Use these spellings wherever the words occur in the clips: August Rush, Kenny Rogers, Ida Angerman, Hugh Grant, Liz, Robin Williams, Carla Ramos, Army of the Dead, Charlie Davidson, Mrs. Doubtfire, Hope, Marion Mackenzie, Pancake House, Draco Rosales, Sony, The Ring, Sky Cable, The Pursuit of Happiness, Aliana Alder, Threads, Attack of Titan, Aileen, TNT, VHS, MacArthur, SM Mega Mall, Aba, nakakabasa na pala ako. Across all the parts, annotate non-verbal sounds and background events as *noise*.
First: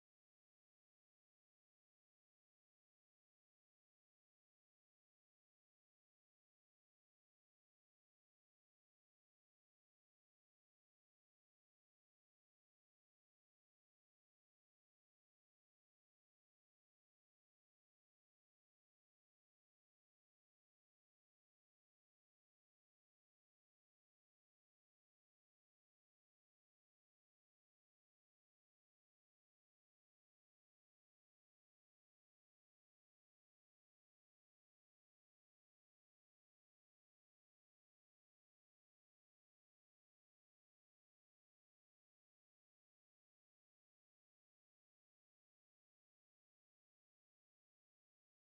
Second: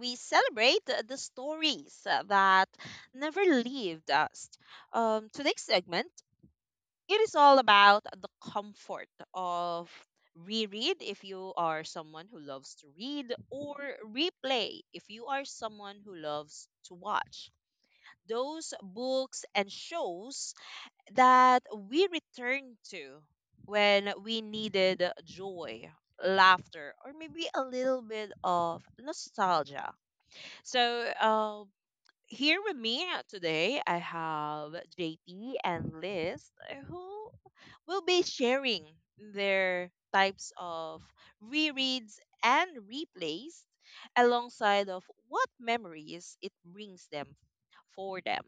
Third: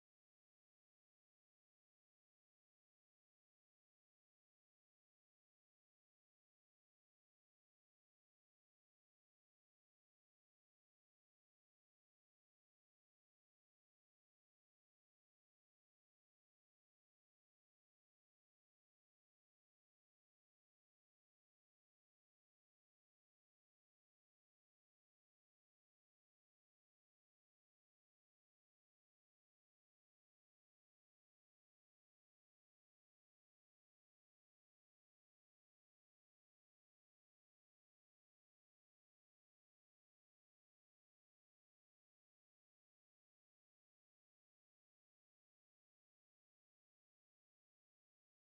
we celebrate the stories that never leave us. Today's segment, it is all about the comfort of reread if you are someone who loves to read, or replay if you are someone who loves to watch. Those books and shows that we return to when we needed joy, laughter, or maybe a little bit of nostalgia. So, uh, Here with me today, I have JP and Liz, who will be sharing their types of rereads and replays alongside of what memories it brings them.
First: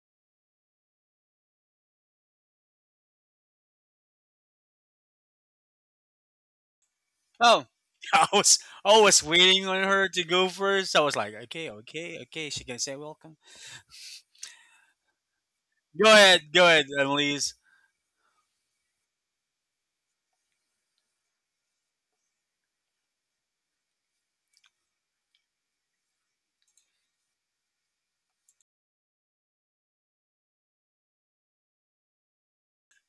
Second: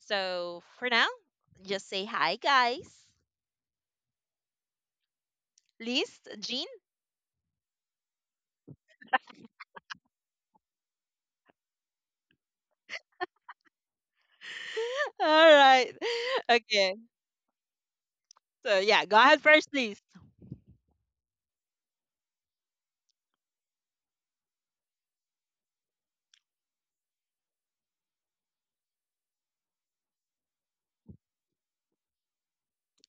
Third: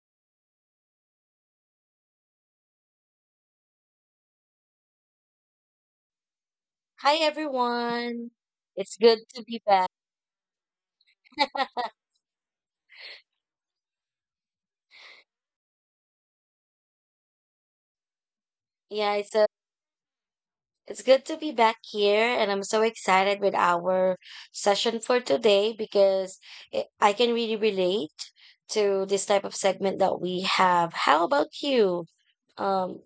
So, for now, just say hi, guys. List? Jean? Hi Oh, *laughs* I everyone. was It's I good was to be waiting on back. her to go first. I was like, *laughs* okay. She can say welcome. *laughs* All right. *laughs* Go ahead, Okay. Elise. So yeah, go Yeah, ahead so first, please. it's good to be back here and I'm so excited with our session for today because I can really relate to this type of segment that we have. How about you? Um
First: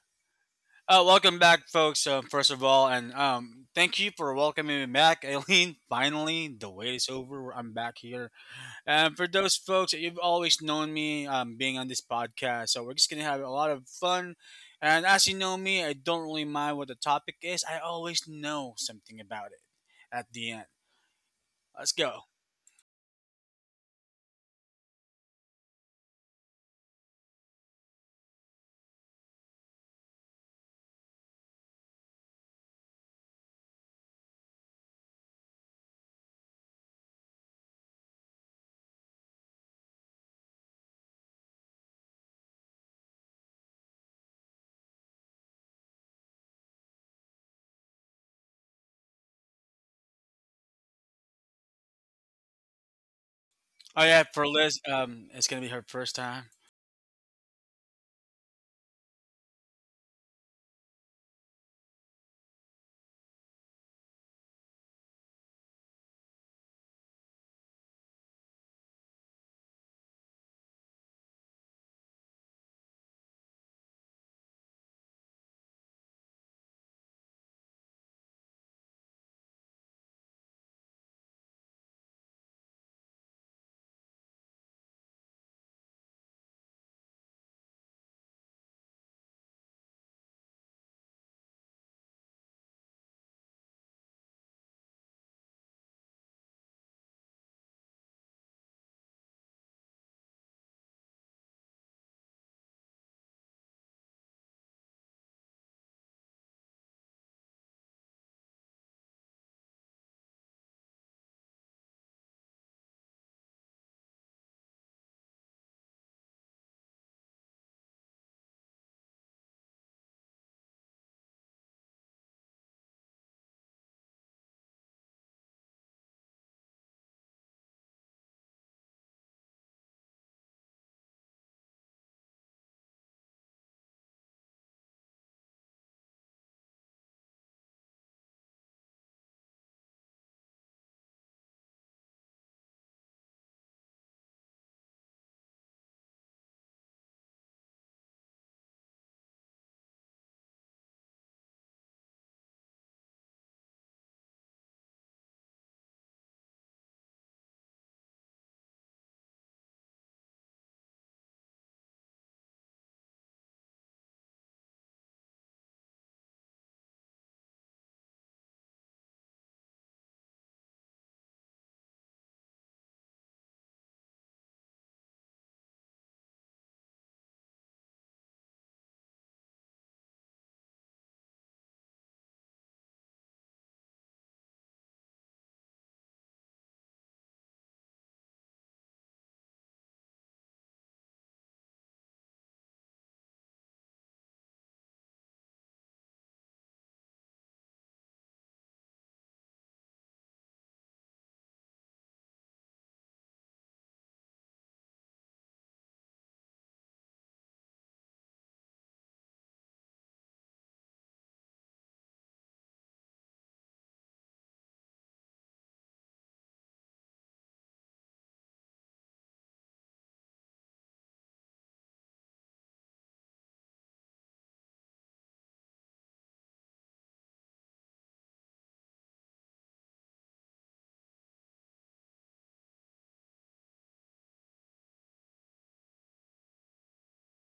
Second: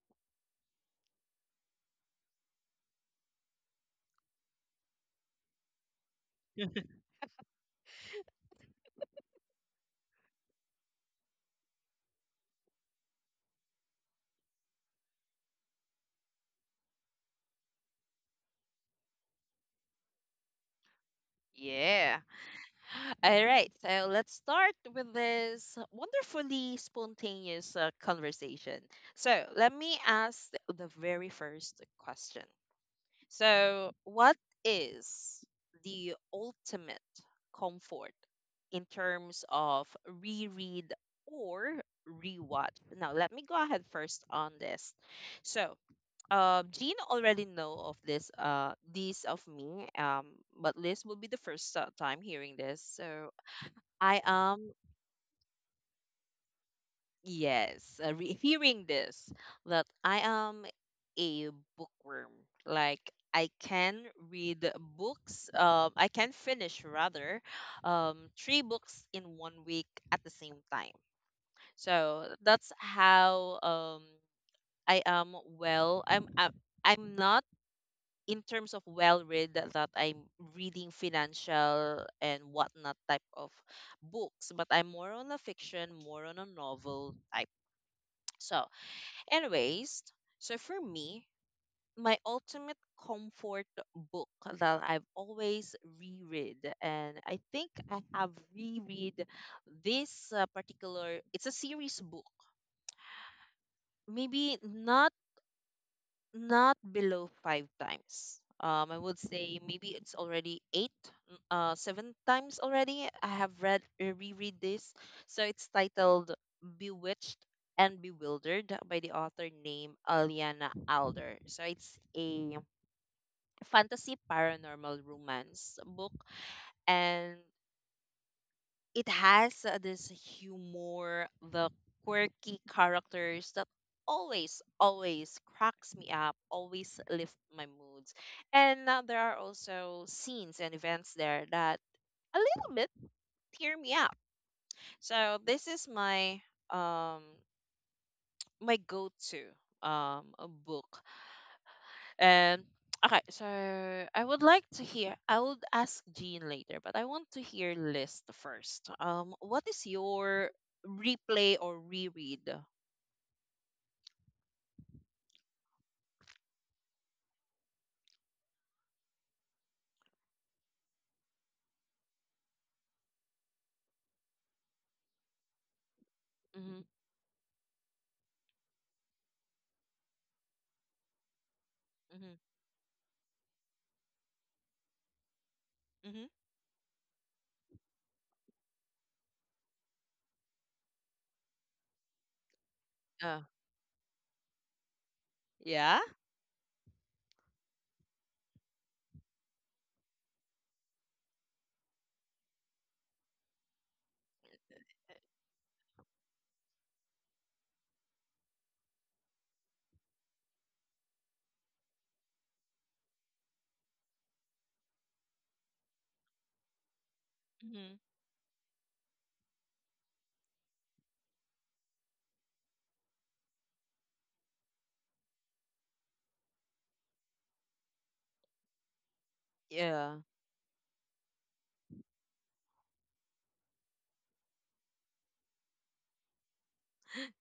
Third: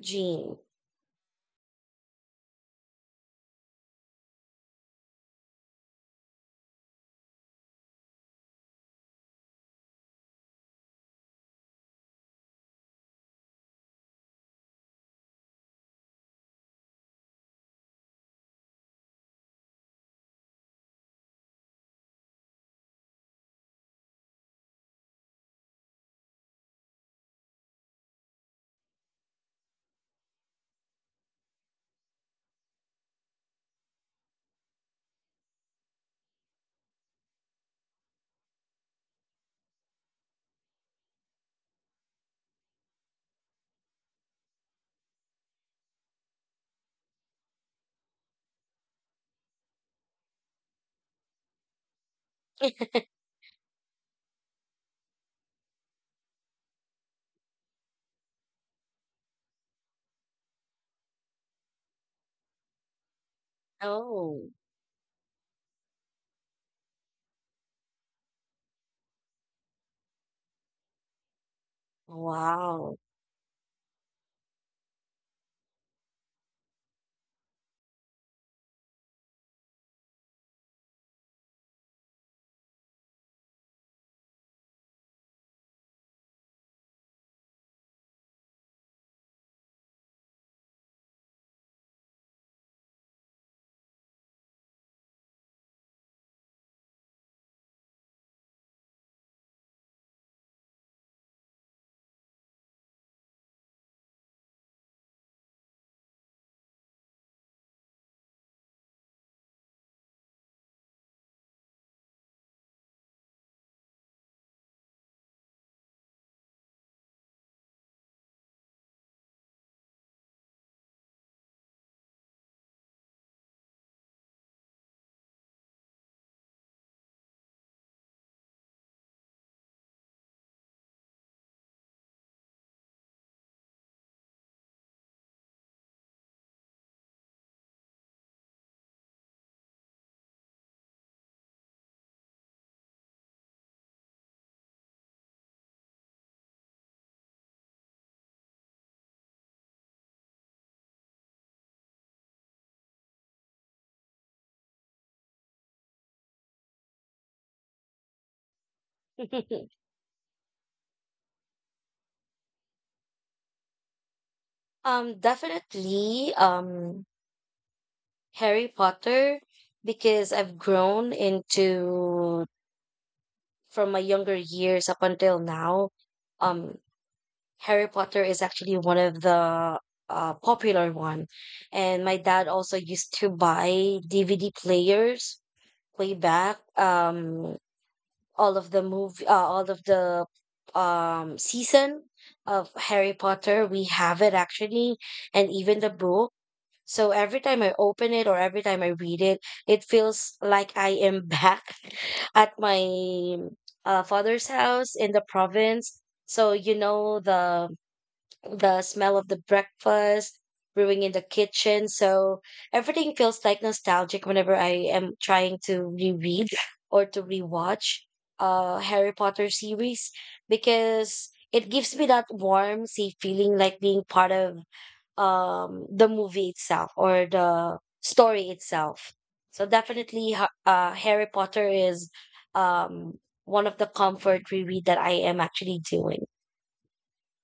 Jean. Welcome back, folks. First of all, and thank you for welcoming me back, *laughs* Aileen. Finally, the wait *laughs* is over. I'm back here. And for those folks, you've always known me being on this podcast, so we're just gonna have a lot of fun. And as you know me, I don't really mind what the topic is. I always know something about it at the end. Let's Yeah. go. *sighs* All right. So let's start with this wonderfully spontaneous conversation. So let me ask the very first question. So, what is the ultimate comfort in terms of reread or rewatch? Now, let me go ahead first on this. So, Jean already know of this, but Liz will be the first time hearing this. So, Oh I yeah, for am Liz, it's gonna be her first time. Yes, re- hearing this, that I am a bookworm. Like I can Oh, read books, I can finish rather, three books in 1 week at the same time. So that's wow. how I am well. I'm not in terms of well read, that I'm reading financial and whatnot type of books, but I'm more on a fiction, more on a novel type. So Anyways, so for me, my ultimate comfort book that I've always reread, and I think I have reread this it's a series book. Maybe not below five times. I would say maybe it's already eight, seven times already. I have read reread this, so it's titled "Bewitched and Bewildered" by the author named Aliana Alder. So it's a fantasy paranormal romance book, and it has this humor, the quirky characters that always, always cracks me up, always lift my moods. And there are also scenes and events there that a little bit tear me up. So this is my um my go-to book Um. Okay, so I would like to hear. I would ask Jean later, but I want to hear List first. *laughs* What is your replay or reread? Definitely, Harry Potter, because I've grown into from my younger years up until now, um, Mm-hmm, Harry Potter is actually one of the popular one. And my mm-hmm, dad also used to buy DVD players way mm-hmm. back. All of the season of Harry Uh, Potter, we have it actually, and even the yeah. book. So every time I open it or every time I read it, it feels like I am back *laughs* at my father's house in the province. So you know the smell of the breakfast brewing in the kitchen. So everything feels like nostalgic whenever I am trying to reread or to Mm-hmm. rewatch Harry Potter series because it gives me that warm, safe feeling like being part of the movie itself or the story itself. So Yeah. *laughs* definitely Harry Potter is um one of the comfort reread that I am actually doing.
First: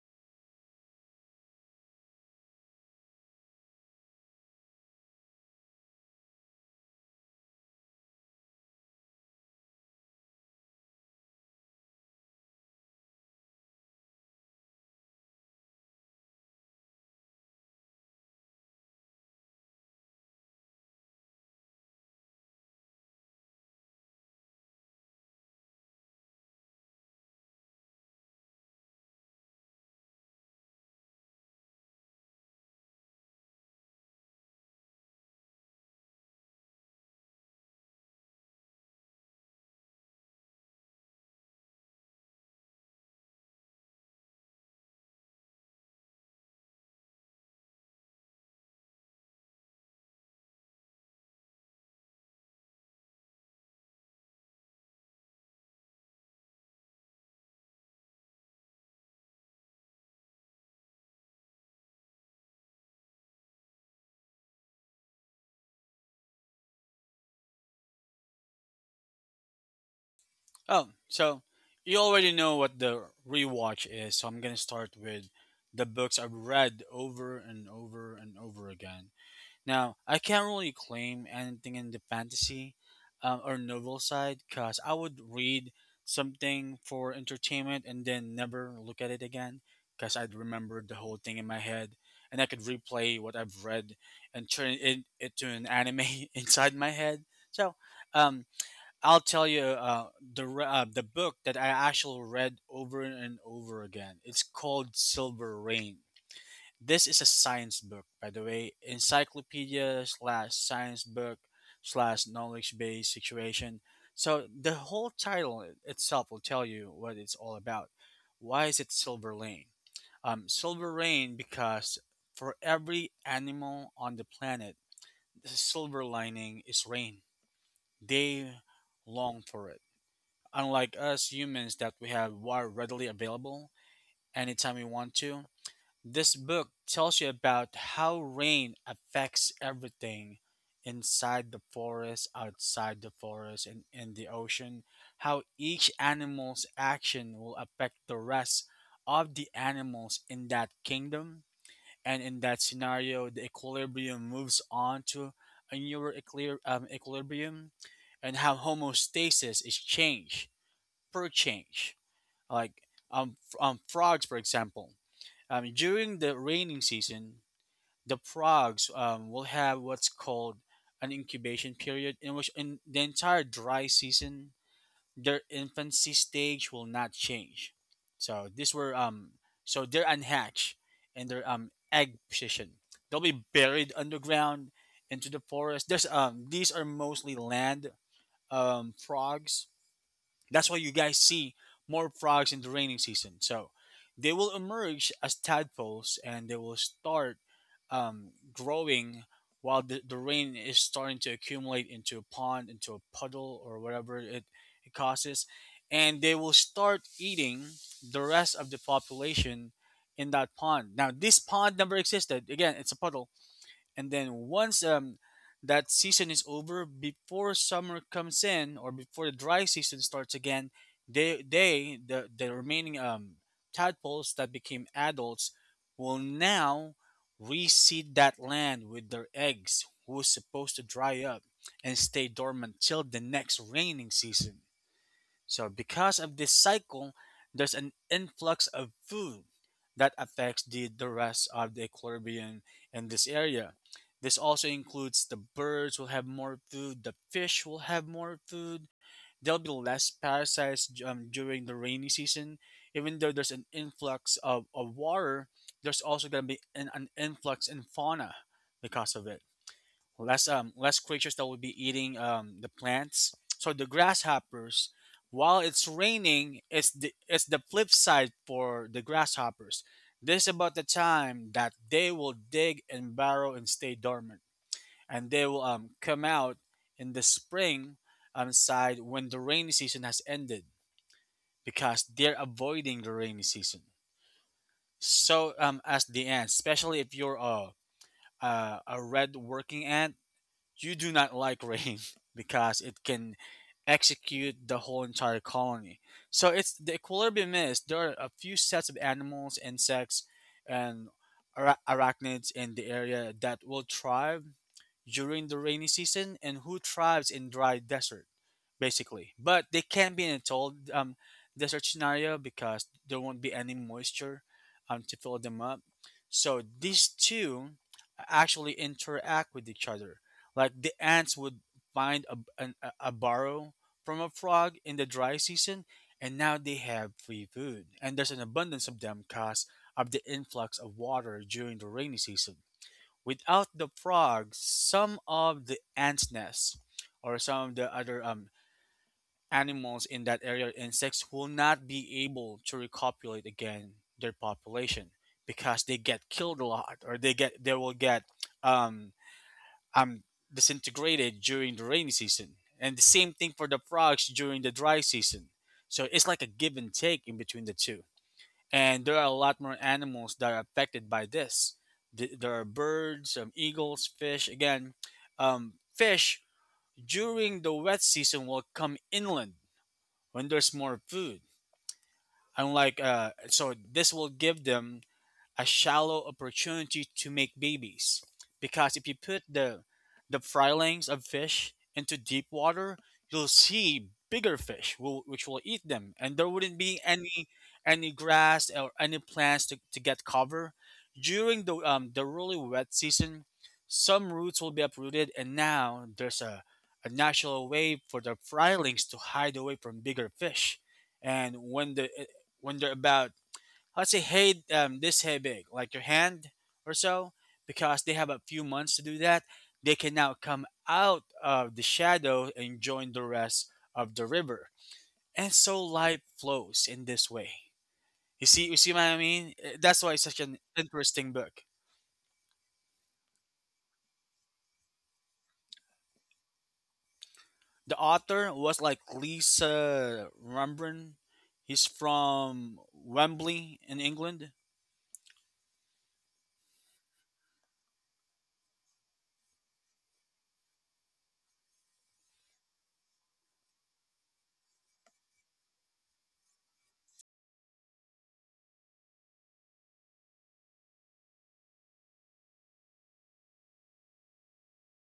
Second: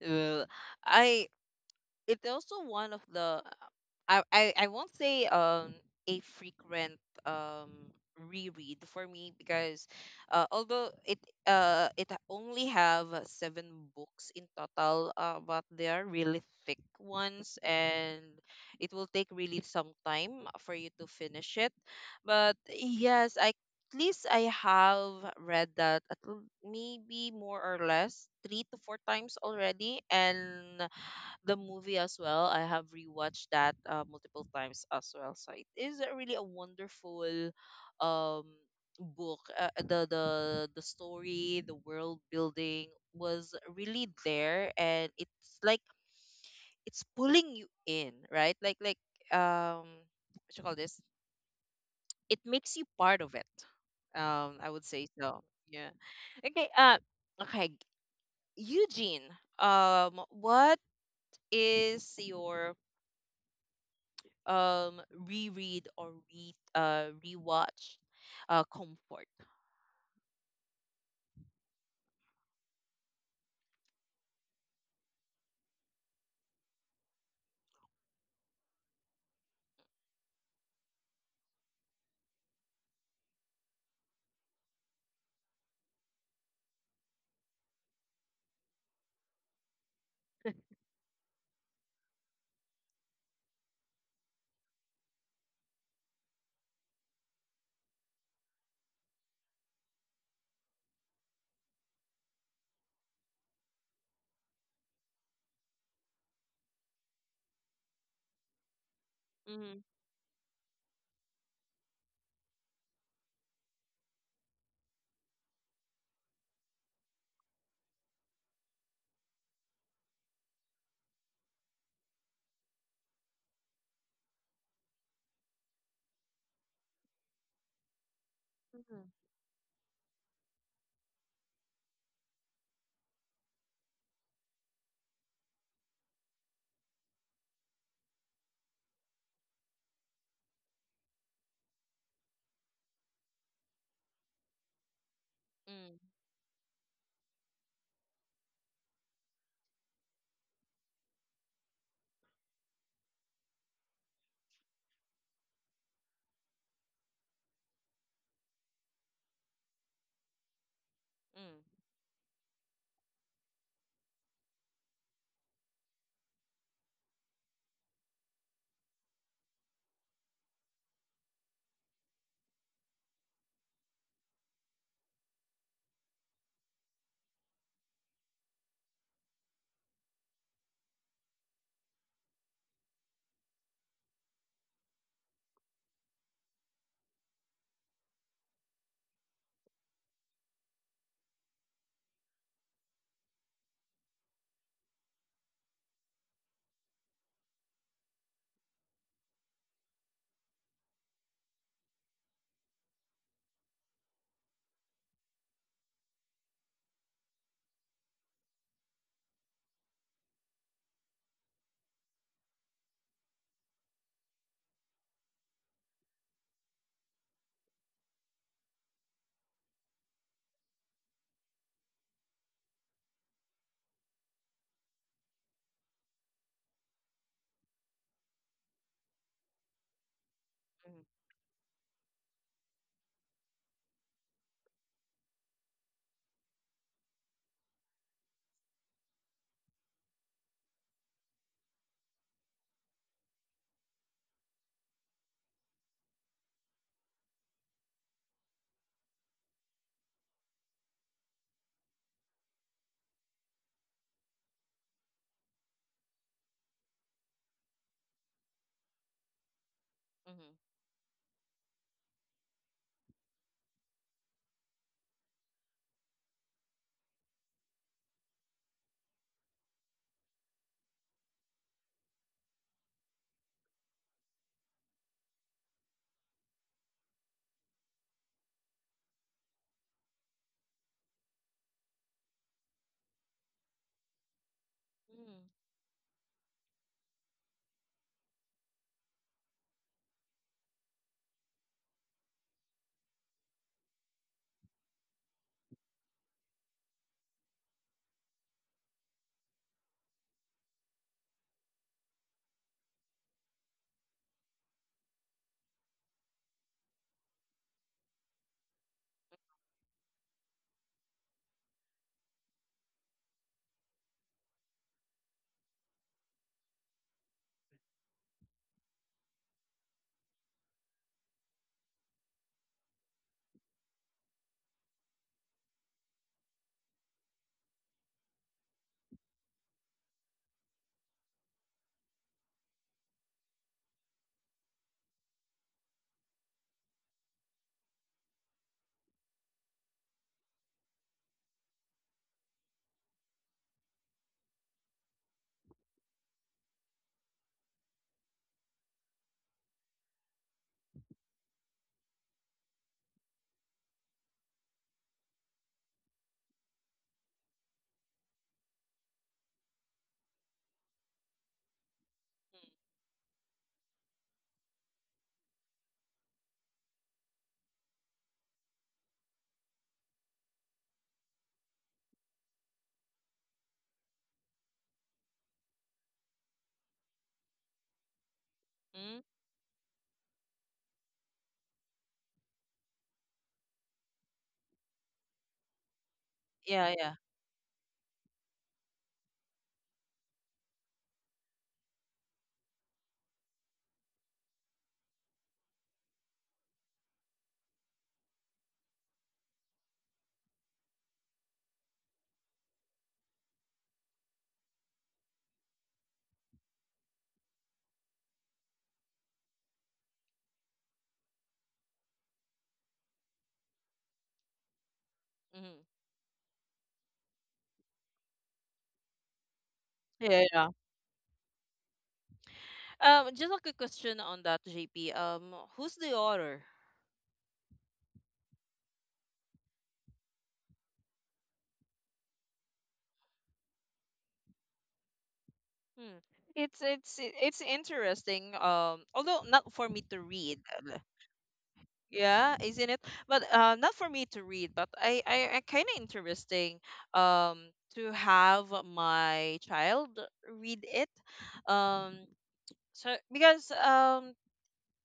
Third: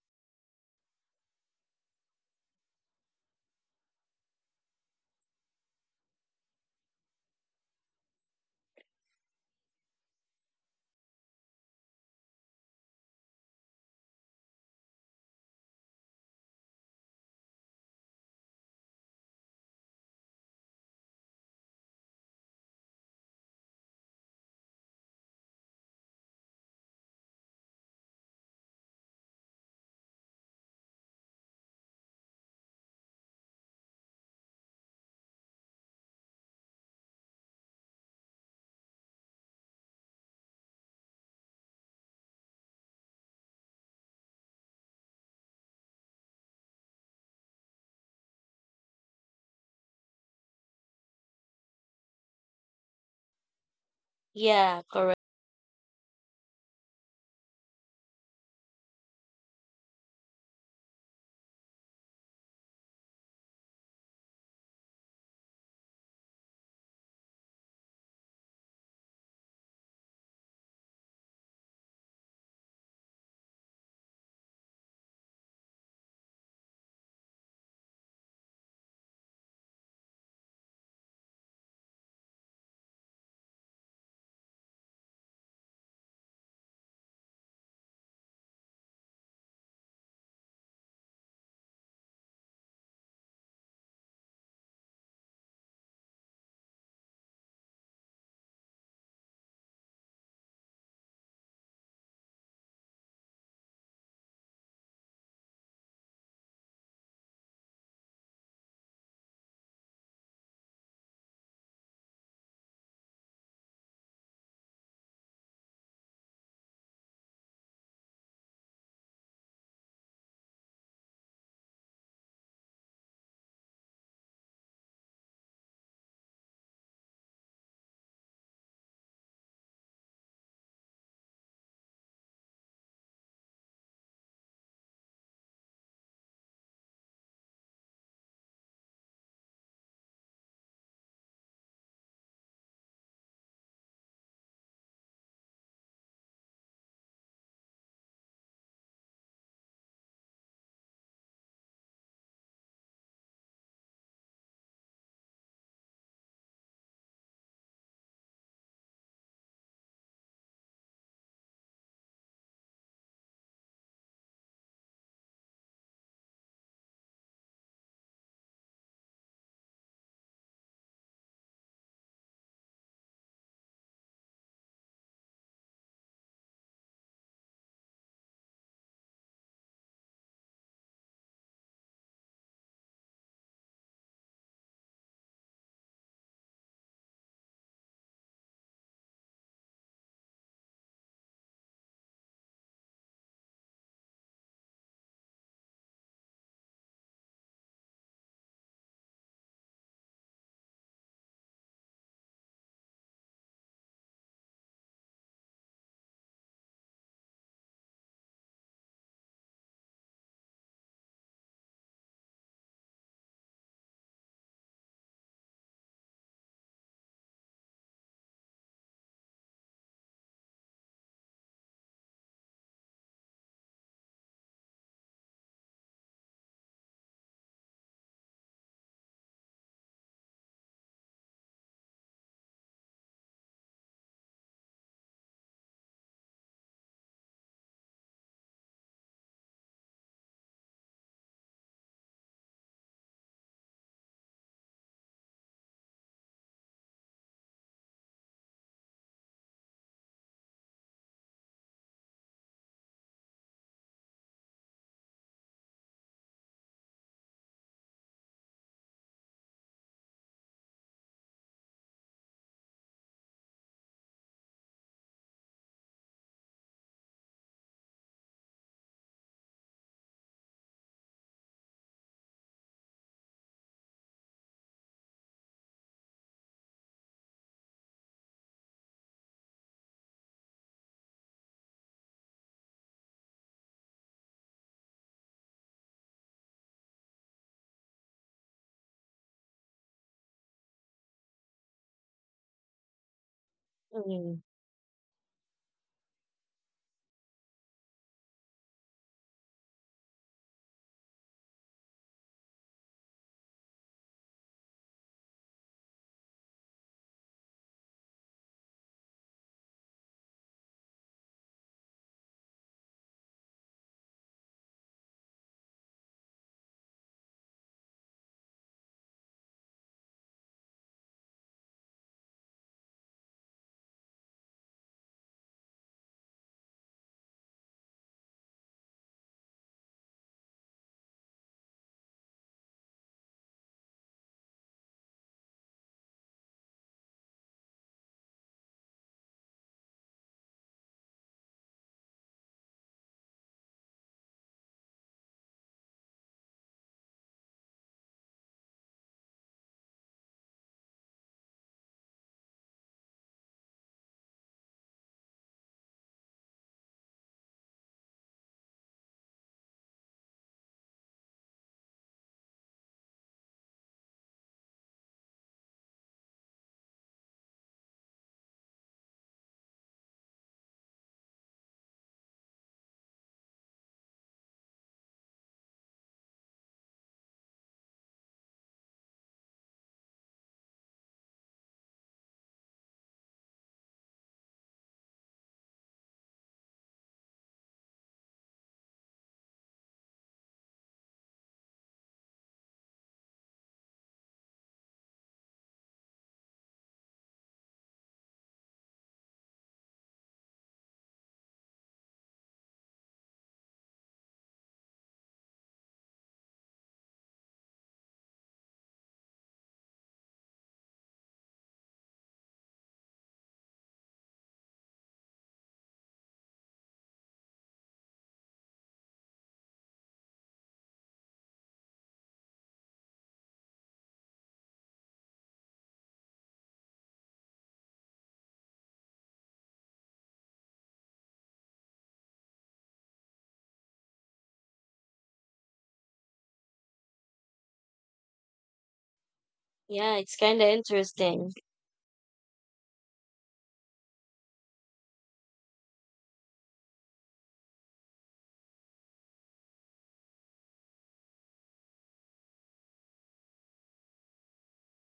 Well, I it's also one of the I won't say a frequent reread for me because although it only have seven books in total, but they are really thick ones and it will take really some time for you to finish it, but yes, I at least I have read that at maybe more or less three to four times already, and the movie as well. I have rewatched that multiple times as well. So it is a really a wonderful um book. The story, the world building was really there, and it's like it's pulling you in, right? Like um what you call this? It makes you part of it. I Yeah, would say correct. so. Yeah. Okay. Okay. Eugene. What is your um reread or re rewatch comfort? Oh, so you already know what the rewatch is, so I'm gonna start with the books I've read over and over and over again. Now, I can't really claim anything in the fantasy or novel side, because I would read something for entertainment and then never look at it again, because I'd remember the whole thing in my head and I could replay what I've read and turn it into an anime *laughs* inside my head. So, um, I'll tell you the book that I actually read over and over again. It's called Silver Rain. This is a science book, by the way. Mm-hmm. Encyclopedia slash science book slash knowledge based situation. So the whole title itself will tell you what it's all about. Why is it Silver Lane? Silver Lane because for every animal on the planet, the silver lining is rain. They Mm-hmm. long for it. Unlike us humans, that we have water readily available anytime we want to, this book tells you about how rain affects everything inside the forest, outside the forest, and in the ocean, how each Mm-hmm. animal's action will affect the rest of the animals in that kingdom. And in that scenario, the equilibrium moves on to a newer equilibrium, and how homeostasis is change per change. Like frogs, for example, during the raining season, the frogs will have what's called an incubation period, in which in the entire dry season, their infancy stage will not change. So this were, so they're unhatched and their egg position. They'll be buried underground into the forest. There's these are mostly land frogs, that's why you guys see more frogs in the raining season. So they will emerge as tadpoles and they will start growing while the rain is starting to accumulate into a pond, into a puddle, or whatever it causes. And they will start eating the rest of the population in that pond. Now, this pond never existed. Again, it's a puddle. And then, once that season is over, before summer comes in or before the dry season starts again, the the remaining tadpoles that became adults will now reseed that land with their eggs, who is supposed to Mm-hmm. dry up and stay dormant till the next raining season. So, because of this cycle, there's an influx of food that affects the rest of the equilibrium in this area. This also includes the birds will have more food, the fish will have more food. There'll be less parasites during the rainy season. Even though there's an influx of water, there's also going to be an influx in fauna because of it. Less less creatures that will be eating the plants. So the grasshoppers, while it's raining, it's the flip side for the grasshoppers. This is about the time that they will dig and burrow and stay dormant, and they will come out in the spring side when the rainy season has ended, because they're avoiding the rainy season. Mm-hmm. So as the ants, especially if you're a red working ant, you do not like rain *laughs* because it can Mm. execute the whole entire colony. So it's the equilibrium is, there are a few sets of animals, insects, and arachnids in the area that will thrive during the rainy season, and who thrives in dry deserts basically. But they can be in a cold desert scenario because there won't be any moisture to fill them up. So these two actually interact with each other. Like the ants would find a burrow from a frog in the dry season, and now they have free food. And there's an abundance of them because of the influx of water during the rainy season. Without the frogs, some of the ants' nests or some of the other animals in that area, insects, will not be able to recopulate again their population, because they get killed a lot, or they will get um, um disintegrated during the rainy season. And the same thing for the frogs during the dry season. So it's like a give and take in between the two. And there are a lot more animals that are affected by this. There are birds, eagles, fish. Again, fish during the wet season will come inland when there's more food. Unlike so this will give them a shallow opportunity to make babies. Because if you Mm-hmm. put the filings of fish into deep water, you'll see bigger fish will, which will eat them, and there wouldn't Yeah, be yeah. Any grass or any plants to get cover during the really wet season. Some roots will be uprooted, and now there's a natural way for the frylings to hide away from bigger fish. And when when they're about, let's say, hey this hey big, like your hand or so, because they have a few months to do that, they can now come out of the shadow and join the rest of the river. And so Mm-hmm. life flows in this way. You see, you see what I mean? That's why it's such Yeah, an yeah. interesting book. Just like a question on that, JP. Who's the author? The author was like Lisa Rumbrun. He's from Wembley in England. Hmm. It's interesting. Although not for me Yeah, to it's read. kind of interesting. Yeah, isn't it? But not for me to read, but I kind of interesting um to have my child read it. Um, so because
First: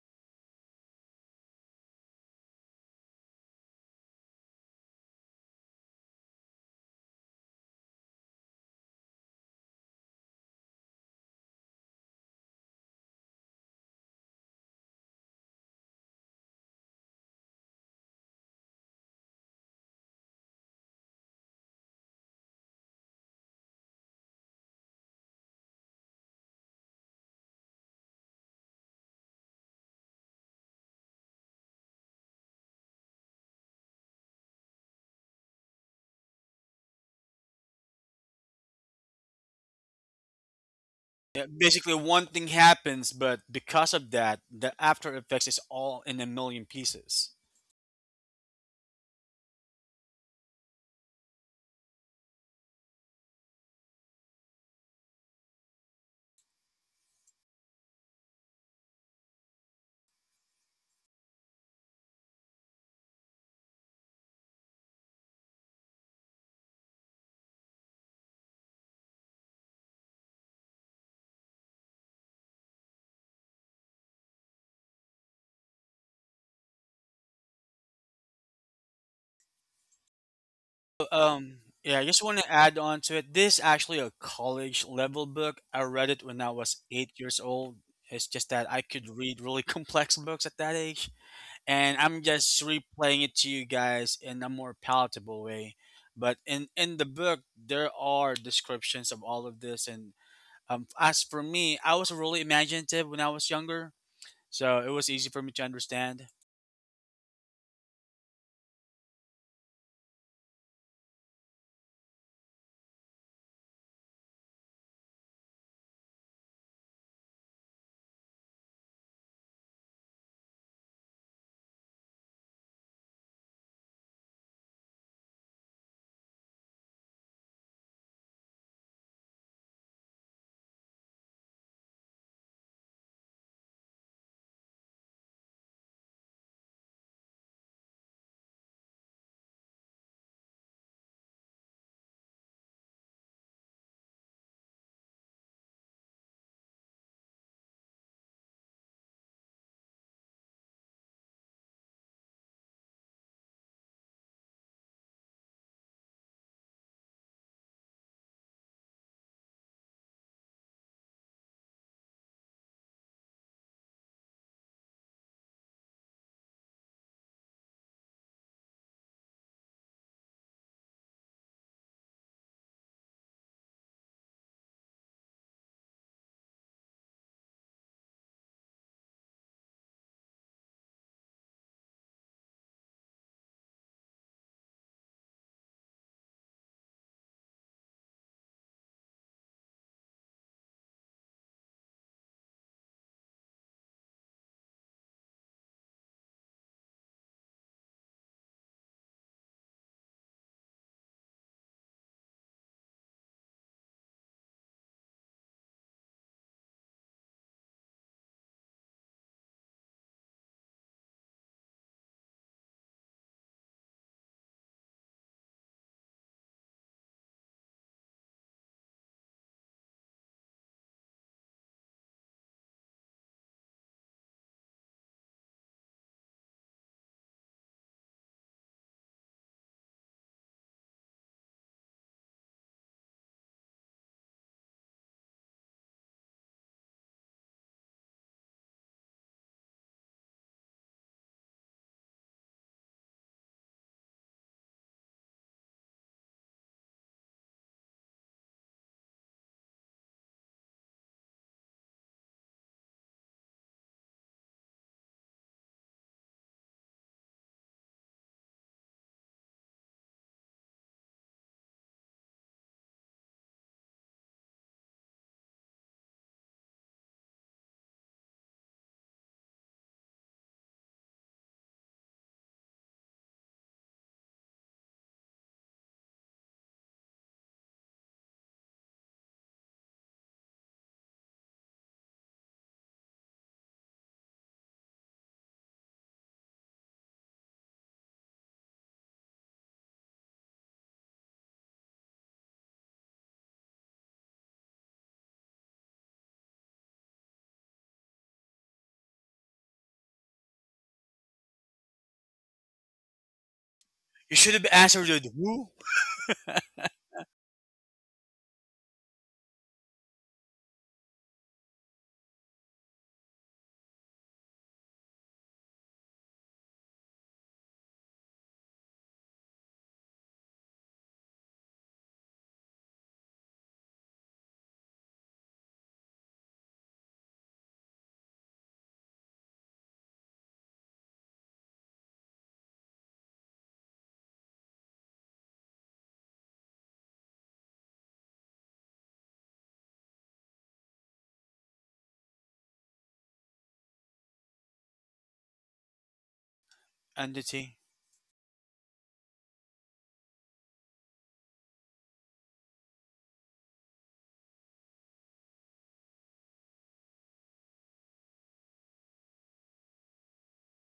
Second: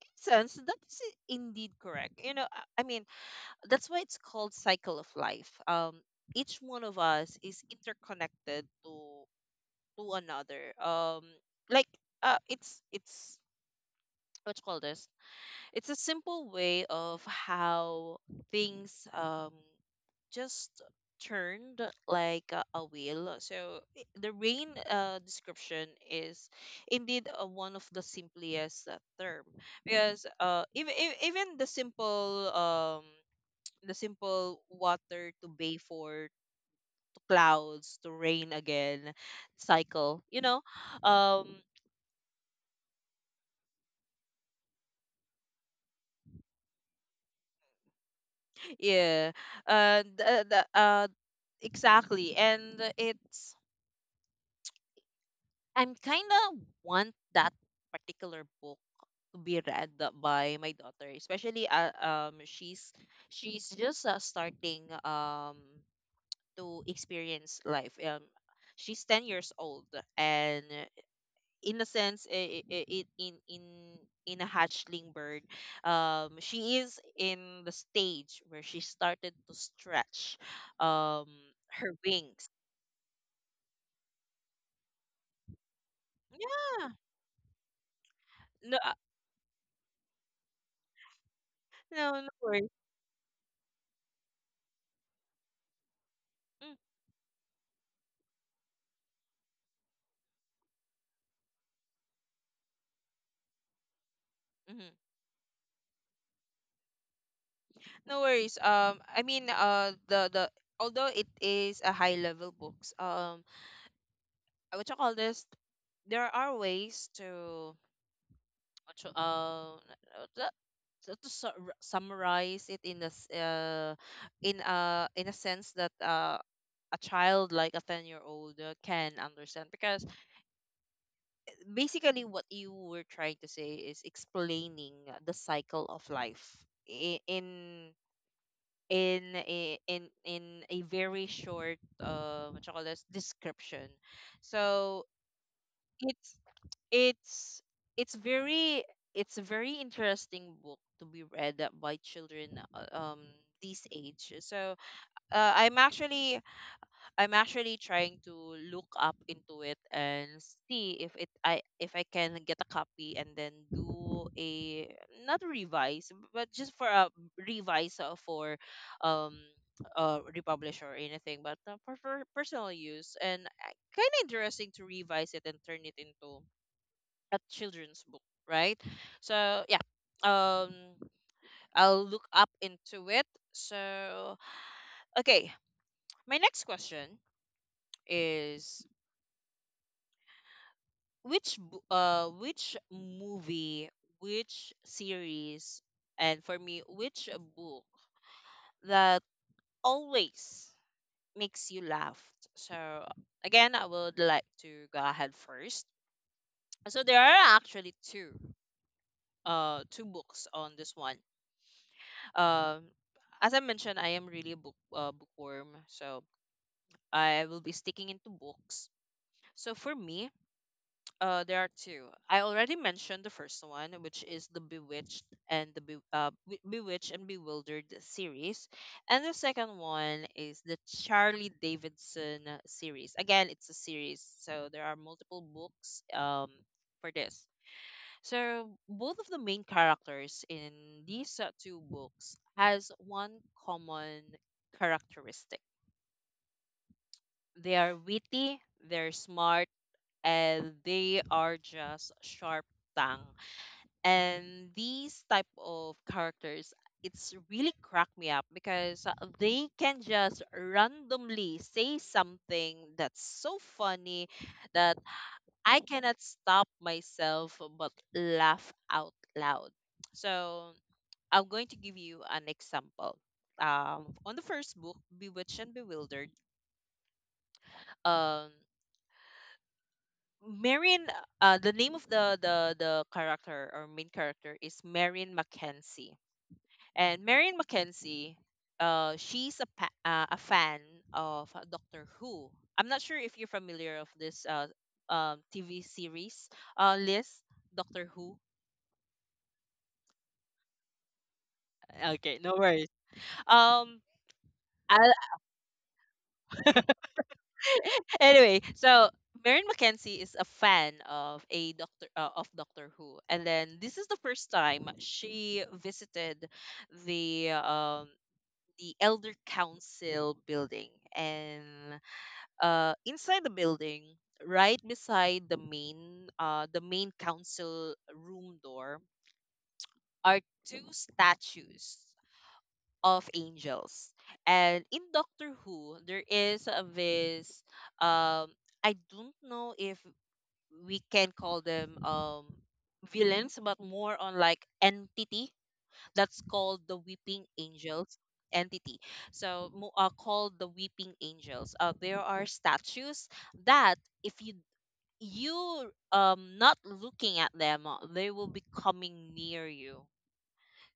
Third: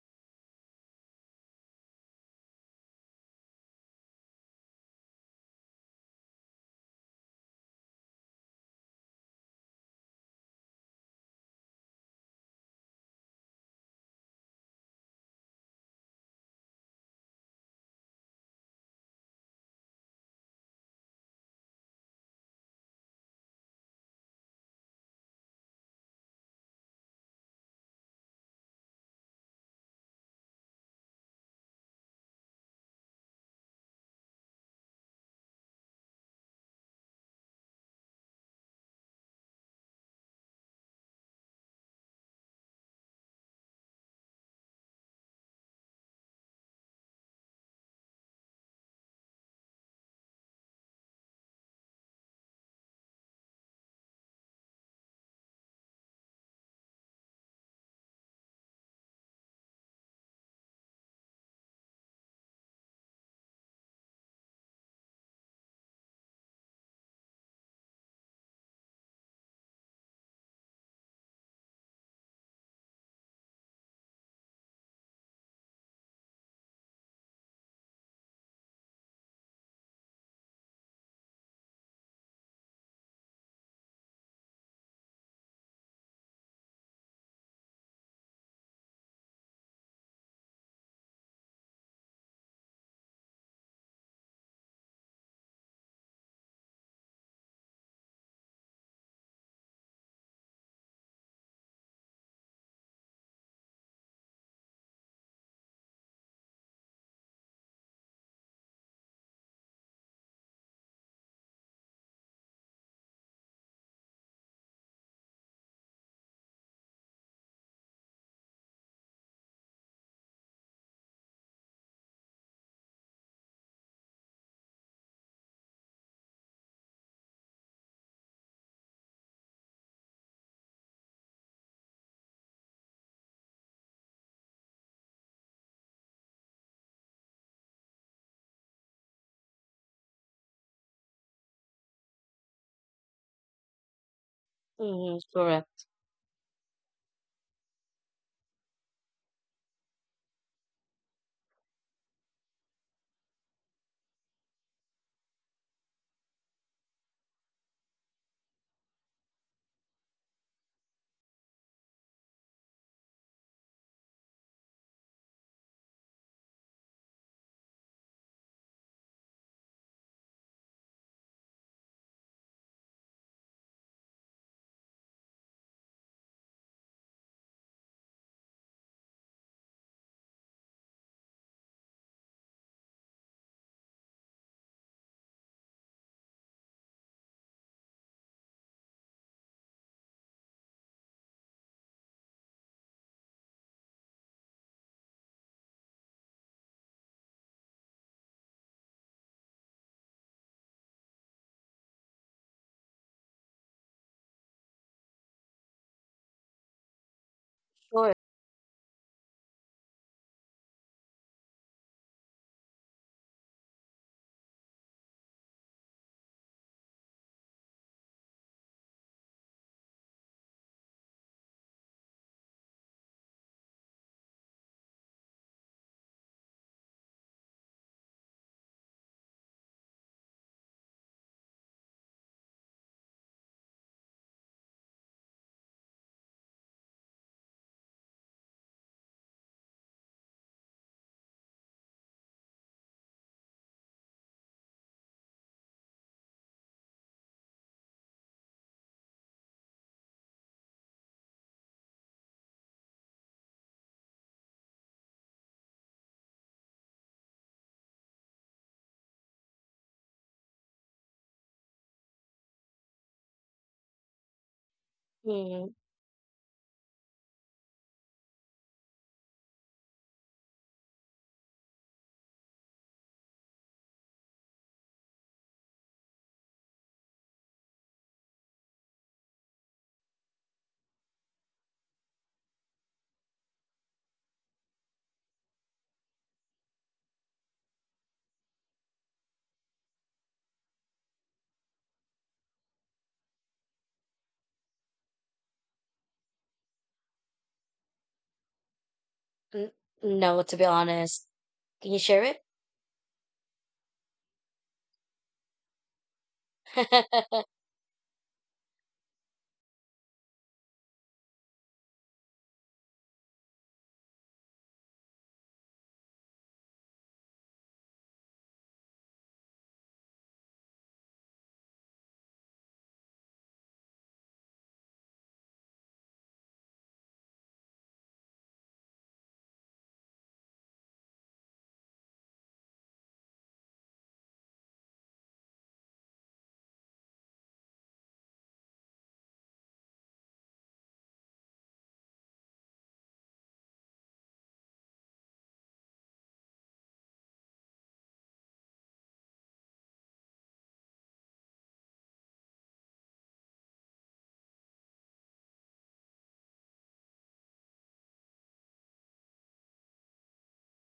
in sense that's indeed correct. You know, I mean that's why it's called cycle of life. Each one of us is interconnected to another. Like it's what you call this? It's a simple way of how things just turned like a wheel. So the rain description is indeed one of the simplest term, because even the simple water to bay for to clouds to rain again cycle, you know. Um Yeah, basically one thing happens, but because of that, the after effects is all in a million pieces. yeah the Exactly. and it's I'm kind of want that particular book to be read by my daughter, especially she's just starting to experience life. She's 10 years old, and in a sense, I- it in a hatchling bird, she is in the stage where she started to stretch, So, um, um, her yeah, I just want wings. to add on to it. This is actually a college level book. I read it when I was Yeah. 8 years old. It's just that No, I could read really *laughs* complex books at that age. And no, I'm no just worries. replaying it to you guys in a more palatable way. But Mm. in the book, there are descriptions of all of this. And as for me, I was really imaginative when I was younger. So it Mm-hmm. was easy for me to understand. No worries. I mean, the although it is a high level books, I would call this. There are ways to, to uh, to, to summarize it in this, in a sense that a child like a 10 year old can understand, because basically what you were trying to say is explaining the cycle of life in, in in a very short, what you call this, description. So Mhm, correct. it's it's it's very, it's a very interesting book to be read by children uh, um this age. Uh, i'm actually I'm actually trying to look up into it and see if it I if I can get a copy, and then do a not revise but just for a revise, for um republish or anything, but for personal use. And kind of interesting to revise it and turn it into a children's book, right? So yeah, um I'll look up into it. So okay, my next question is, which which movie, which series, and for me, which book that always makes you laugh? So again, I would like to go ahead first. So there are actually Sure. Two books on this one. Um, as I mentioned, I am really a bookworm, so I will be sticking into books. So for me, uh, there are two. I already mentioned the first one, which is the Bewitched and Bewildered series, and the second one is the Charlie Davidson series. Again, it's a series, so there are multiple books for this. So both of the main characters in these two books has one common characteristic. They are witty, they're smart, and they are just sharp tongue, and these type of characters, it's really cracked me up because they can just randomly say something that's so funny that Mhm. I cannot stop myself but laugh out loud. So I'm going to give you an example. Um, on the first book, Bewitched and Bewildered, um, marion the name of the, the character or main character is Marion Mackenzie. And Marion Mackenzie, she's a a fan of Doctor Who. I'm not sure if you're familiar of this TV series, list, Doctor Who. N- No, to be honest. Can you share Okay, it? no worries. Um, You should have I, answered with who. anyway, so Marion Mackenzie is a fan of a Doctor Who, and then this is the first time she visited the um the Elder Council building, and inside the building, right beside the main council room door, are two statues of angels. And in Doctor Who, there is a this, um, I don't know if we can call them, villains, but more on like entity that's called the Weeping Entity. Angels entity. So mo- called the Weeping Angels. There are statues that if you not looking at them, they will be coming near you.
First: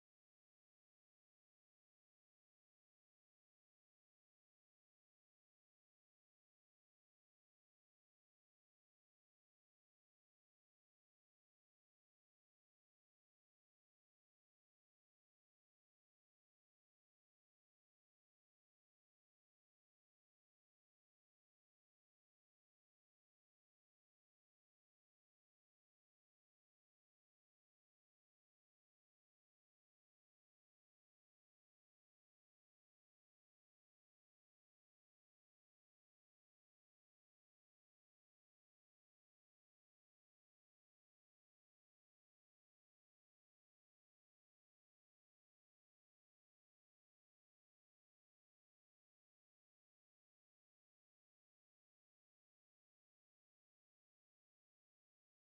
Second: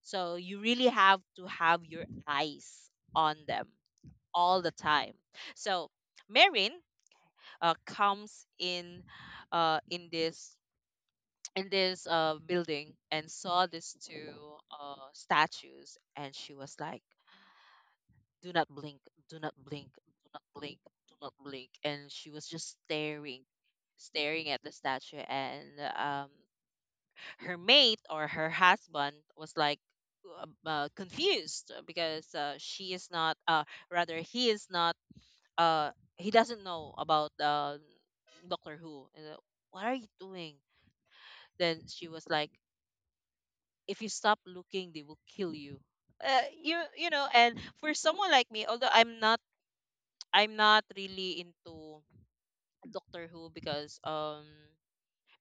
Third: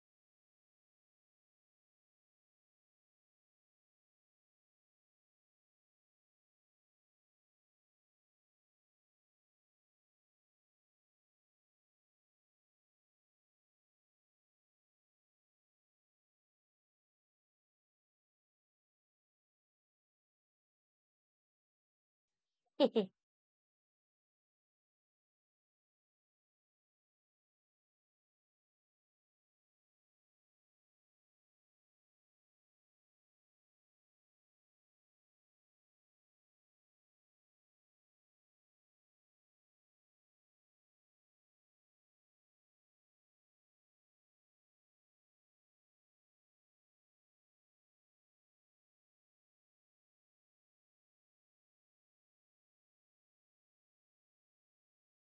So you really have to have your eyes on them all the time. So Marin comes in uh in this in this building and saw these two statues, and she was like, do not blink, do not blink, do not blink, do not blink. And she was just *laughs* staring at the statue. And um, her mate or her husband was like, confused, because she is not rather he is not, uh, he doesn't know about Doctor Who. And, what are you doing? Then she was like, if you stop looking, they will kill you. Uh, you know, and for someone like me, although I'm not really into Doctor Who, because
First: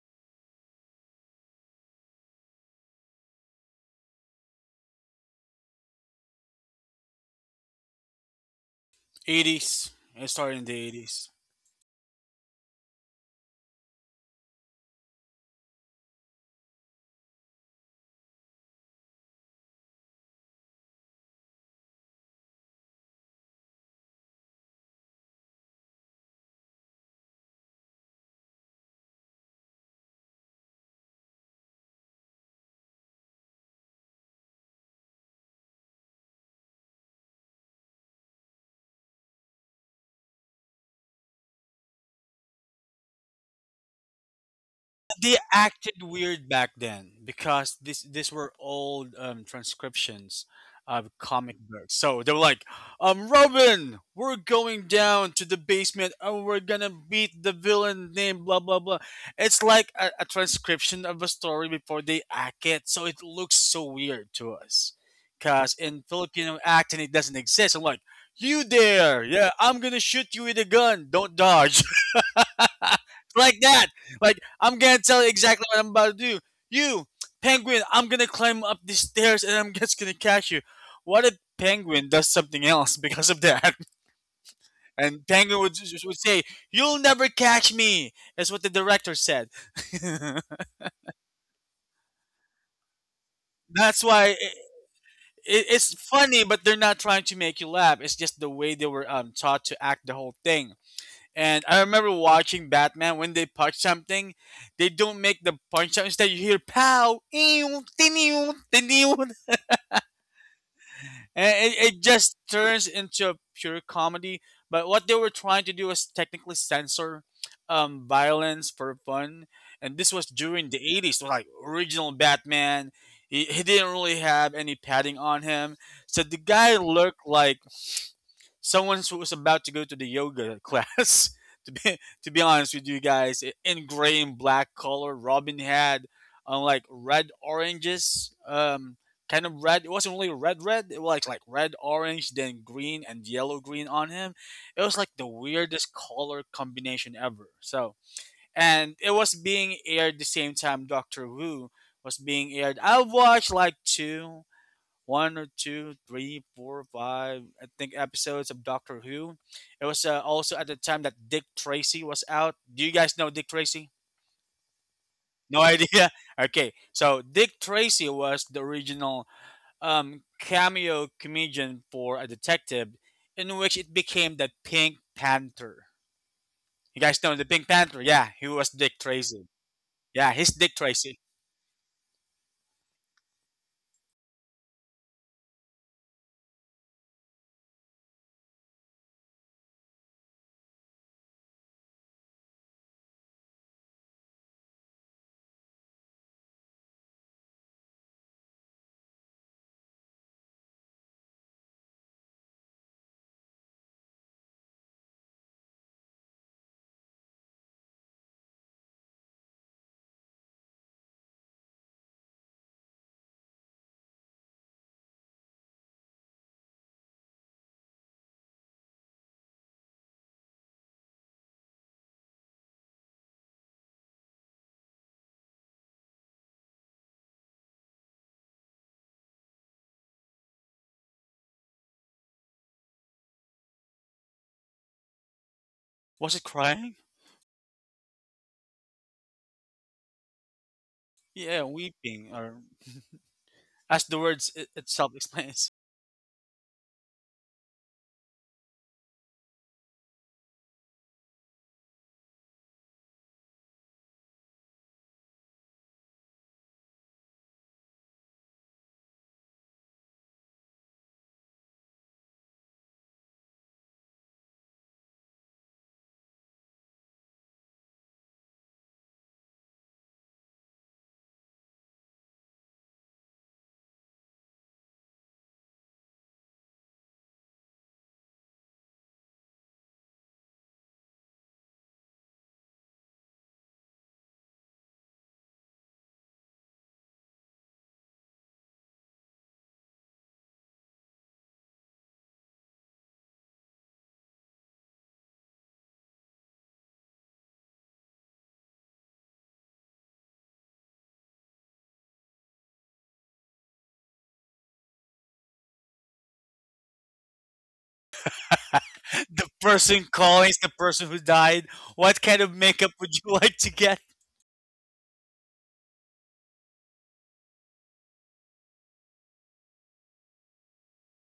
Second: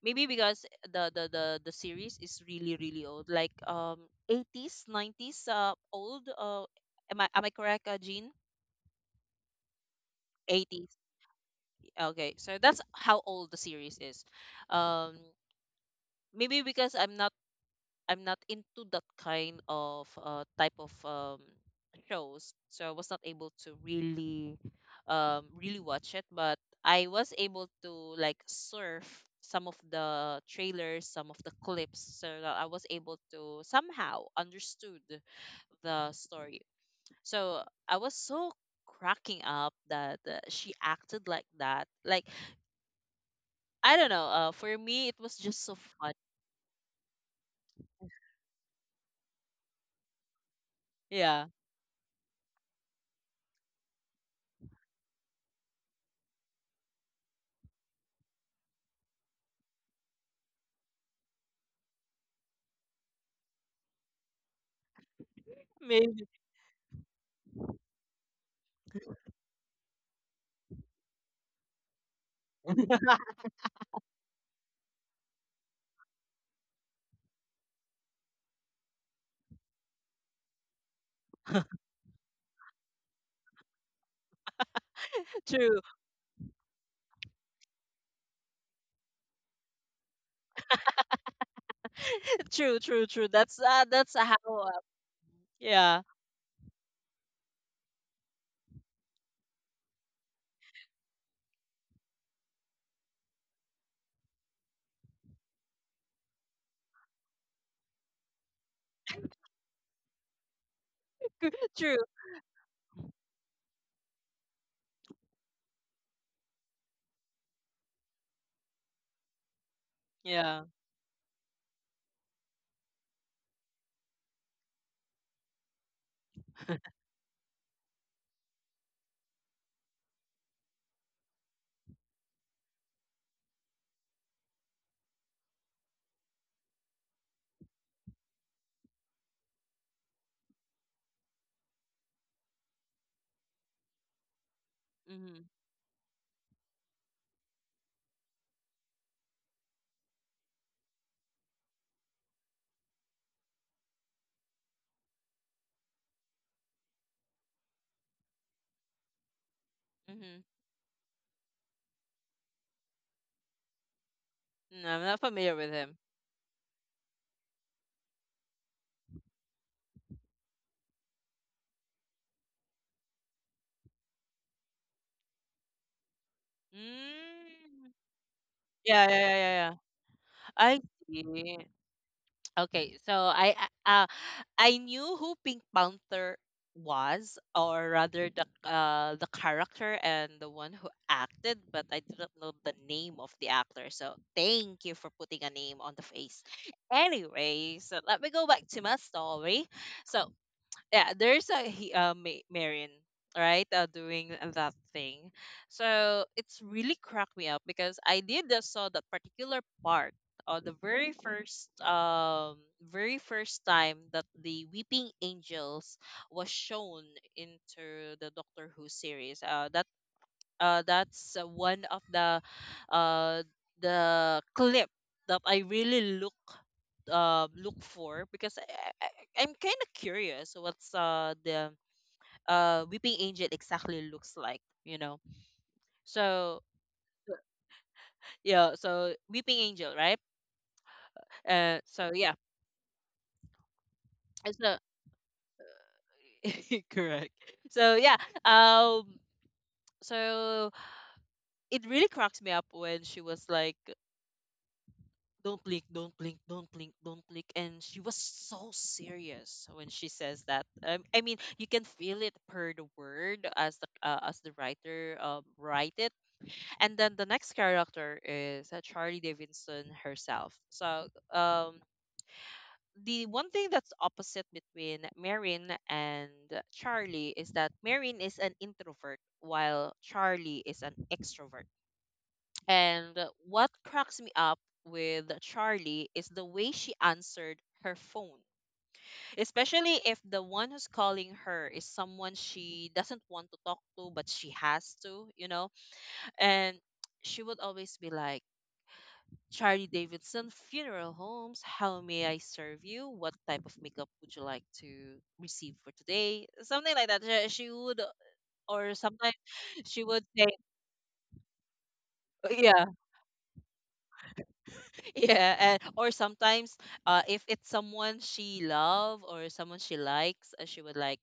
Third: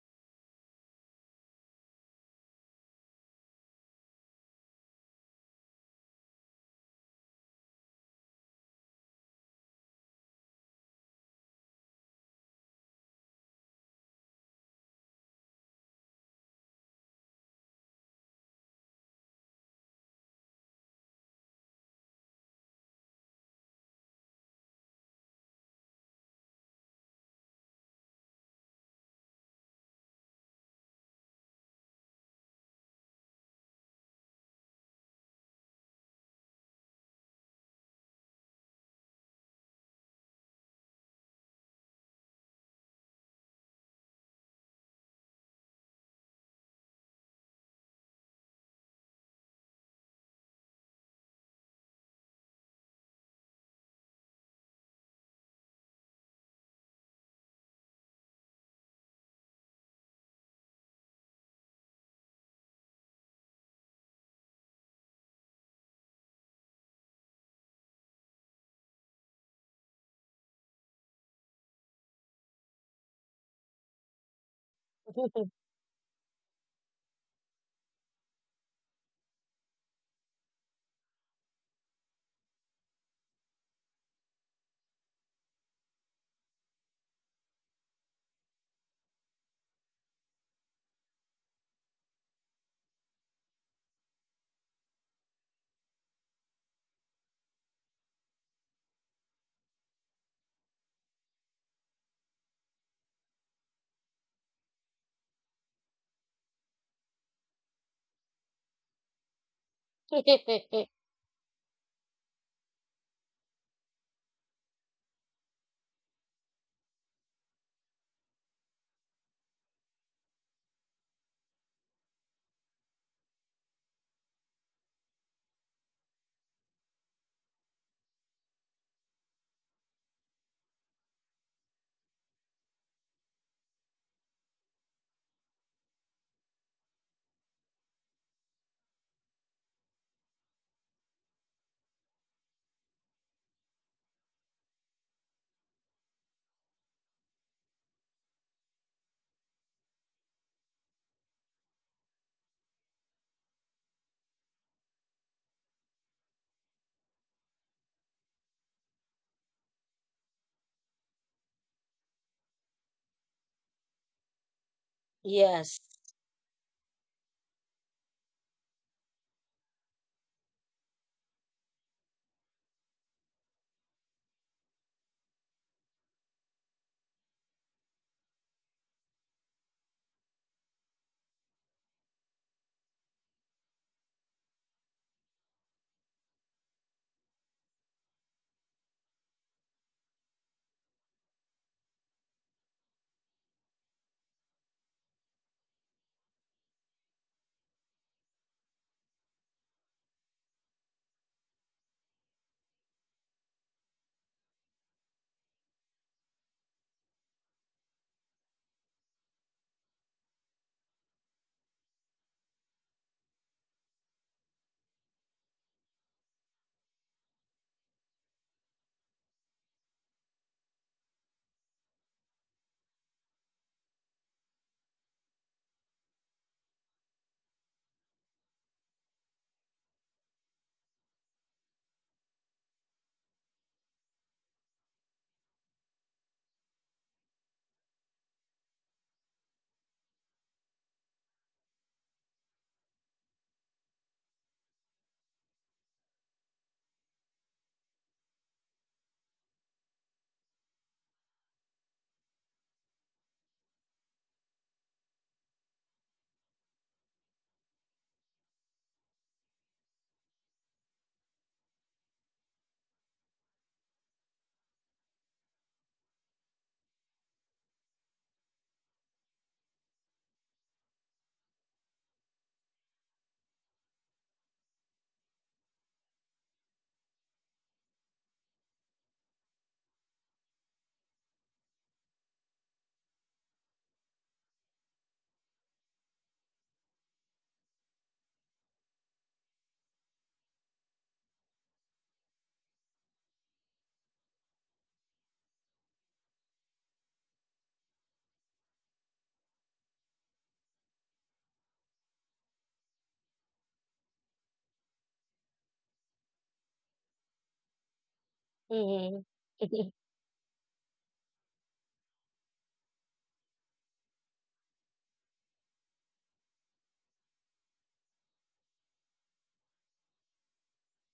maybe because the series is really really old like 80s 90s old, uh, am I correct, Jean? 80s. It started in the 80s, 80s. okay, so that's how old the series is. Um, maybe because I'm not into that kind of type of shows, so I was not able to really, really watch it. But I was able to like surf some of the trailers, some of the clips, so that I was able to somehow understood the story. So I was so cracking up that she acted like that. Like I don't know. For me, it They was just so acted fun. weird back then, because this these were old transcriptions of Yeah, comic books. So they were like, Robin, we're going down to the basement and we're gonna beat the villain named blah blah blah. It's like a transcription of a story before they act it, so it looks so weird to us. Cause in maybe Filipino acting it doesn't exist. I'm like, you there? Yeah, I'm gonna shoot you with a gun. Don't dodge. *laughs* Like that. Like I'm gonna tell you exactly what I'm about to do. You, penguin, I'm gonna climb up these stairs and I'm *laughs* just gonna catch you. What if *laughs* penguin does something else *laughs* because of that? *laughs* And penguin true. would say, "You'll never catch me." That's what the director said. *laughs* *laughs* True, true, true. That's That's why. how. It's Yeah, funny, but they're not trying to make you laugh. It's just the way they were taught to act the whole thing. And I remember watching Batman, when they punch something, they don't make the punch out. Instead, you hear pow, ew, tiniw, tiniw. And true. it just turns into a pure comedy. But what they were trying to do was technically censor violence for fun. And this was Yeah. during the 80s, so like original Batman. He didn't really have any padding on him. So the guy looked like someone who was about to go to the yoga class. *laughs* to be to be honest with you guys, in gray and black color, Robin had like red oranges, kind of red. It wasn't really red red. It was like red orange, then green and yellow green on him. It was like the Mhm. weirdest color combination ever. So, and it was being aired the same time Doctor Who was being aired. I watched like two, one or two, three, four, five, I think episodes of Doctor Who. It was Mhm. also at the time that Dick Tracy was out. Do you guys know Dick Tracy? No, I'm not familiar No with idea. Yes. him. *laughs* Okay, so Dick Tracy was the original cameo comedian for a detective, in which it became the Pink Panther. You guys know the Pink Mm. Panther? Yeah, he was Dick Yeah, yeah, yeah, Tracy. yeah, yeah. Yeah, he's Dick I Tracy. see. Okay, so uh I knew who Pink Panther was, or rather the character and the one who acted, but I didn't know the name of the actor. So thank you for putting a name on the face. Anyway, so let me go back to my story. So yeah, there's a he Ma- Marion, right, doing that thing. So it's really cracked me up because I did saw that particular part on the very first time that the Weeping Angels was shown into the Doctor Who series. That's one of uh the clip that I really look for because I'm kind of curious what's the weeping angel exactly looks like, you know. Was it So crying? yeah, so weeping angel, right? Yeah, So weeping, yeah, or as the words it, so itself *laughs* explains. *laughs* correct. So yeah, um, so it really cracks me up when she was like, "Don't blink, don't blink, don't blink, don't blink," and she was so serious when she says that. I mean, you can feel it per the word as the writer write it. And then the next character is Charlie Davidson herself. So um, the one thing that's opposite between Marin and Charlie is that Marin is an introvert while Charlie is an extrovert. And what cracks me up with Charlie is the way she answered her phone, especially if the one who's calling her is someone she doesn't want to talk to, but she has to, you know? And she would always be like, Charlie Davidson Funeral Homes. How may I serve you? What type of makeup would you like to receive for today? Something like that. She would, or Mhm. sometimes The person she would calling say, is the person who died. What kind of *laughs* makeup yeah, would you *laughs* like to get? yeah, and or sometimes, if it's someone she love or someone she likes, she would like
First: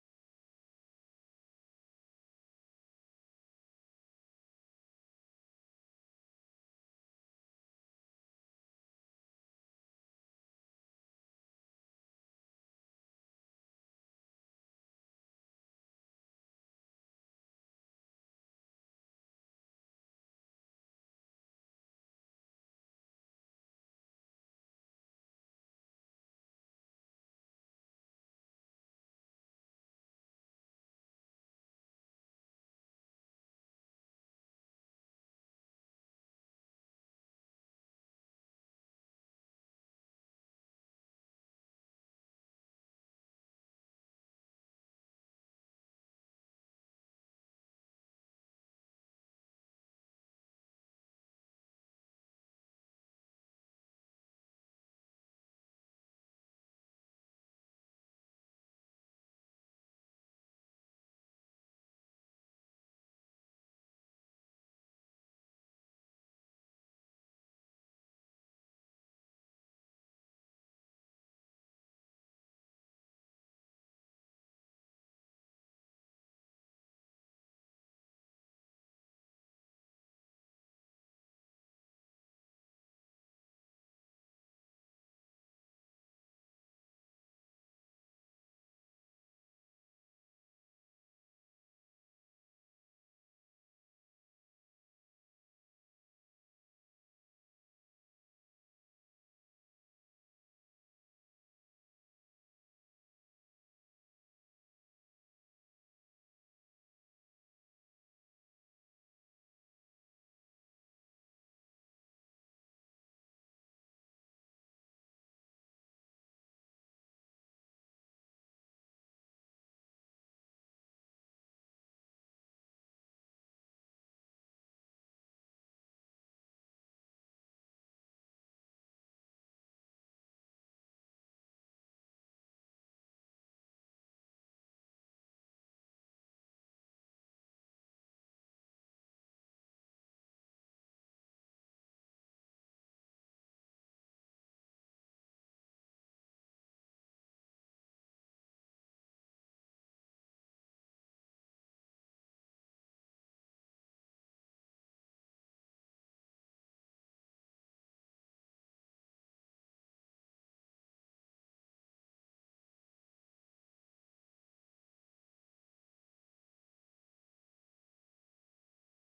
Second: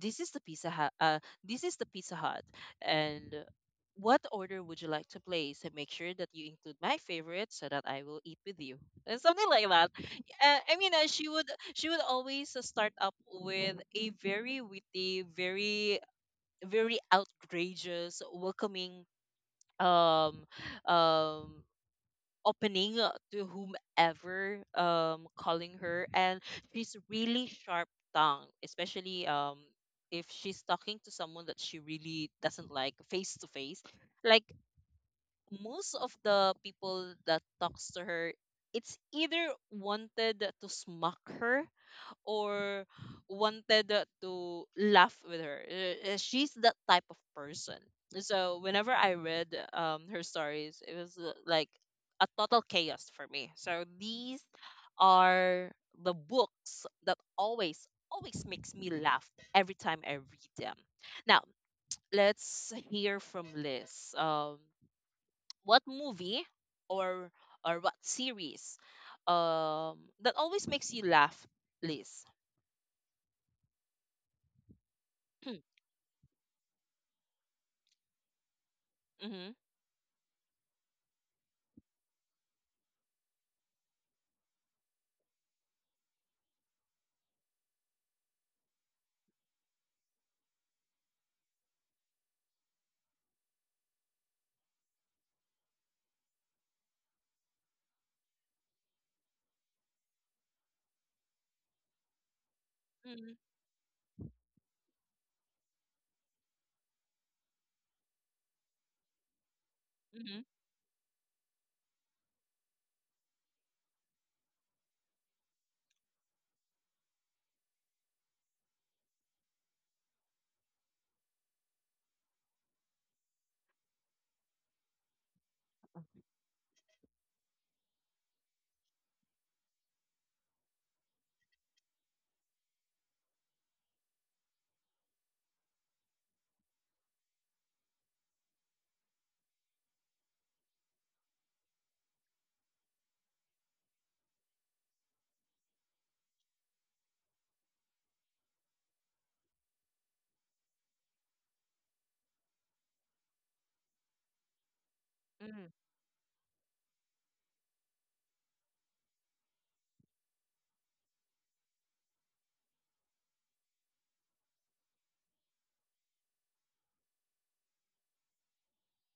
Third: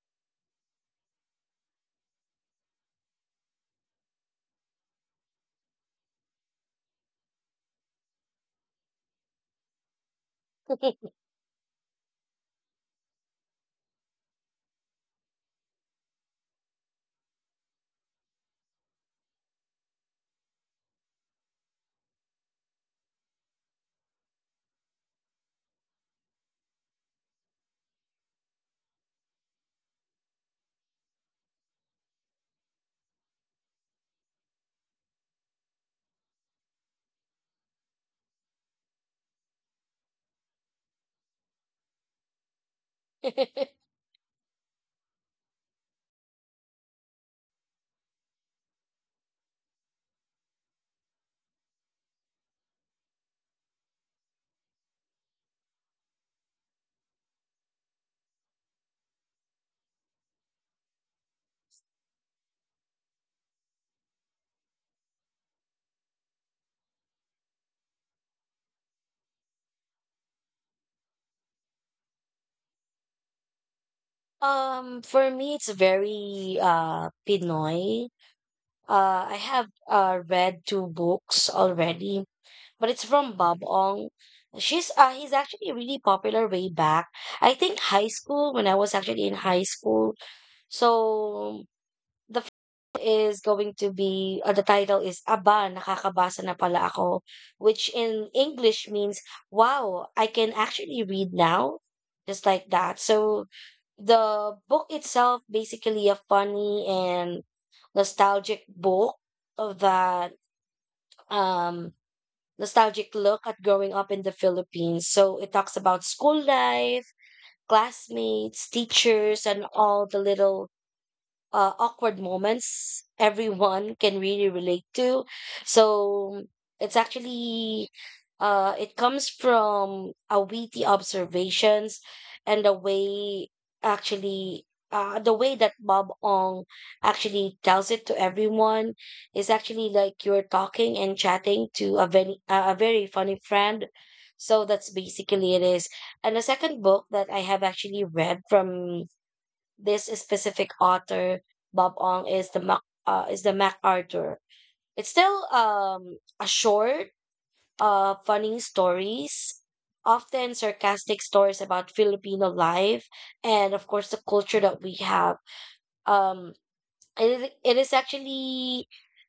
this is the pizza hut, this is the pizza hut and what order would you like to place and make sure that you include my favorite so that I will eat with you and something like that. I mean, *laughs* she would always start up with a very witty, very, very outrageous welcoming um um opening to whomever calling her. And she's really sharp tongue, especially if she's talking to someone that she really doesn't like face to face. Like most of the people that talks to her, it's either wanted to smack her or wanted to laugh with her. She's that type of person. So whenever I read her stories, it was like a total chaos for me. So these are the books that always always makes me laugh every time I read them. Now, let's hear from Liz. What movie or or what series that always makes you laugh, Liz? For me, it's *clears throat* very Pinoy. I Mhm. have read two books already, but it's from Bob Ong. She's he's actually really popular way back. I think high school when I was actually in high school. So The film is going to be the title is Aba, nakakabasa na pala ako, which in English means wow, I can actually read now, just like that. Mhm. So the book itself basically a funny and nostalgic book of that Mhm. um nostalgic look at growing up in the Philippines. So it talks about school life, classmates, teachers, and all the little awkward moments everyone can really relate to. So it's actually it comes from a witty observations and the way actually the way that Bob Ong actually tells it to everyone is actually like you're talking and chatting to a very a very funny friend. So that's basically it is. And the second book that I have actually read from this specific author, Bob Ong, is the MacArthur. It's still Mhm. A short, funny stories, often sarcastic stories about Filipino life and, of course, the culture that we have. Um, it it is actually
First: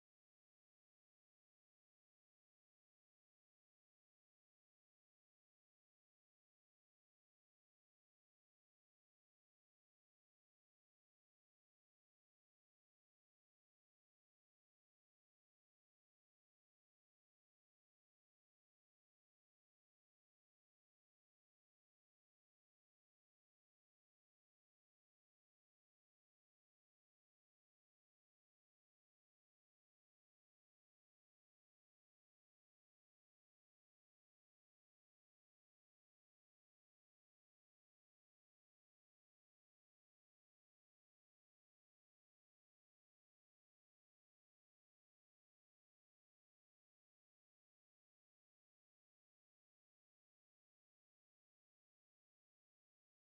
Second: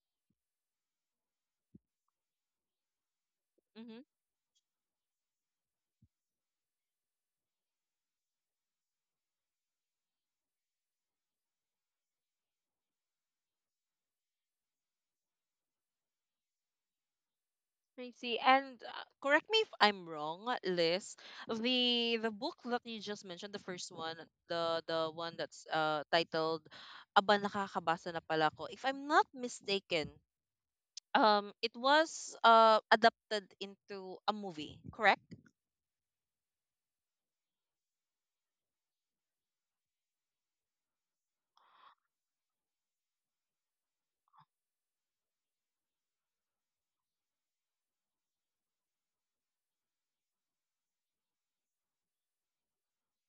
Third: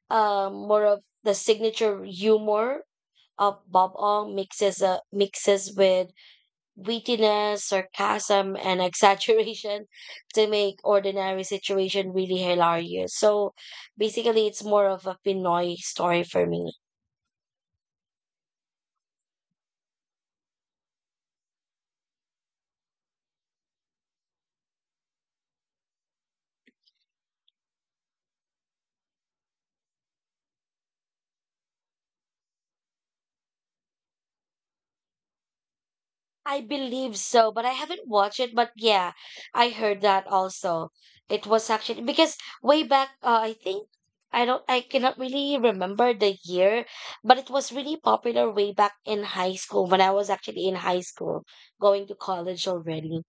more of the signature humor of Bob Mhm. Ong mixes with wittiness, sarcasm, and exaggeration *laughs* to make ordinary situation really hilarious. So basically, it's more of a Pinoy story for me. I see. And correct me if I'm wrong, Liz. The book that you just mentioned, the first one, the one that's titled Aba nakakabasa na pala ko. If I'm not mistaken, it was adapted into a movie, correct? I believe so, but I haven't watched it. But yeah, I heard that also. It was actually because way back, I think I cannot really remember the year, but it was really popular way back in high school when I was actually in high school, going to college already.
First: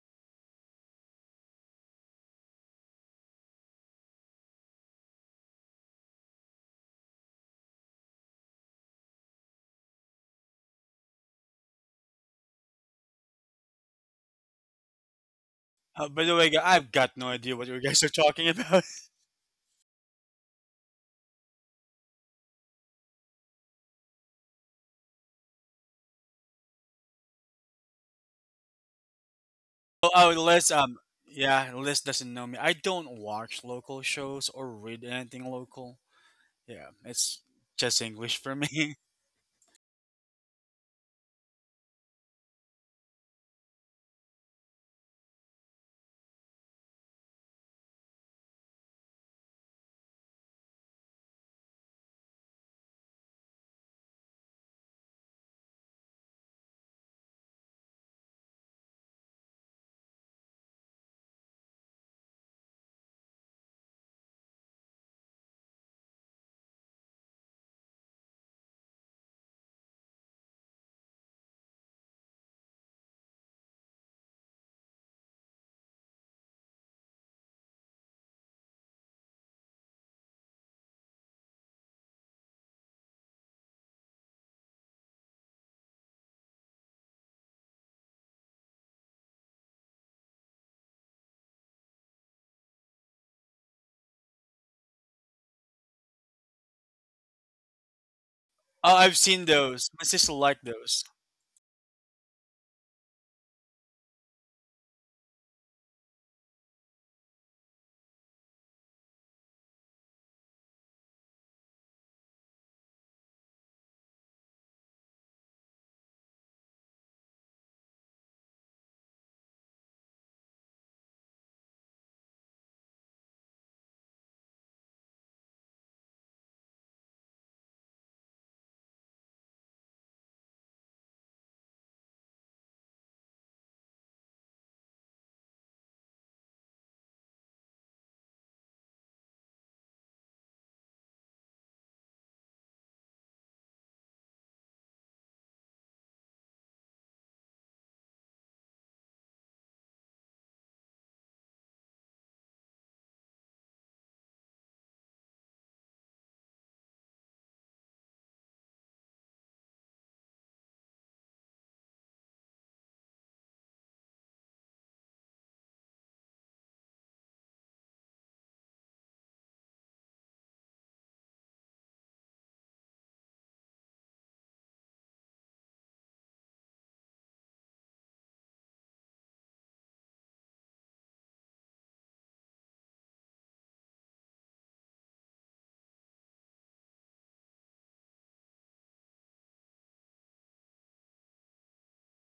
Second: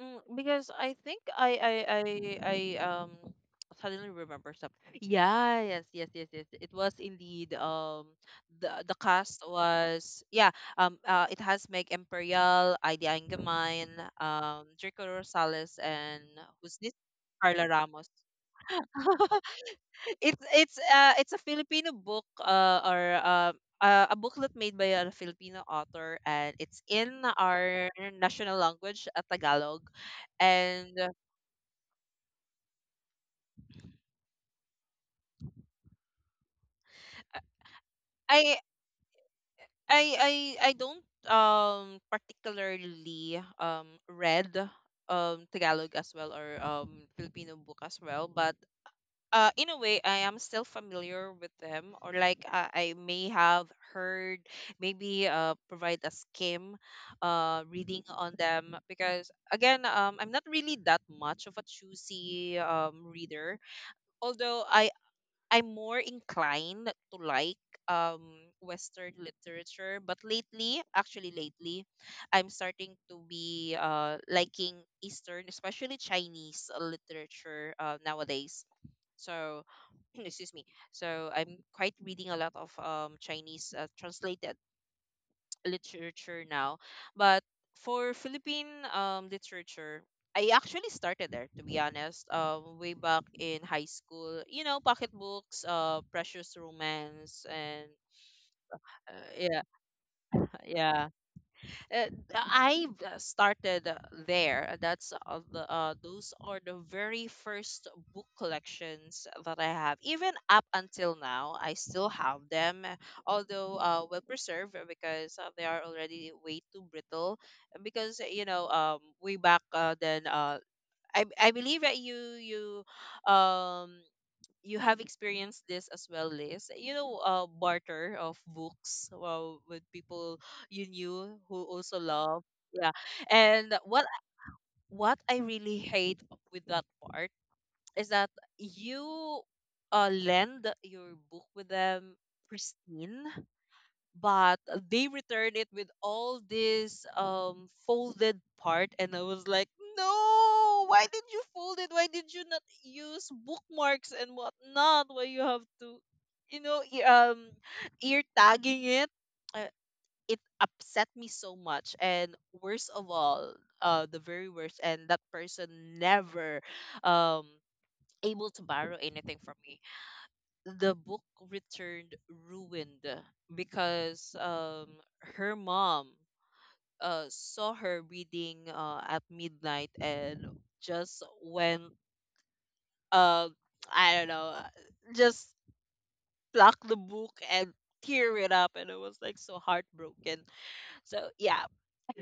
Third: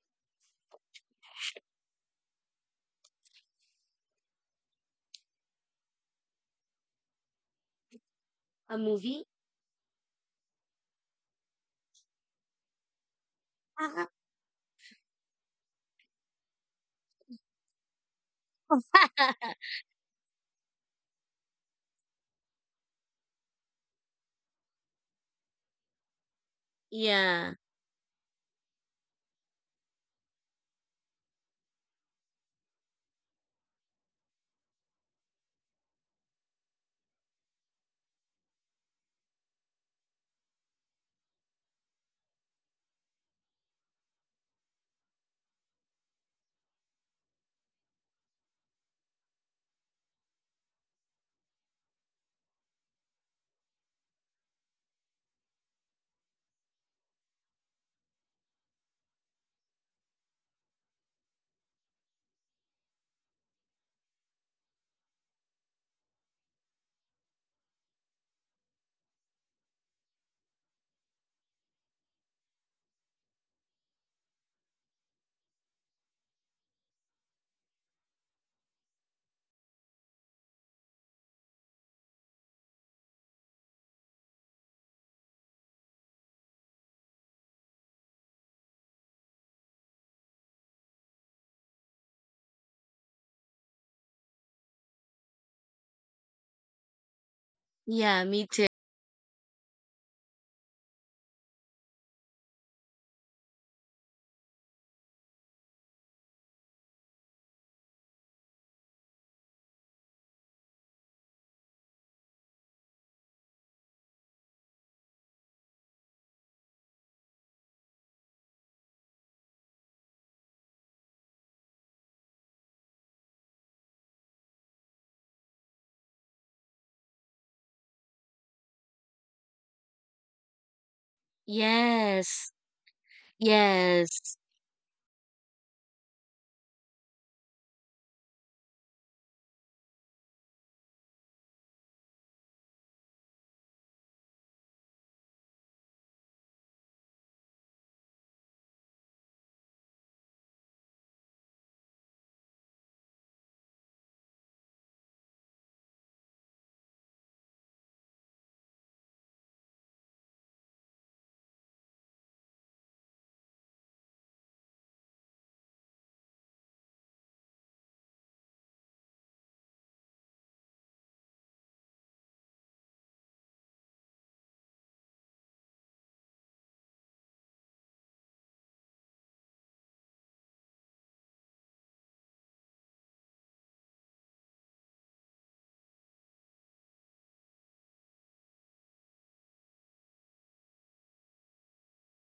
Mm, because I think I *tsk* suddenly remember something. Yeah, yes, yes, yes, yes. It was indeed A the movie? cast was yeah it has Meg Imperial, Ida Angerman, Uh-huh. Draco Rosales, Uh, and by the way, who's I've this? got no idea Carla what you guys Ramos. are talking about. *laughs* *laughs* It's it's a Filipino book or a booklet made by a Filipino author and it's in Yeah. our national language, Tagalog. Oh, oh, Liz, And yeah, Liz doesn't know me. I don't watch local shows or read anything local. Yeah, it's just English for I me. *laughs* I I I don't particularly read Tagalog as well or Filipino book as well, but in a way, I am still familiar with them, or like I may have heard, maybe provide a skim, reading on them because again, I'm not really that much of a choosy reader. Although I'm more inclined to like um Western literature, but lately, actually lately, I'm starting to be liking Eastern, especially Chinese literature nowadays. So, *clears throat* excuse me. So I'm quite reading a lot of Chinese translated literature now. But for Philippine literature, I actually started there, to be honest, way back in high school. You know, pocketbooks, precious romance, and Yeah, me too. Oh, I've seen yeah, those. My sister liked those. yeah, uh, I started there. That's the those are the very first book collections that I have. Even up until now, I still have them, although well preserved because they are already way too brittle. Because you know, way back then, I believe that you um you have experienced this as well, Liz. You know, barter of books with people you knew who also love. Yes. Yeah, and Yes. what I really hate with that part is that you lend your book with them pristine, but they returned it with all this folded part. And I was like, no, why did you fold it? Why did you not use bookmarks and whatnot? Why you have to, you know, ear tagging it. uh, it upset me so much. And worst of all, the very worst, and that person never um able to borrow anything from me. The book returned ruined because her mom saw her reading at midnight and just went, uh I don't know, just plucked the book and tear it up, and I was like, so heartbroken. So yeah,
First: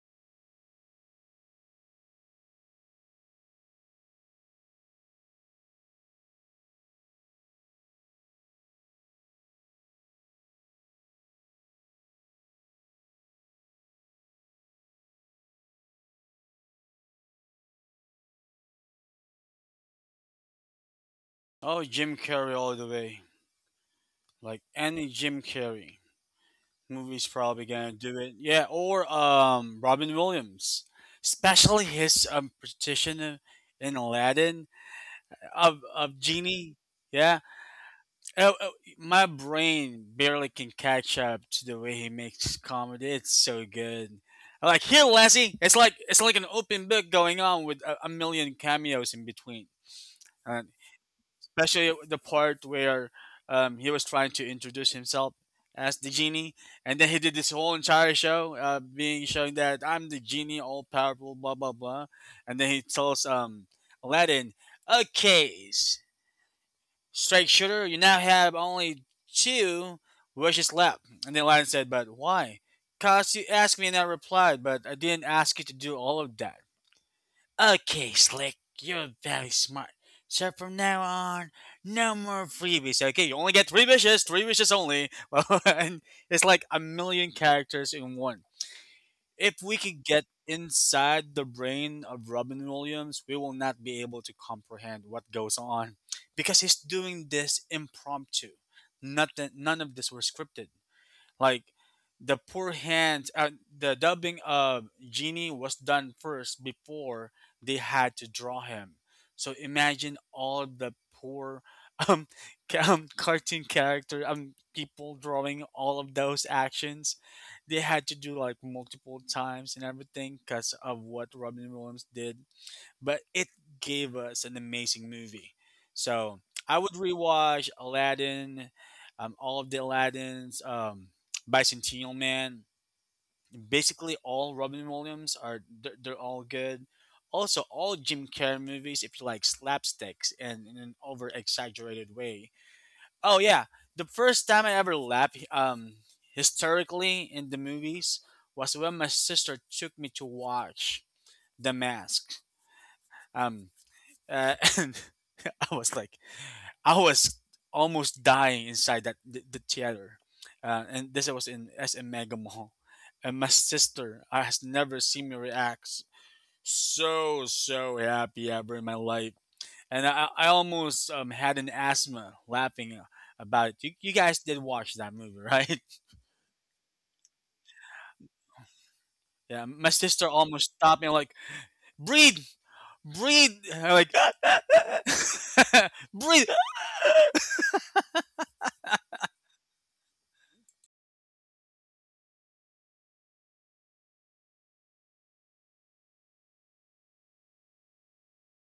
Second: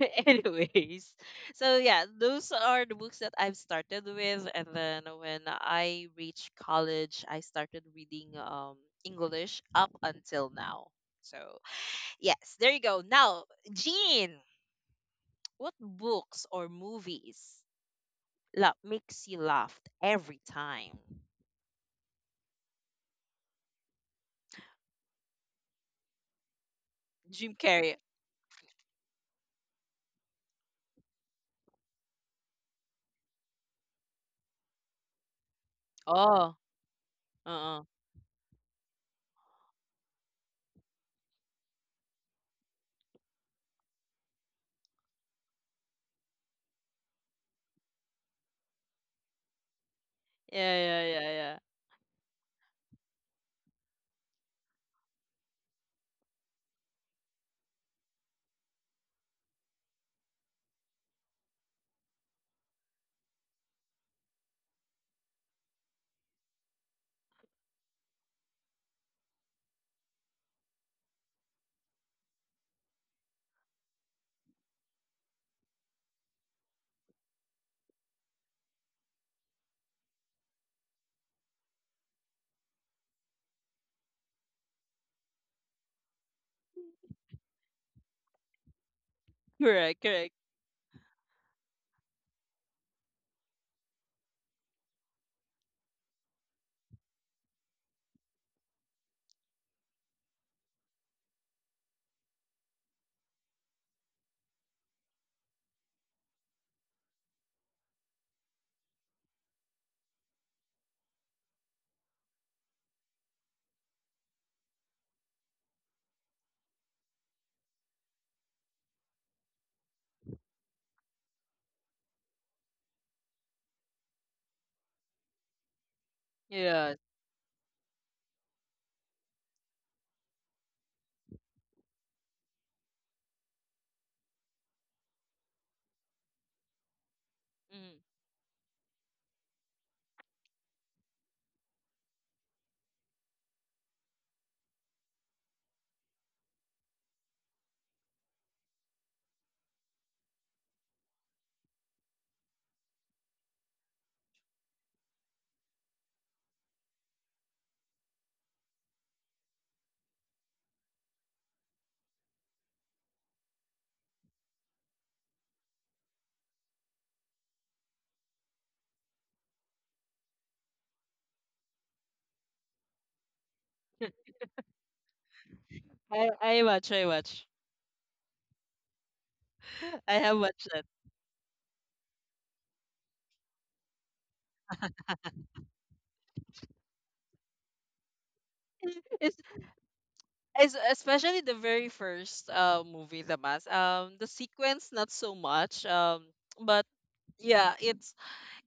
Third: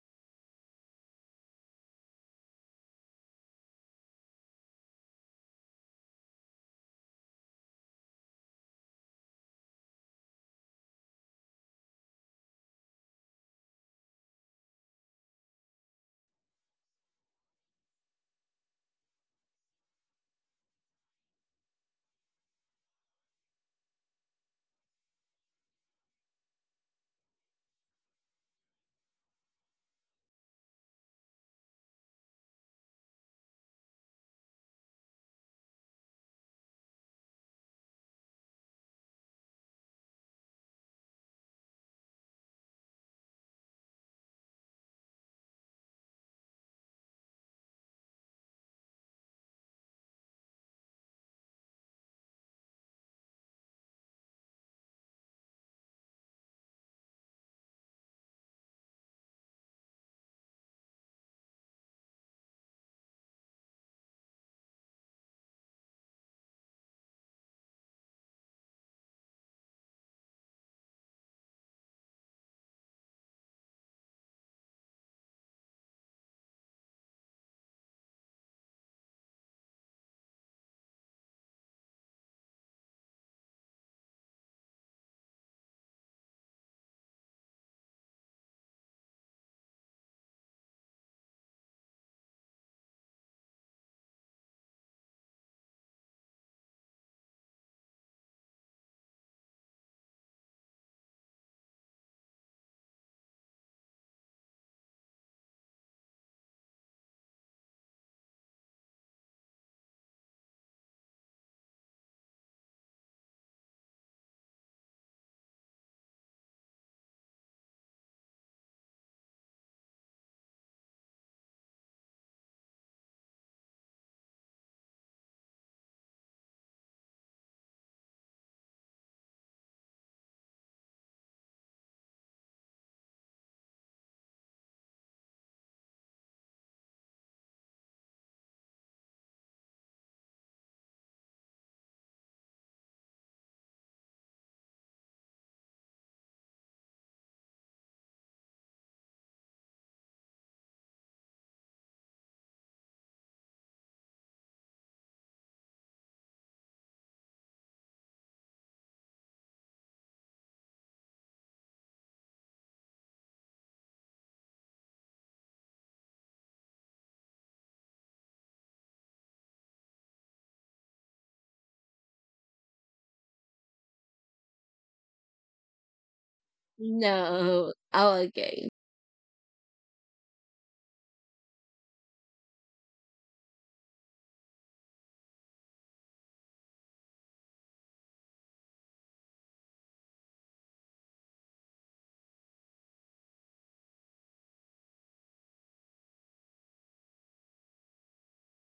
*laughs* anyways, so yeah, those are the books that I've started with, and then when I reached college, I started reading English up until now. So yes, there you go. Now, Jean, what books or movies makes you laugh every time? Oh, Jim Carrey all the way. Like any Jim Carrey movie's Jim probably gonna Carrey. do it. Yeah, or Robin Williams, especially his partition in Aladdin of Oh, genie. Yeah, uh-uh. Uh, uh, my brain barely can catch up to the way he makes comedy. It's so good. I'm like, here, Lassie, it's like an open book going on with a million cameos in between. Uh, Yeah, yeah, yeah, yeah. especially the part where he was trying to introduce himself as the genie, and then he did this whole entire show, being showing that I'm the genie, all powerful, blah blah blah, and then he tells Aladdin, "Okay, straight shooter, you now have only two wishes left." And then Aladdin said, "But why? Cause you asked me and I replied, but I didn't ask you to do all of that. Okay, Slick, you're very smart. So from now on, no more freebies. Okay, you only get three wishes only." *laughs* Well, and it's like a million characters in one. If we Correct, could get correct. inside the brain of Robin Williams, we will not be able to comprehend what goes on because he's doing this impromptu. Nothing, none of this were scripted. Like the poor hands, the dubbing of Genie was done first before they had to draw him. So imagine all the poor *laughs* um, cartoon character people drawing all of those actions. They had to do like multiple times and everything because of what Robin Williams did, but it gave us an amazing movie. So I would Yeah. rewatch Aladdin, all of the Aladdins, Bicentennial Man, basically all Robin Williams are, they're all good. Also, all Mm. Jim Carrey movies, if you like slapsticks and in an over exaggerated way. Oh yeah, the first time I ever laughed historically in the movies was when my sister took me to watch The Mask. Um, uh, *laughs* *laughs* I was like, I was almost dying inside that the theater, and this was in SM Mega Mall, and my sister I has never seen me react so happy ever in my life, and I almost had an asthma laughing about it. You guys did watch that movie, right? *laughs* I watch. No. Oh, okay. Yeah, my *laughs* I sister have watched almost that. stopped me. I'm like, breathe, breathe, I'm like *laughs* breathe. *laughs* It's es- especially the very first movie, The Mask. The sequence not so much. But yeah,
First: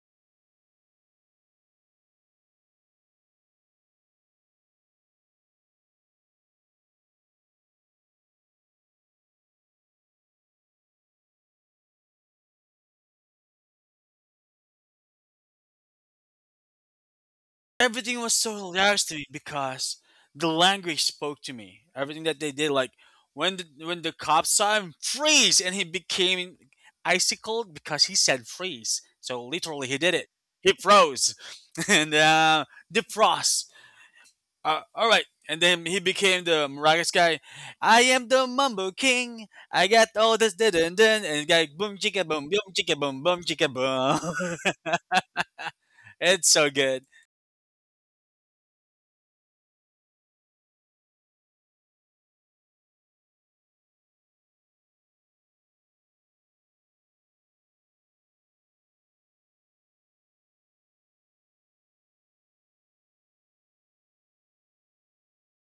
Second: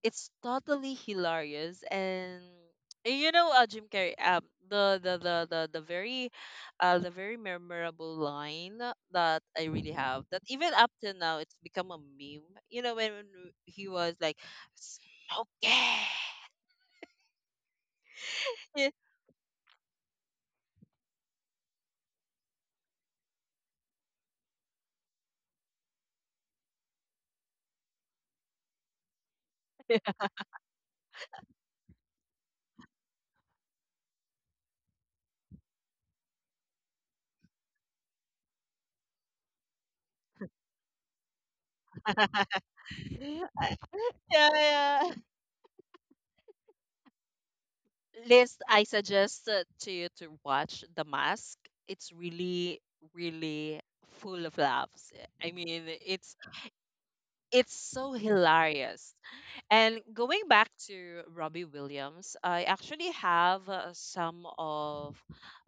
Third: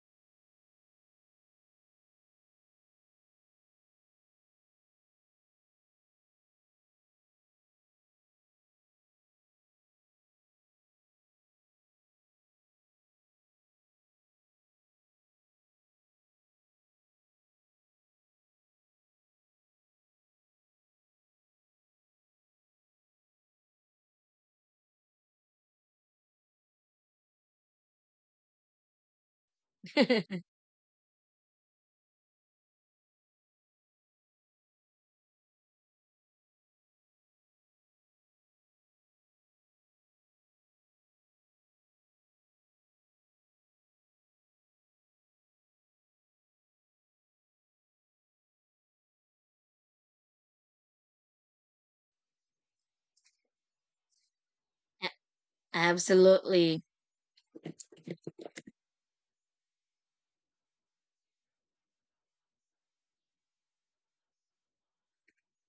it's totally hilarious. And you know Jim Carrey. Um, the the the the the very, the very memorable line that I really have, that even up to now it's become a meme. You know, when he was like, "Smoke it." Everything was so hilarious to me because the language spoke to me. Everything that they did, like when the cops saw him freeze and he became icicled because he said freeze. So literally, he did *laughs* *laughs* it. He froze *laughs* and defrost. All right, and then he became the Maracas guy. I am the Mumbo King. I got all this did and then and guy boom chicka boom boom chicka boom boom Yeah, chicka boom. yeah. *laughs* *laughs* It's so good. Liz, I suggest to you to watch The Mask. It's really, really full of laughs. A- I mean, Absolutely. it's so hilarious. And going back to Robbie Williams, I actually have uh, some of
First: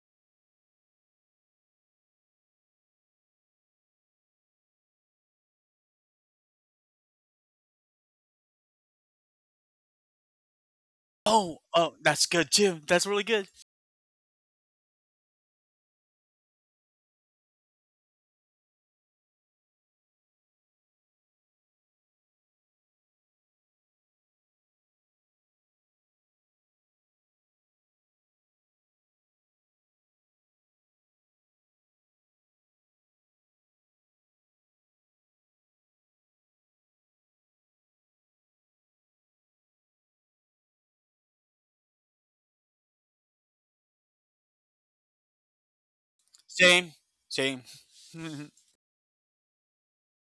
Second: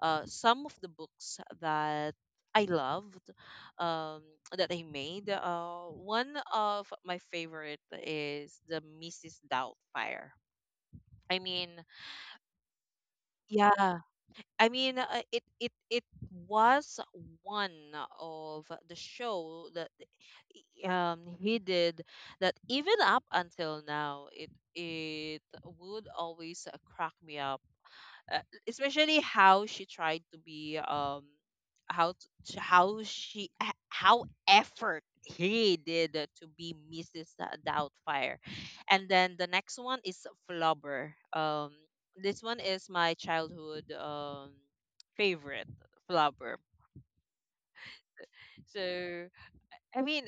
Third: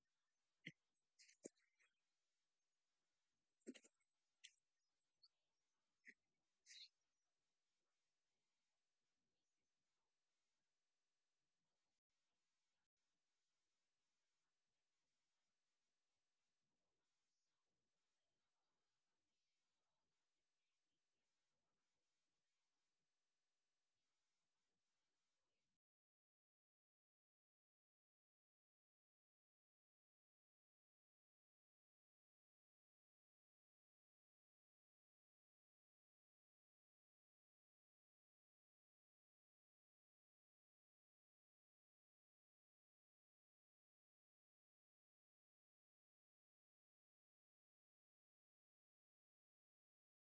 uh, some of the books that I loved, um, that I made. One of my favorite is the Mrs. Doubtfire. I Oh, mean, oh, that's good too. That's really good. yeah, I mean, it was one of the show that he did, that even up until now it would always crack me up, uh, especially how she tried to be, how how how effort he did to be Mrs. Doubtfire. And then the next one is Flubber. This one is my childhood favorite, Flubber. Same, same. *laughs* So I mean,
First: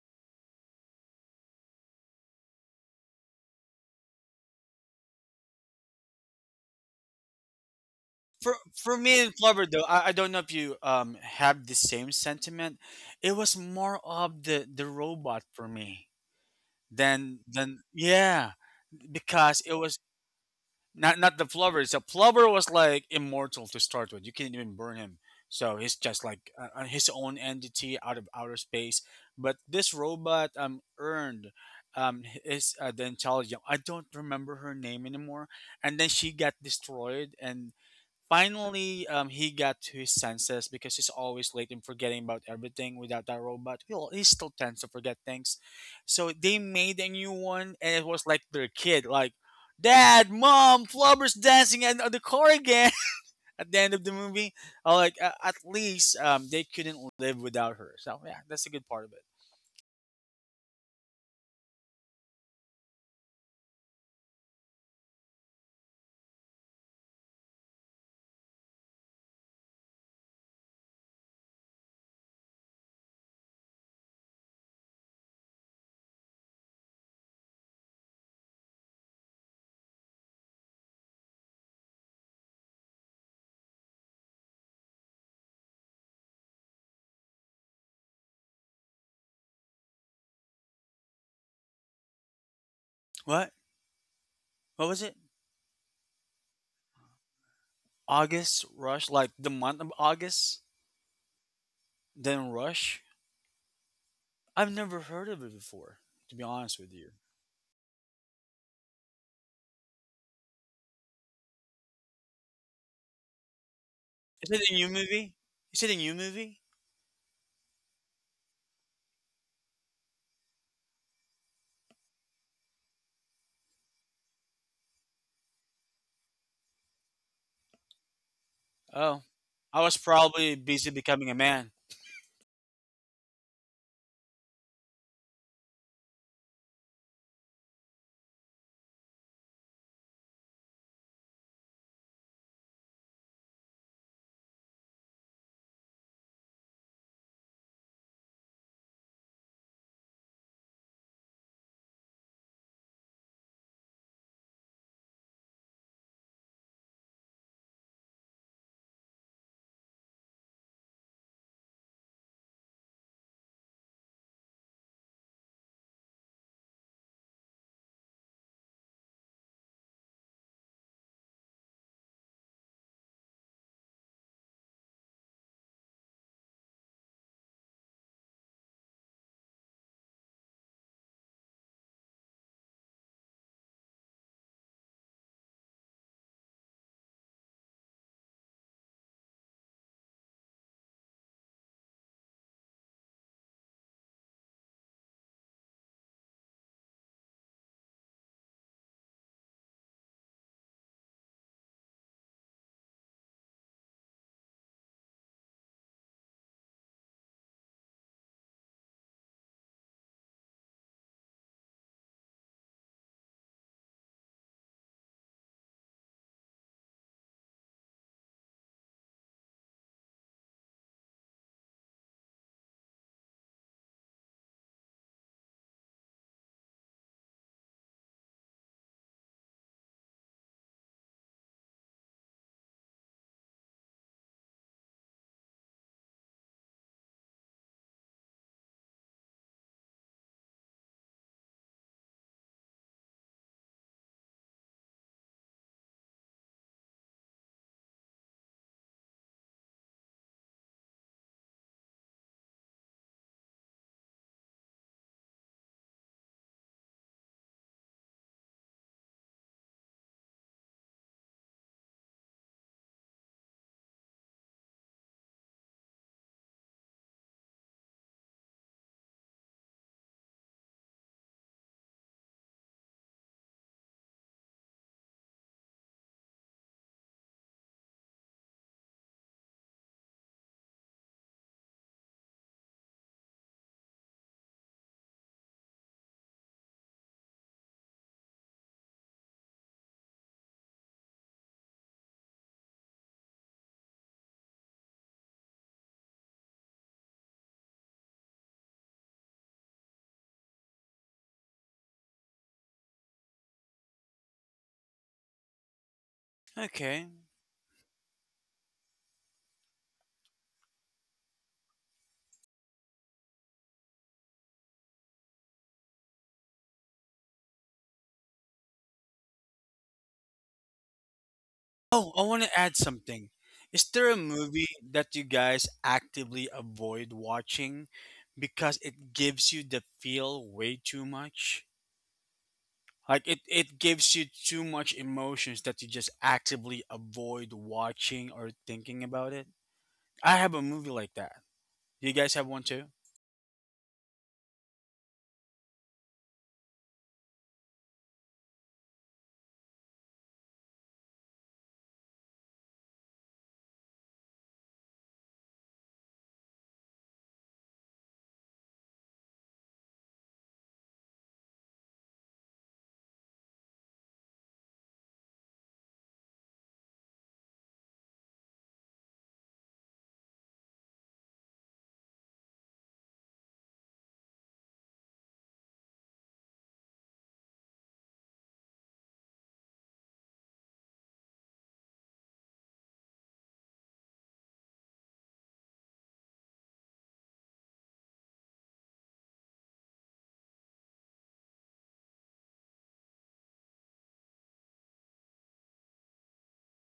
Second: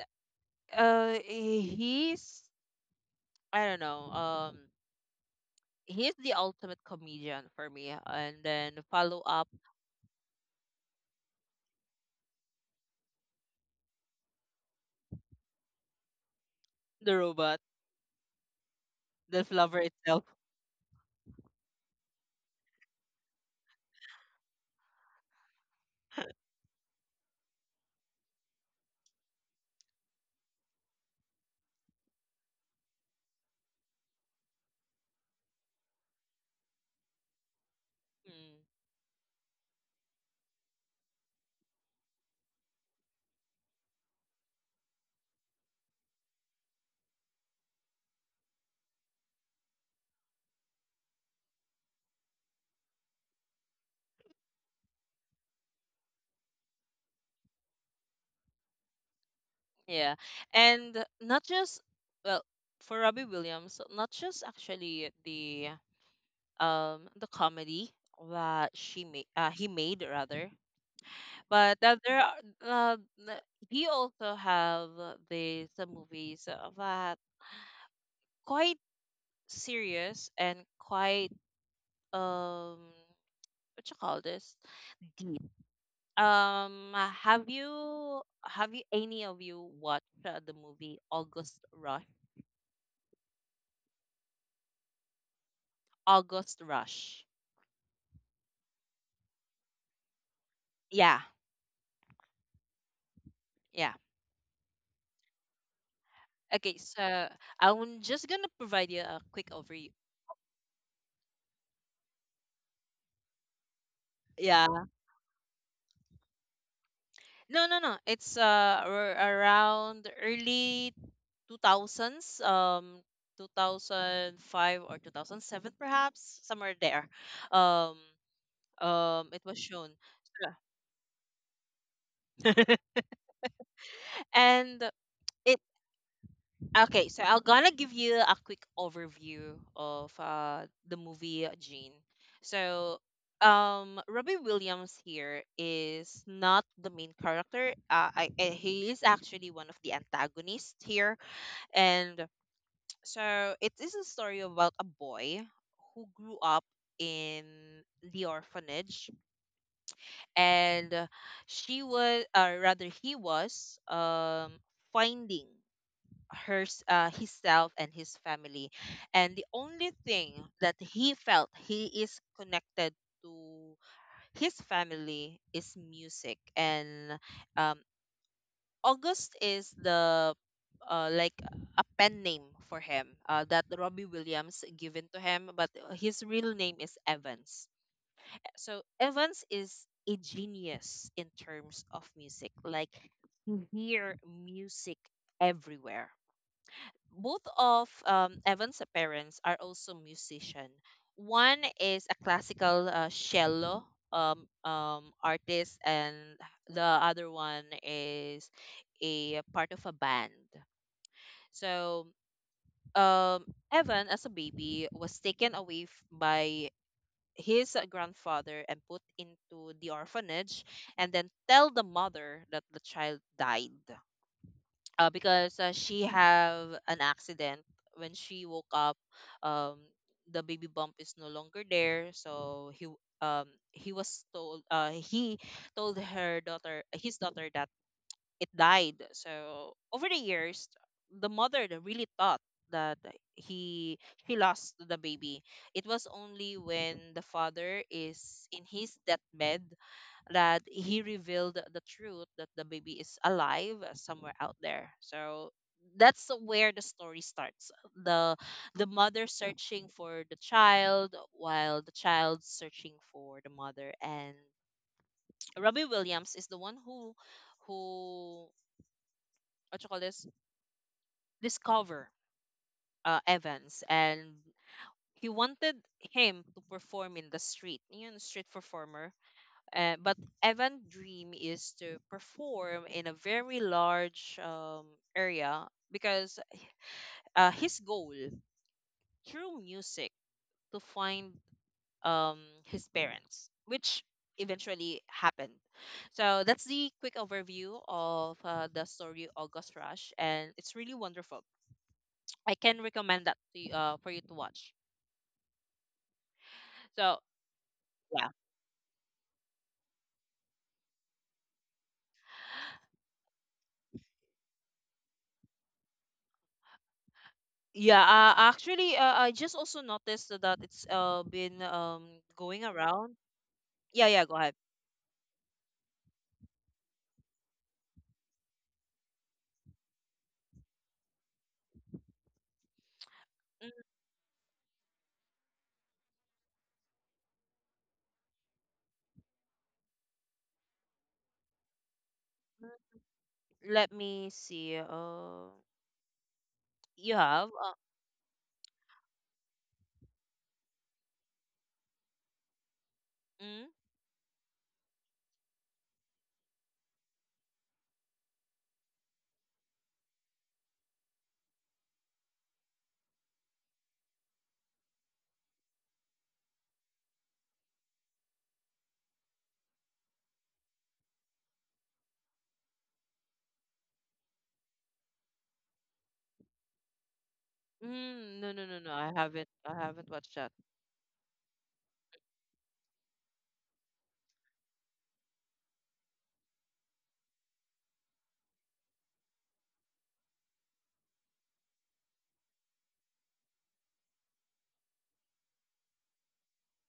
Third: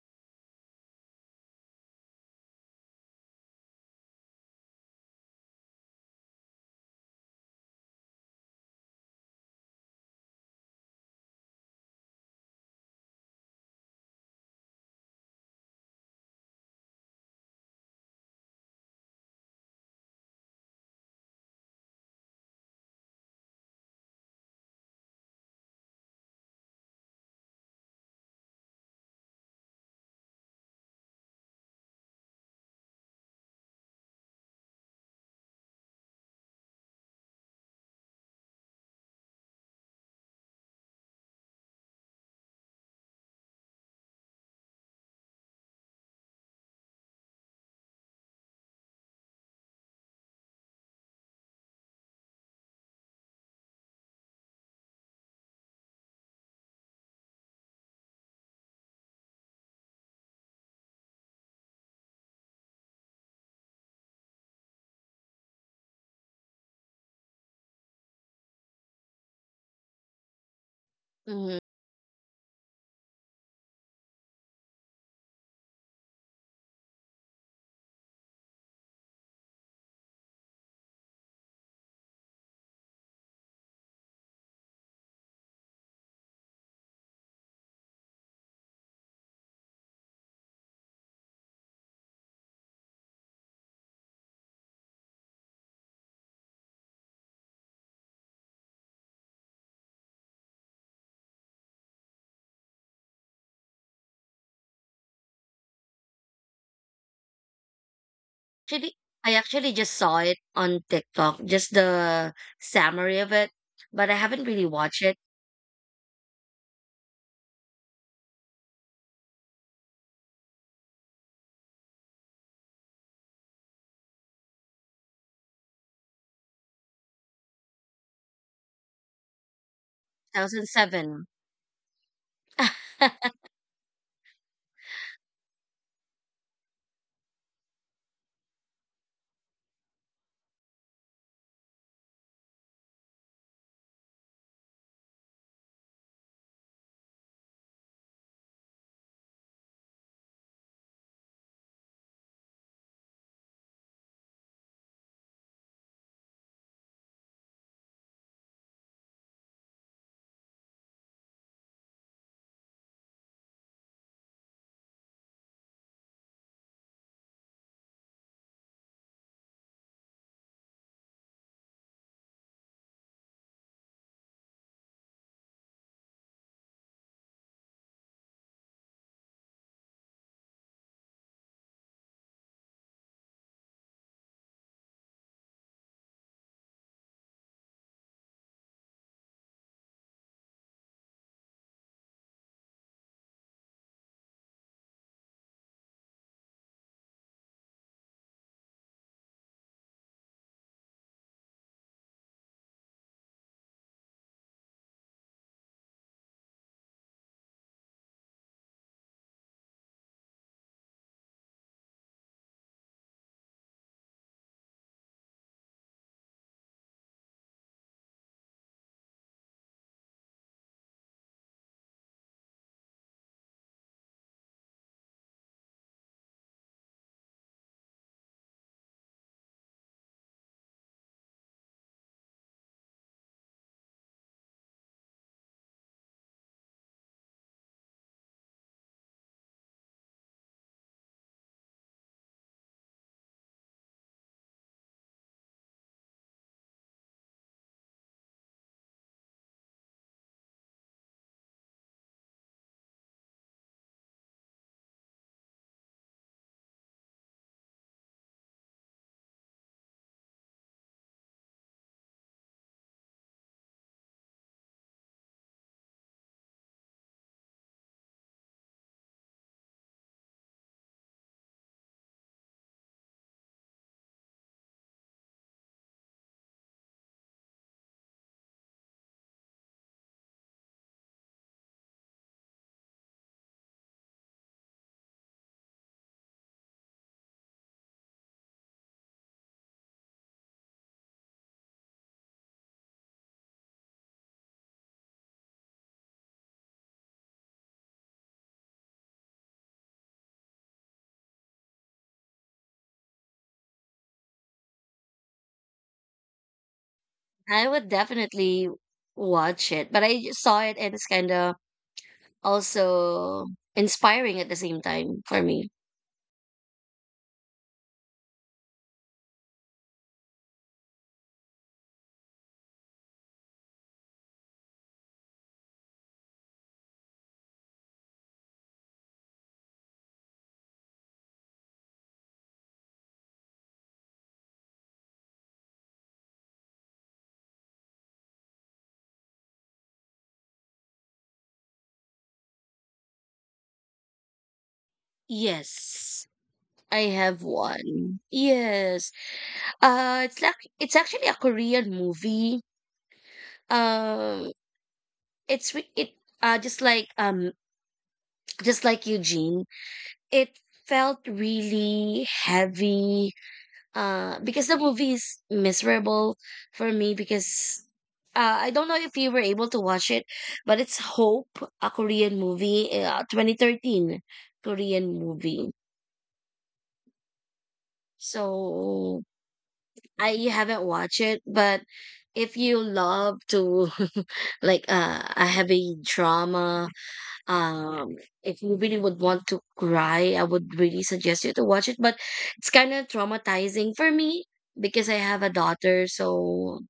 he's, I don't know. He's the ultimate comedian for me, and for then for follow me and up Flubber though, I don't know if you have the same sentiment. It was more of the robot for me the than robot, yeah, the because it flubber was itself. not not the Flubber. So Flubber was like immortal to start with. You can't even burn him. So he's just like his own entity out of outer space. But this robot earned his the intelligence. I don't remember her name anymore. And then she got destroyed, and Mm, finally, he got to his senses because he's always late and forgetting about everything without that robot. He, he still tends to forget things. So they made a new one, and it was like their kid, like, Dad, Mom, Flubber's dancing at the car again *laughs* at the end of the movie. I like, at least they couldn't live without her. So, yeah, that's a good part of it. yeah. And not just, well, for Robbie Williams, not just actually the comedy that she made he made rather, Mhm. but that there are uh, the- he also have these movies that quite serious and quite um what you call this, deep. Have you any of you watched the movie August Rush? What? What was it? August Rush. August Rush? Like the month of August? Yeah, Then Rush? yeah. I've never heard of it before, to be honest Okay, with you. so I'm just gonna provide you Actually, a I quick actually overview. just saw it on TikTok, just the summary of it, but I Is haven't it a really new Yeah. watched movie? it. Is it a new movie? No, no, no. It's around early 2000s, 2005 or 2007 perhaps, somewhere there. Um Oh, it was I shown. was probably busy becoming a 2007. man. *laughs* *laughs* and it Okay, so I'm gonna give you a quick overview of the movie Gene. So, Robbie Williams here is not the main character. He is actually one of the antagonists here. And so it is a story about a boy who grew up in the orphanage, and she was, or rather, he was finding her himself and his family. And the only thing that he felt he is connected to his family is music. And um, August is the like a pen name for him that Robbie Williams given to him, but his real name is Evans. So Evans is a genius in terms of music. Like he hear music everywhere. Both of Evan's parents are also musician. One is a classical cello artist, and the other one is a part of a band. So um, Evan, as a baby, was taken away by his grandfather and put into the orphanage, and then tell the mother that the child died because she have an accident when she woke up, um the baby bump is no longer there, so he was told he told her daughter, his daughter, that it died. So over the years the mother really thought that he she lost the baby. It was only when the father is in his deathbed that he revealed the truth that the baby is alive somewhere out there. So that's where the story starts. The mother searching for the child while the child searching for the mother, and Robbie Williams is the one who, what you call this, discover Evans, and he wanted him to perform in the street. You know, street performer. But Evan dream is to perform in a very large area because his goal through music to find um, his parents, which eventually happened. So that's the quick overview of the story August Rush, and it's really wonderful. I can recommend that to you, for you to watch. Okay. So I would yeah, definitely watch it, but I just saw it and it's kind of also inspiring at the same time for me. yeah. Actually, I just also noticed that it's been Oh, I want to going add around. something. Is there Yeah, a yeah, go ahead. movie that you guys actively avoid watching because it gives you the feel way too much? Like it Mhm. gives you too much emotions that you just actively avoid watching or thinking about it. I have a movie like that. You guys have one too? Let me see. Yes, I You have have? One. Yes. It's like, it's actually a Korean movie. Mm? Um, it's re- it uh just like um just like Eugene, it felt really heavy. Because the movie is miserable for me because I don't know if you were able to watch it, but it's Hope, a Korean movie, 2013 Korean movie. Mm, no, no, no, no. I So haven't. I haven't I watched that. haven't watched it, but if you love to *laughs* like a heavy drama. Um, if you really would want to cry, I would really suggest you to watch it. But it's kind of traumatizing for me because I have a daughter. So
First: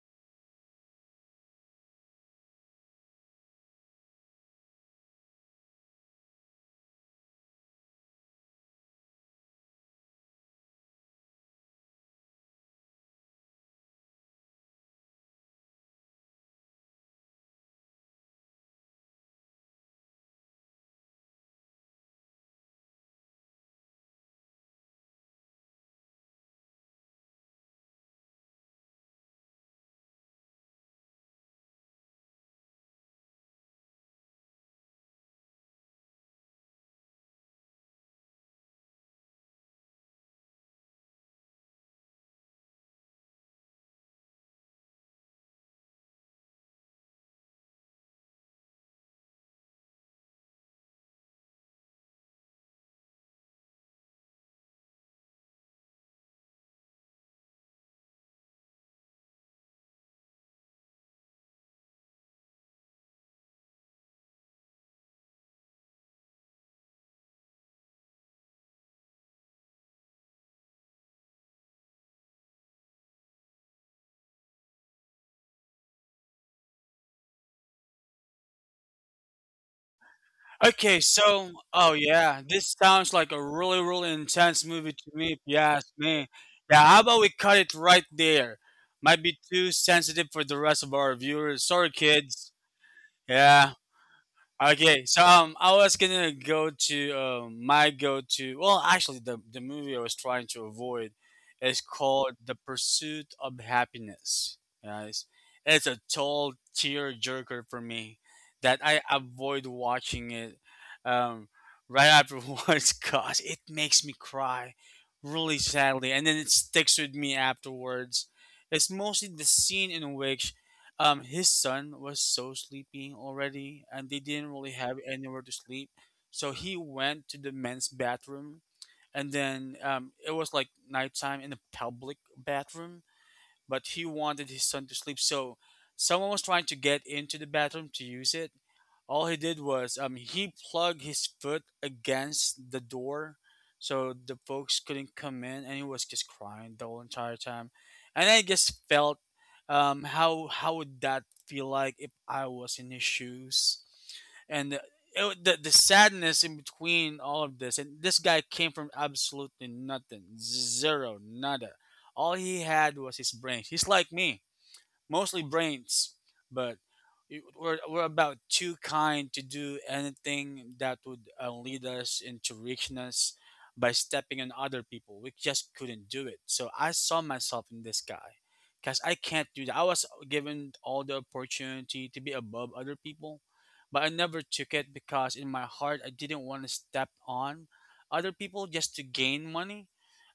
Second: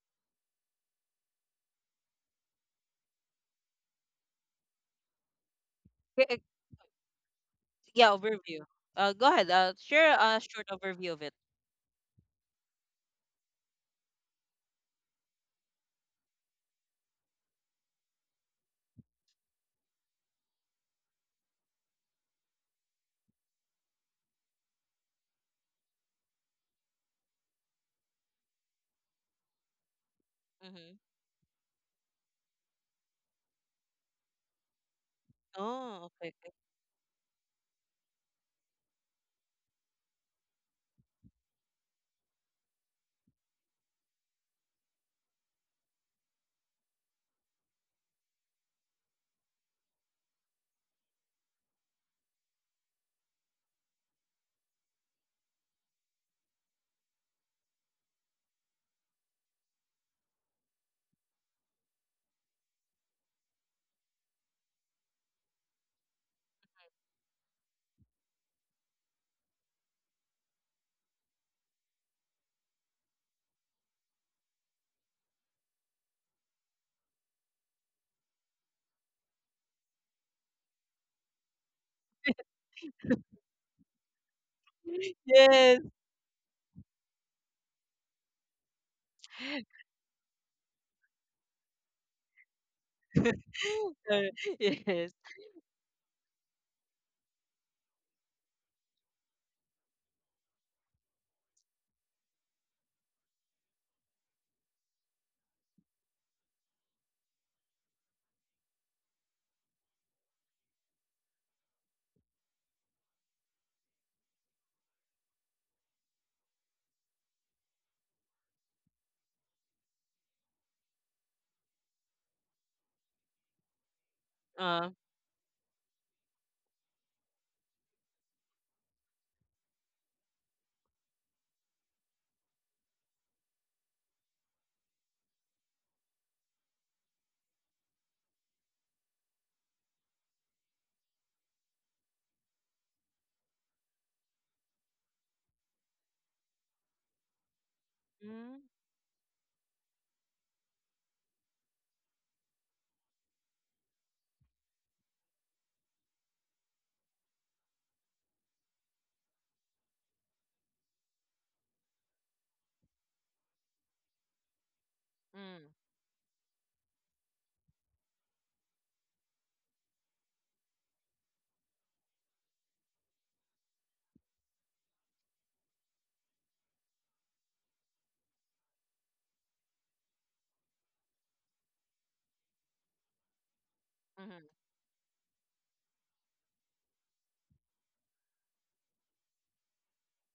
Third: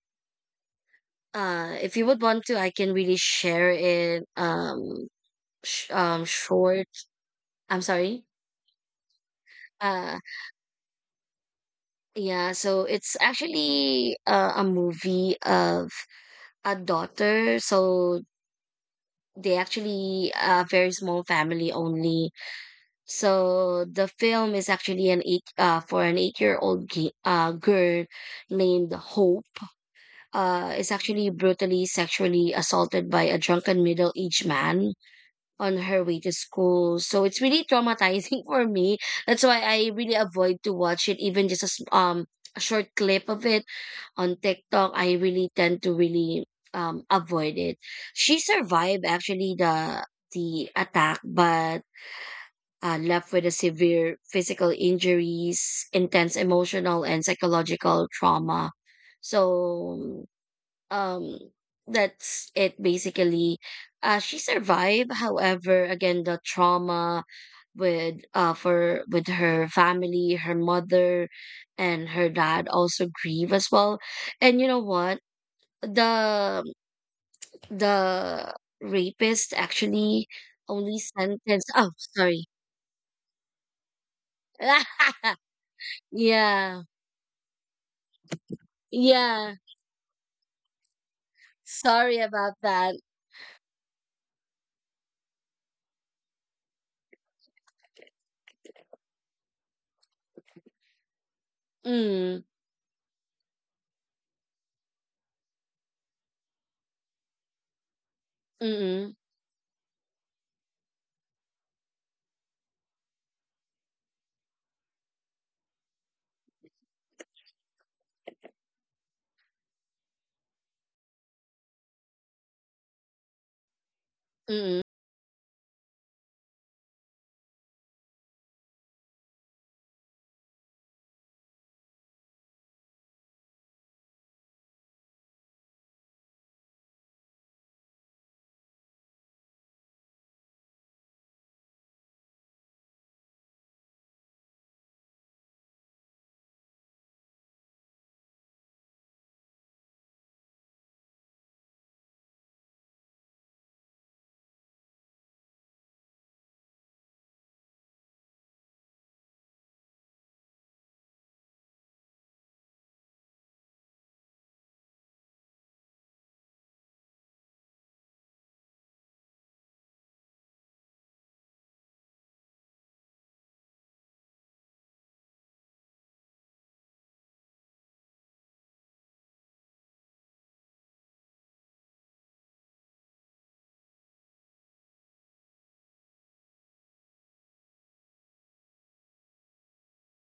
if you would want to, I can really share it. Um, sh- um, K- uh, short. I'm Yeah, sorry. overview. Go ahead. Share Uh, a short overview of it. yeah. So it's actually a movie of a daughter. So they actually a very small family only. So the film is actually an 8-year-old girl named Hope. Is Mm-hmm. actually brutally sexually assaulted by a drunken middle-aged man on her Oh, way okay, to okay. school. So it's really traumatizing *laughs* for me. That's why I really avoid to watch it, even just a a short clip of it on TikTok. I really tend to really avoid it. She survived actually the attack, but left with a severe physical injuries, intense emotional and psychological trauma. So um, that's it basically. She survived, however, again the trauma with her family, her mother, and her dad also grieve as well. And you know what? The the rapist actually only Okay, so sentenced. Oh, oh yeah, sorry. this sounds like a really, really intense movie to *laughs* me, if *laughs* you Yes. ask me. Yeah. Yeah, how about we cut it right there? Might be Yeah. too sensitive for the rest of our viewers. Sorry, Sorry kids. about that. Yeah. *laughs* Uh, Okay, yes. so I was gonna go to my go to. Well, actually, the movie I was trying to avoid is called Mm. "The Pursuit of Happiness." Guys, it's a total tear jerker for me that I Mm. avoid watching it um, right afterwards *laughs* because it makes me cry really sadly, and then it sticks with me afterwards. It's mostly the scene in which his son was so sleepy already, and they didn't really Mm. Uh, have anywhere to sleep. So he went to the men's bathroom, and then it was like nighttime in the public bathroom, but he wanted his son to sleep. So someone was trying to get into the bathroom to use it. All he did was he plugged his foot against the door so the folks couldn't come in, and he was just crying the whole entire time. And I mm, just felt how would that feel like if I was in his shoes? And it, the sadness in between all of this, and this guy came from absolutely nothing, zero, nada. All he had was his brains. He's like me, mostly mm, brains, but we're about too kind to do anything that would lead us into richness by stepping on other people. We just couldn't do it. So I saw myself in this guy because I can't do that. I was given all the opportunity to be above other people, but I never hmm. took it because in my heart I didn't want to step on other people just to gain money.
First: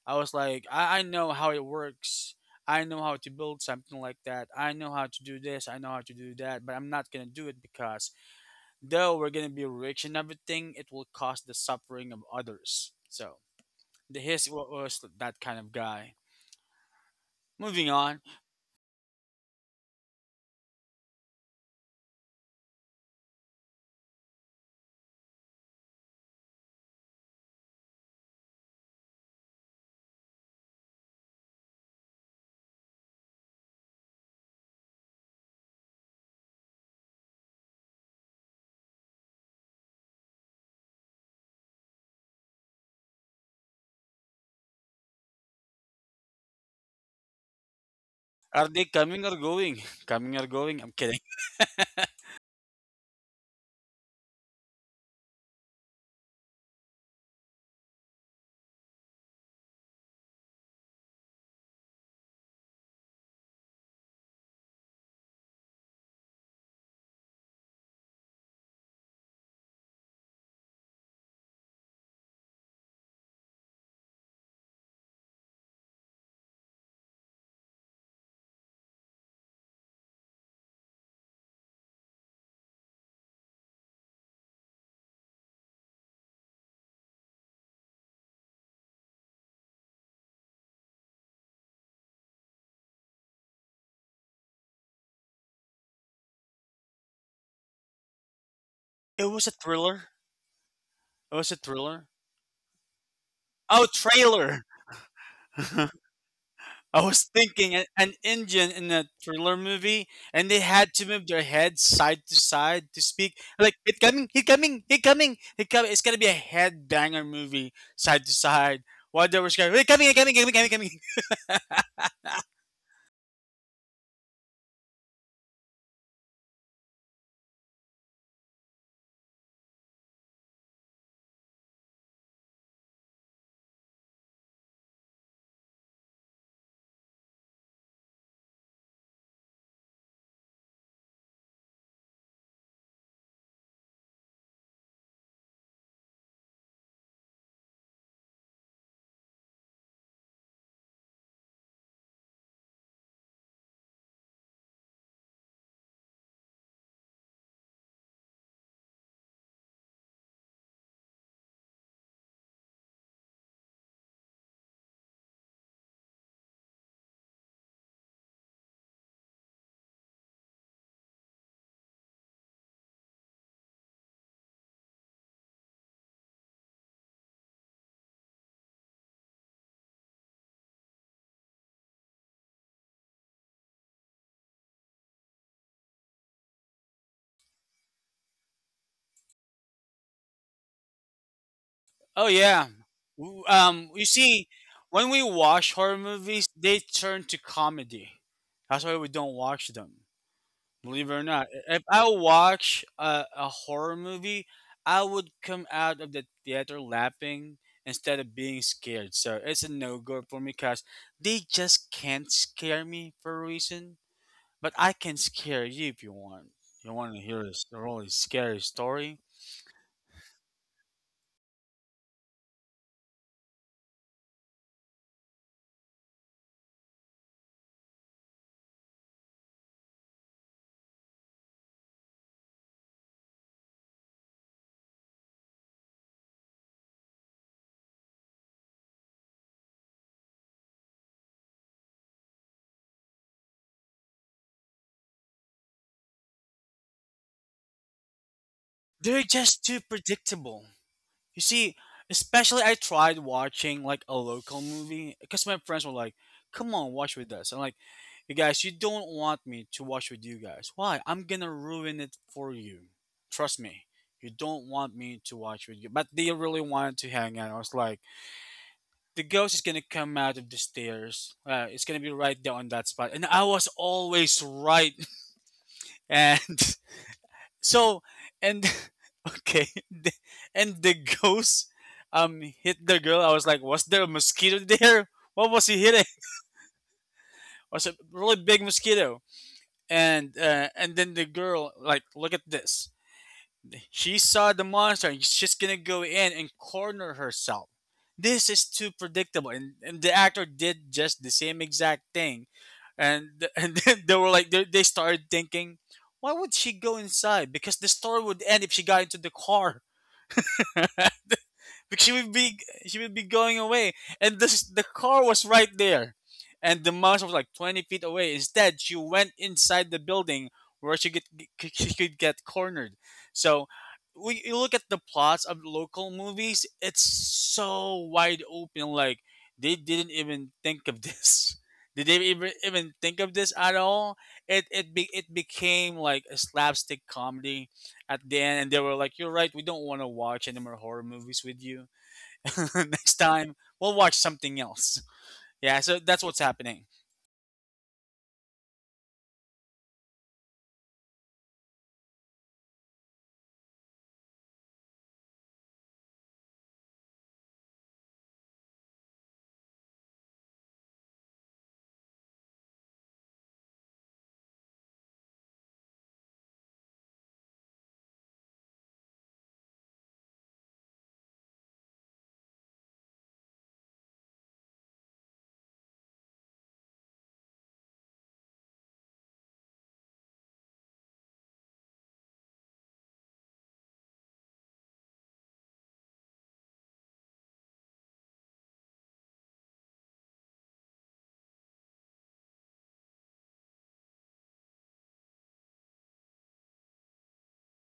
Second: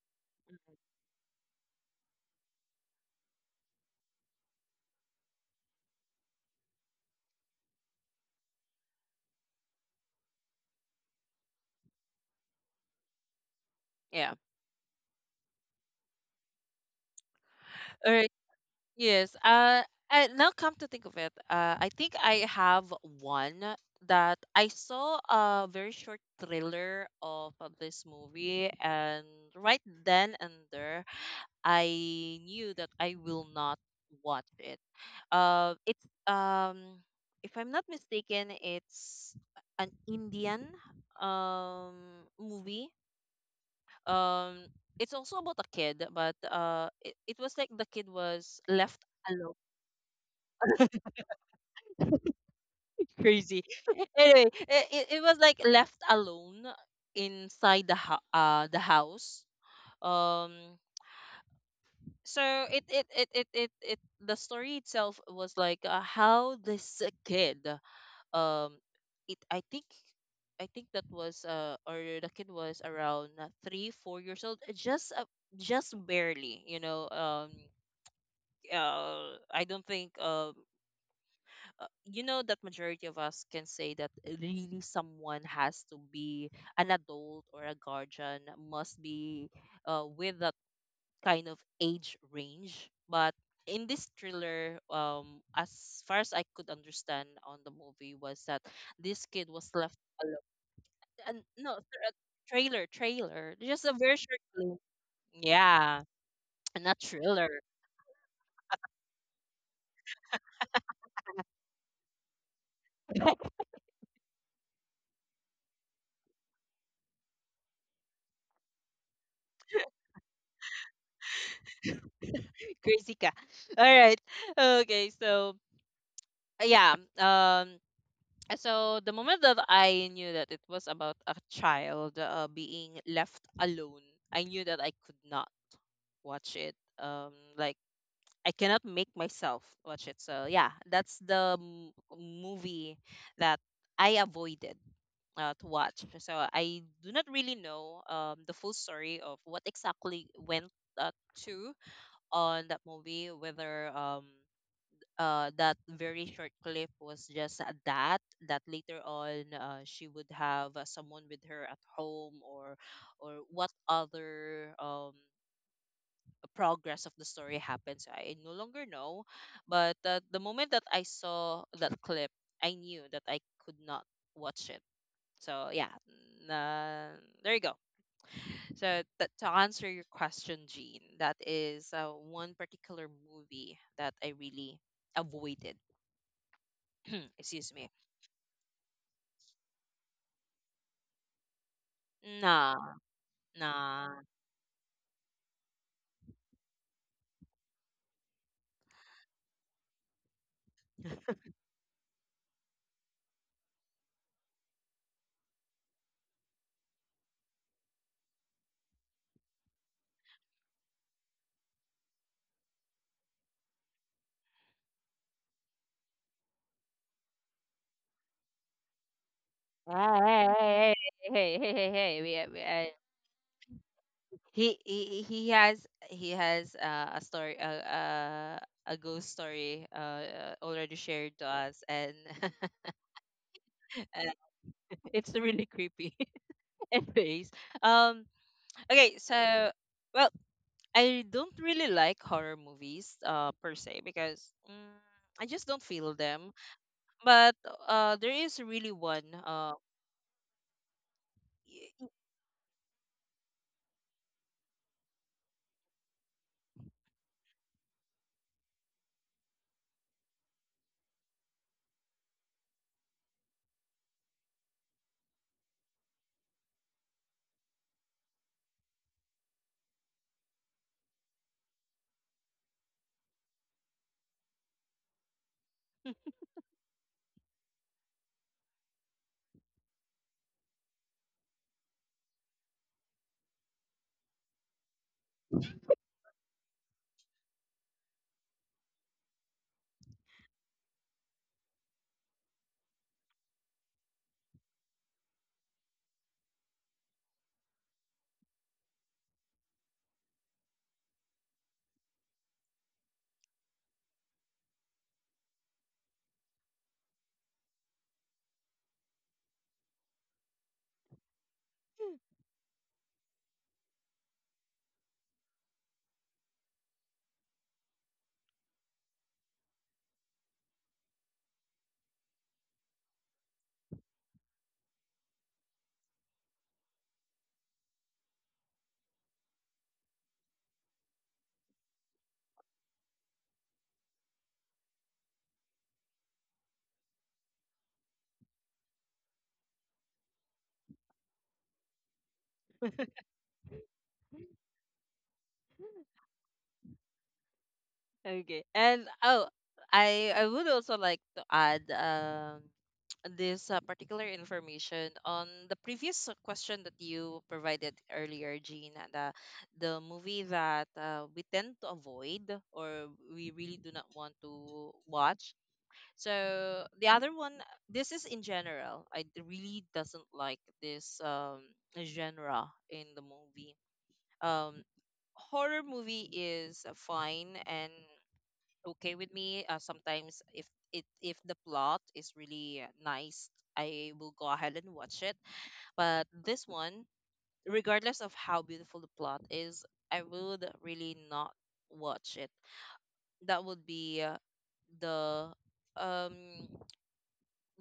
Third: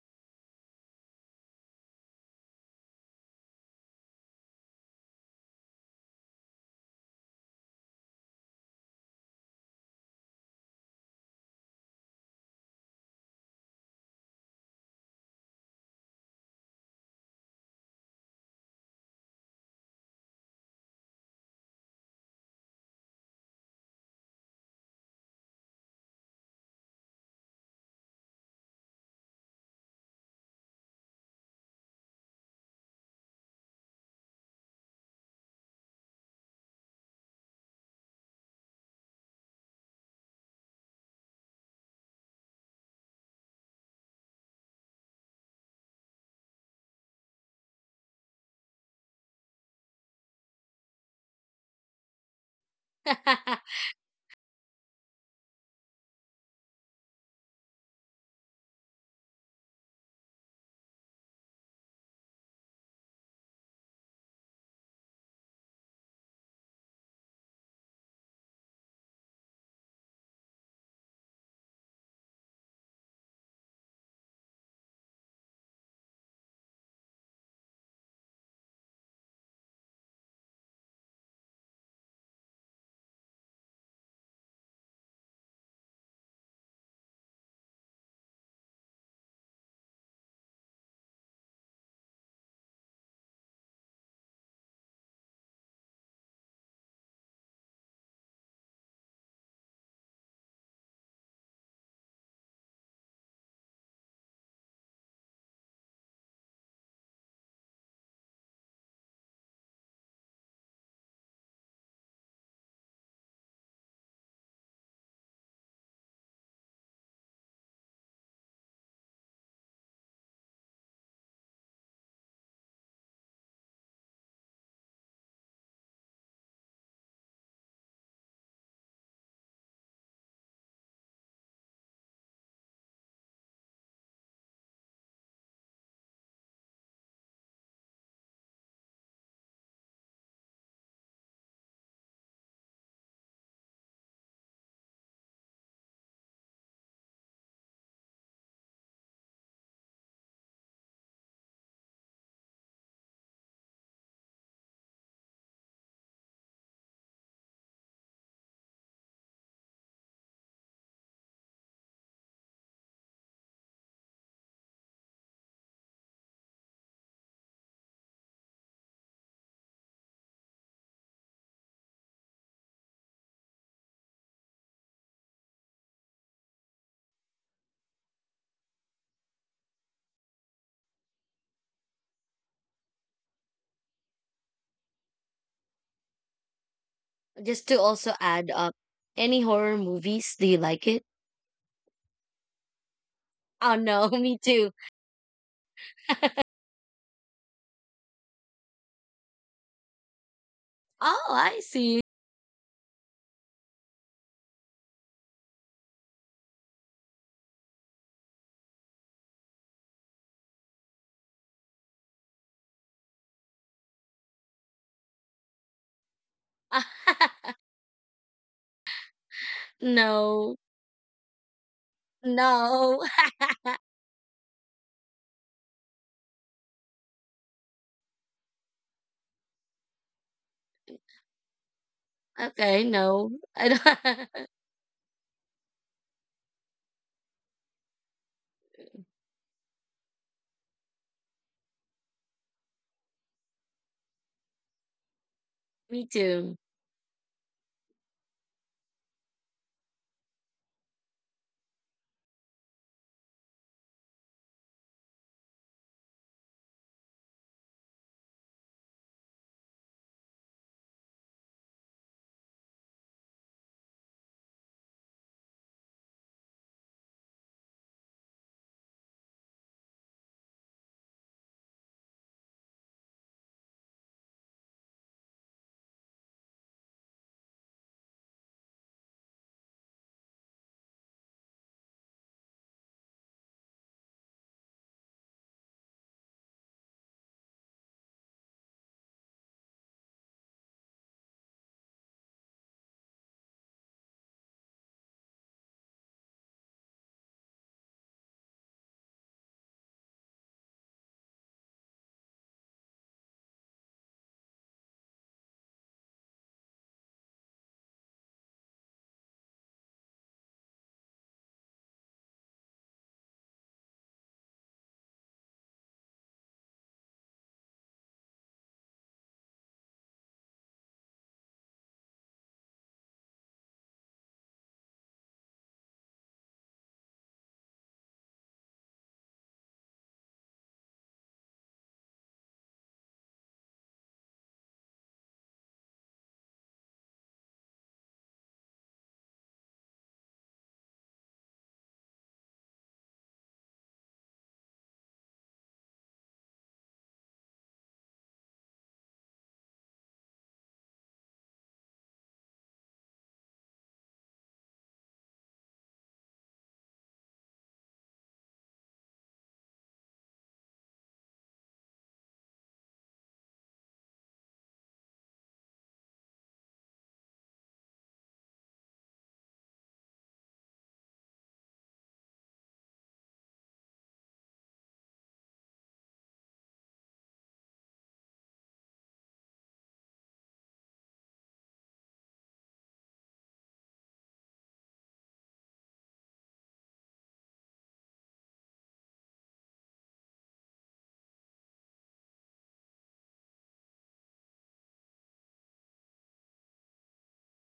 I was like, I know how it works. I know how to build something like that. I know how to do this. I know how to do that. But I'm not going to do it because though we're going to be rich and everything, it will cause the suffering of others. So the Yeah. Was that kind of guy. Moving All on. right. Yes. And now come to think of it, I think I have one that I saw a very short trailer of this movie, and right then and there, I knew that I will not watch it. It's if I'm not mistaken, it's an Indian um movie. Um, it's also about a kid, but it was like the kid Are was they left coming or alone. going? *laughs* Coming or going? I'm kidding. *laughs* Crazy. *laughs* *laughs* Anyway, it was like left alone inside the house. Um so it the story itself was like how this kid, um it, I think, I think that was or the kid was around 3 4 years old, just barely, you know, I don't think, you know, that majority of us can say that really someone has to be an adult or a guardian, must be with that kind of age range. But in this thriller, as far as I could understand on the movie, was that It this was a kid was left thriller. alone, It and was a no sir, thriller. a trailer, Oh, just a very short trailer. clip. *laughs* Yeah, I not was thriller. thinking an Indian in a thriller movie, and they had to move their head side to side to speak. *laughs* Like it coming, he coming, he coming, he coming. It's gonna be a head banger movie, side to side. While they were screaming, "He coming, he coming, he coming, coming, coming." *laughs* Crazy ka. All right. Okay, so uh, yeah um so the moment that I knew that it was about a child being left alone, I knew that I could not watch it. Like, I cannot make myself watch it. So yeah, that's the movie that I avoided to watch. So I do not really know the full story of what exactly went to on that movie, whether that very short clip was just a that that later on she would have someone with her at home, or what other progress of the story happens, I no longer know. But the moment that I saw that clip, I knew that I could not watch it. So yeah, n- uh, there you go. So to answer your question, Jean, that is one particular movie that I really avoided. *clears throat* Just Excuse to me. also add up, any horror movies? Do you like it? Oh yeah, Nah, Oh you no, *laughs* nah. me see, too. when we watch horror movies, they turn to comedy. That's why we don't watch them. Believe it or Oh, not, I if I see. watch a horror movie, I would come out of the theater laughing instead of being scared. So it's a no go for me because they just can't scare me for a reason. But I can scare you if you want. You *laughs* want to hear a really scary story? No. Hey, hey, hey, hey, hey, hey, hey, No. *laughs* He has a story, a ghost story, already shared to us, and Okay, *laughs* no. I and don't. it's really creepy. *laughs* Anyways, um, okay, so, well, I don't really like horror movies, per se, because, mm, I just don't *laughs* Me feel them. too. But there is really They're one. just too predictable. You see, especially I tried watching like a local movie because my friends were like, "Come on, watch with us." I'm like, "You guys, you don't want me to watch with you guys. Why? I'm gonna ruin it for you. Trust me. You don't want me to watch with you." But they really wanted to hang out. I was like, "The ghost is gonna come out of the stairs. It's gonna be right there on that spot." And I was always right. *laughs* And so and *laughs* okay, the- and the ghost hit the girl. I was like, was there a mosquito *laughs* there? What was he hitting? Was a really big mosquito. And then the girl like, look at this. She saw the monster. And She's gonna go in and corner herself. This is too predictable. And the actor did just the same exact thing. *laughs* And then they were like, they started thinking. Why would she go inside? Because the story would end if she got into the car. *laughs* because she would be, she would be going away, and the car was right there, and the mouse was like 20 feet away. Instead she went inside the building, where she could get cornered. So when you look at the plots of local movies, it's so wide open. Like, they didn't even think of this. *laughs* did they even think of this at all? It became like a slapstick comedy at the end, and they were like, "You're right, we don't want to watch any more horror movies with you." *laughs* next time we'll watch something else. Yeah, so that's what's happening. Okay. I would also like to add *tsk* this particular information on the previous question that you provided earlier, Jean, and the movie that we tend to avoid or we really do not want to watch. So the other one, this is in general. I really doesn't like this genre in the movie. Um, horror movie is fine and okay with me. Sometimes if it if the plot is really nice, I will go ahead and watch it. But this one, regardless of how beautiful the plot is, I would really not watch it. That would be the um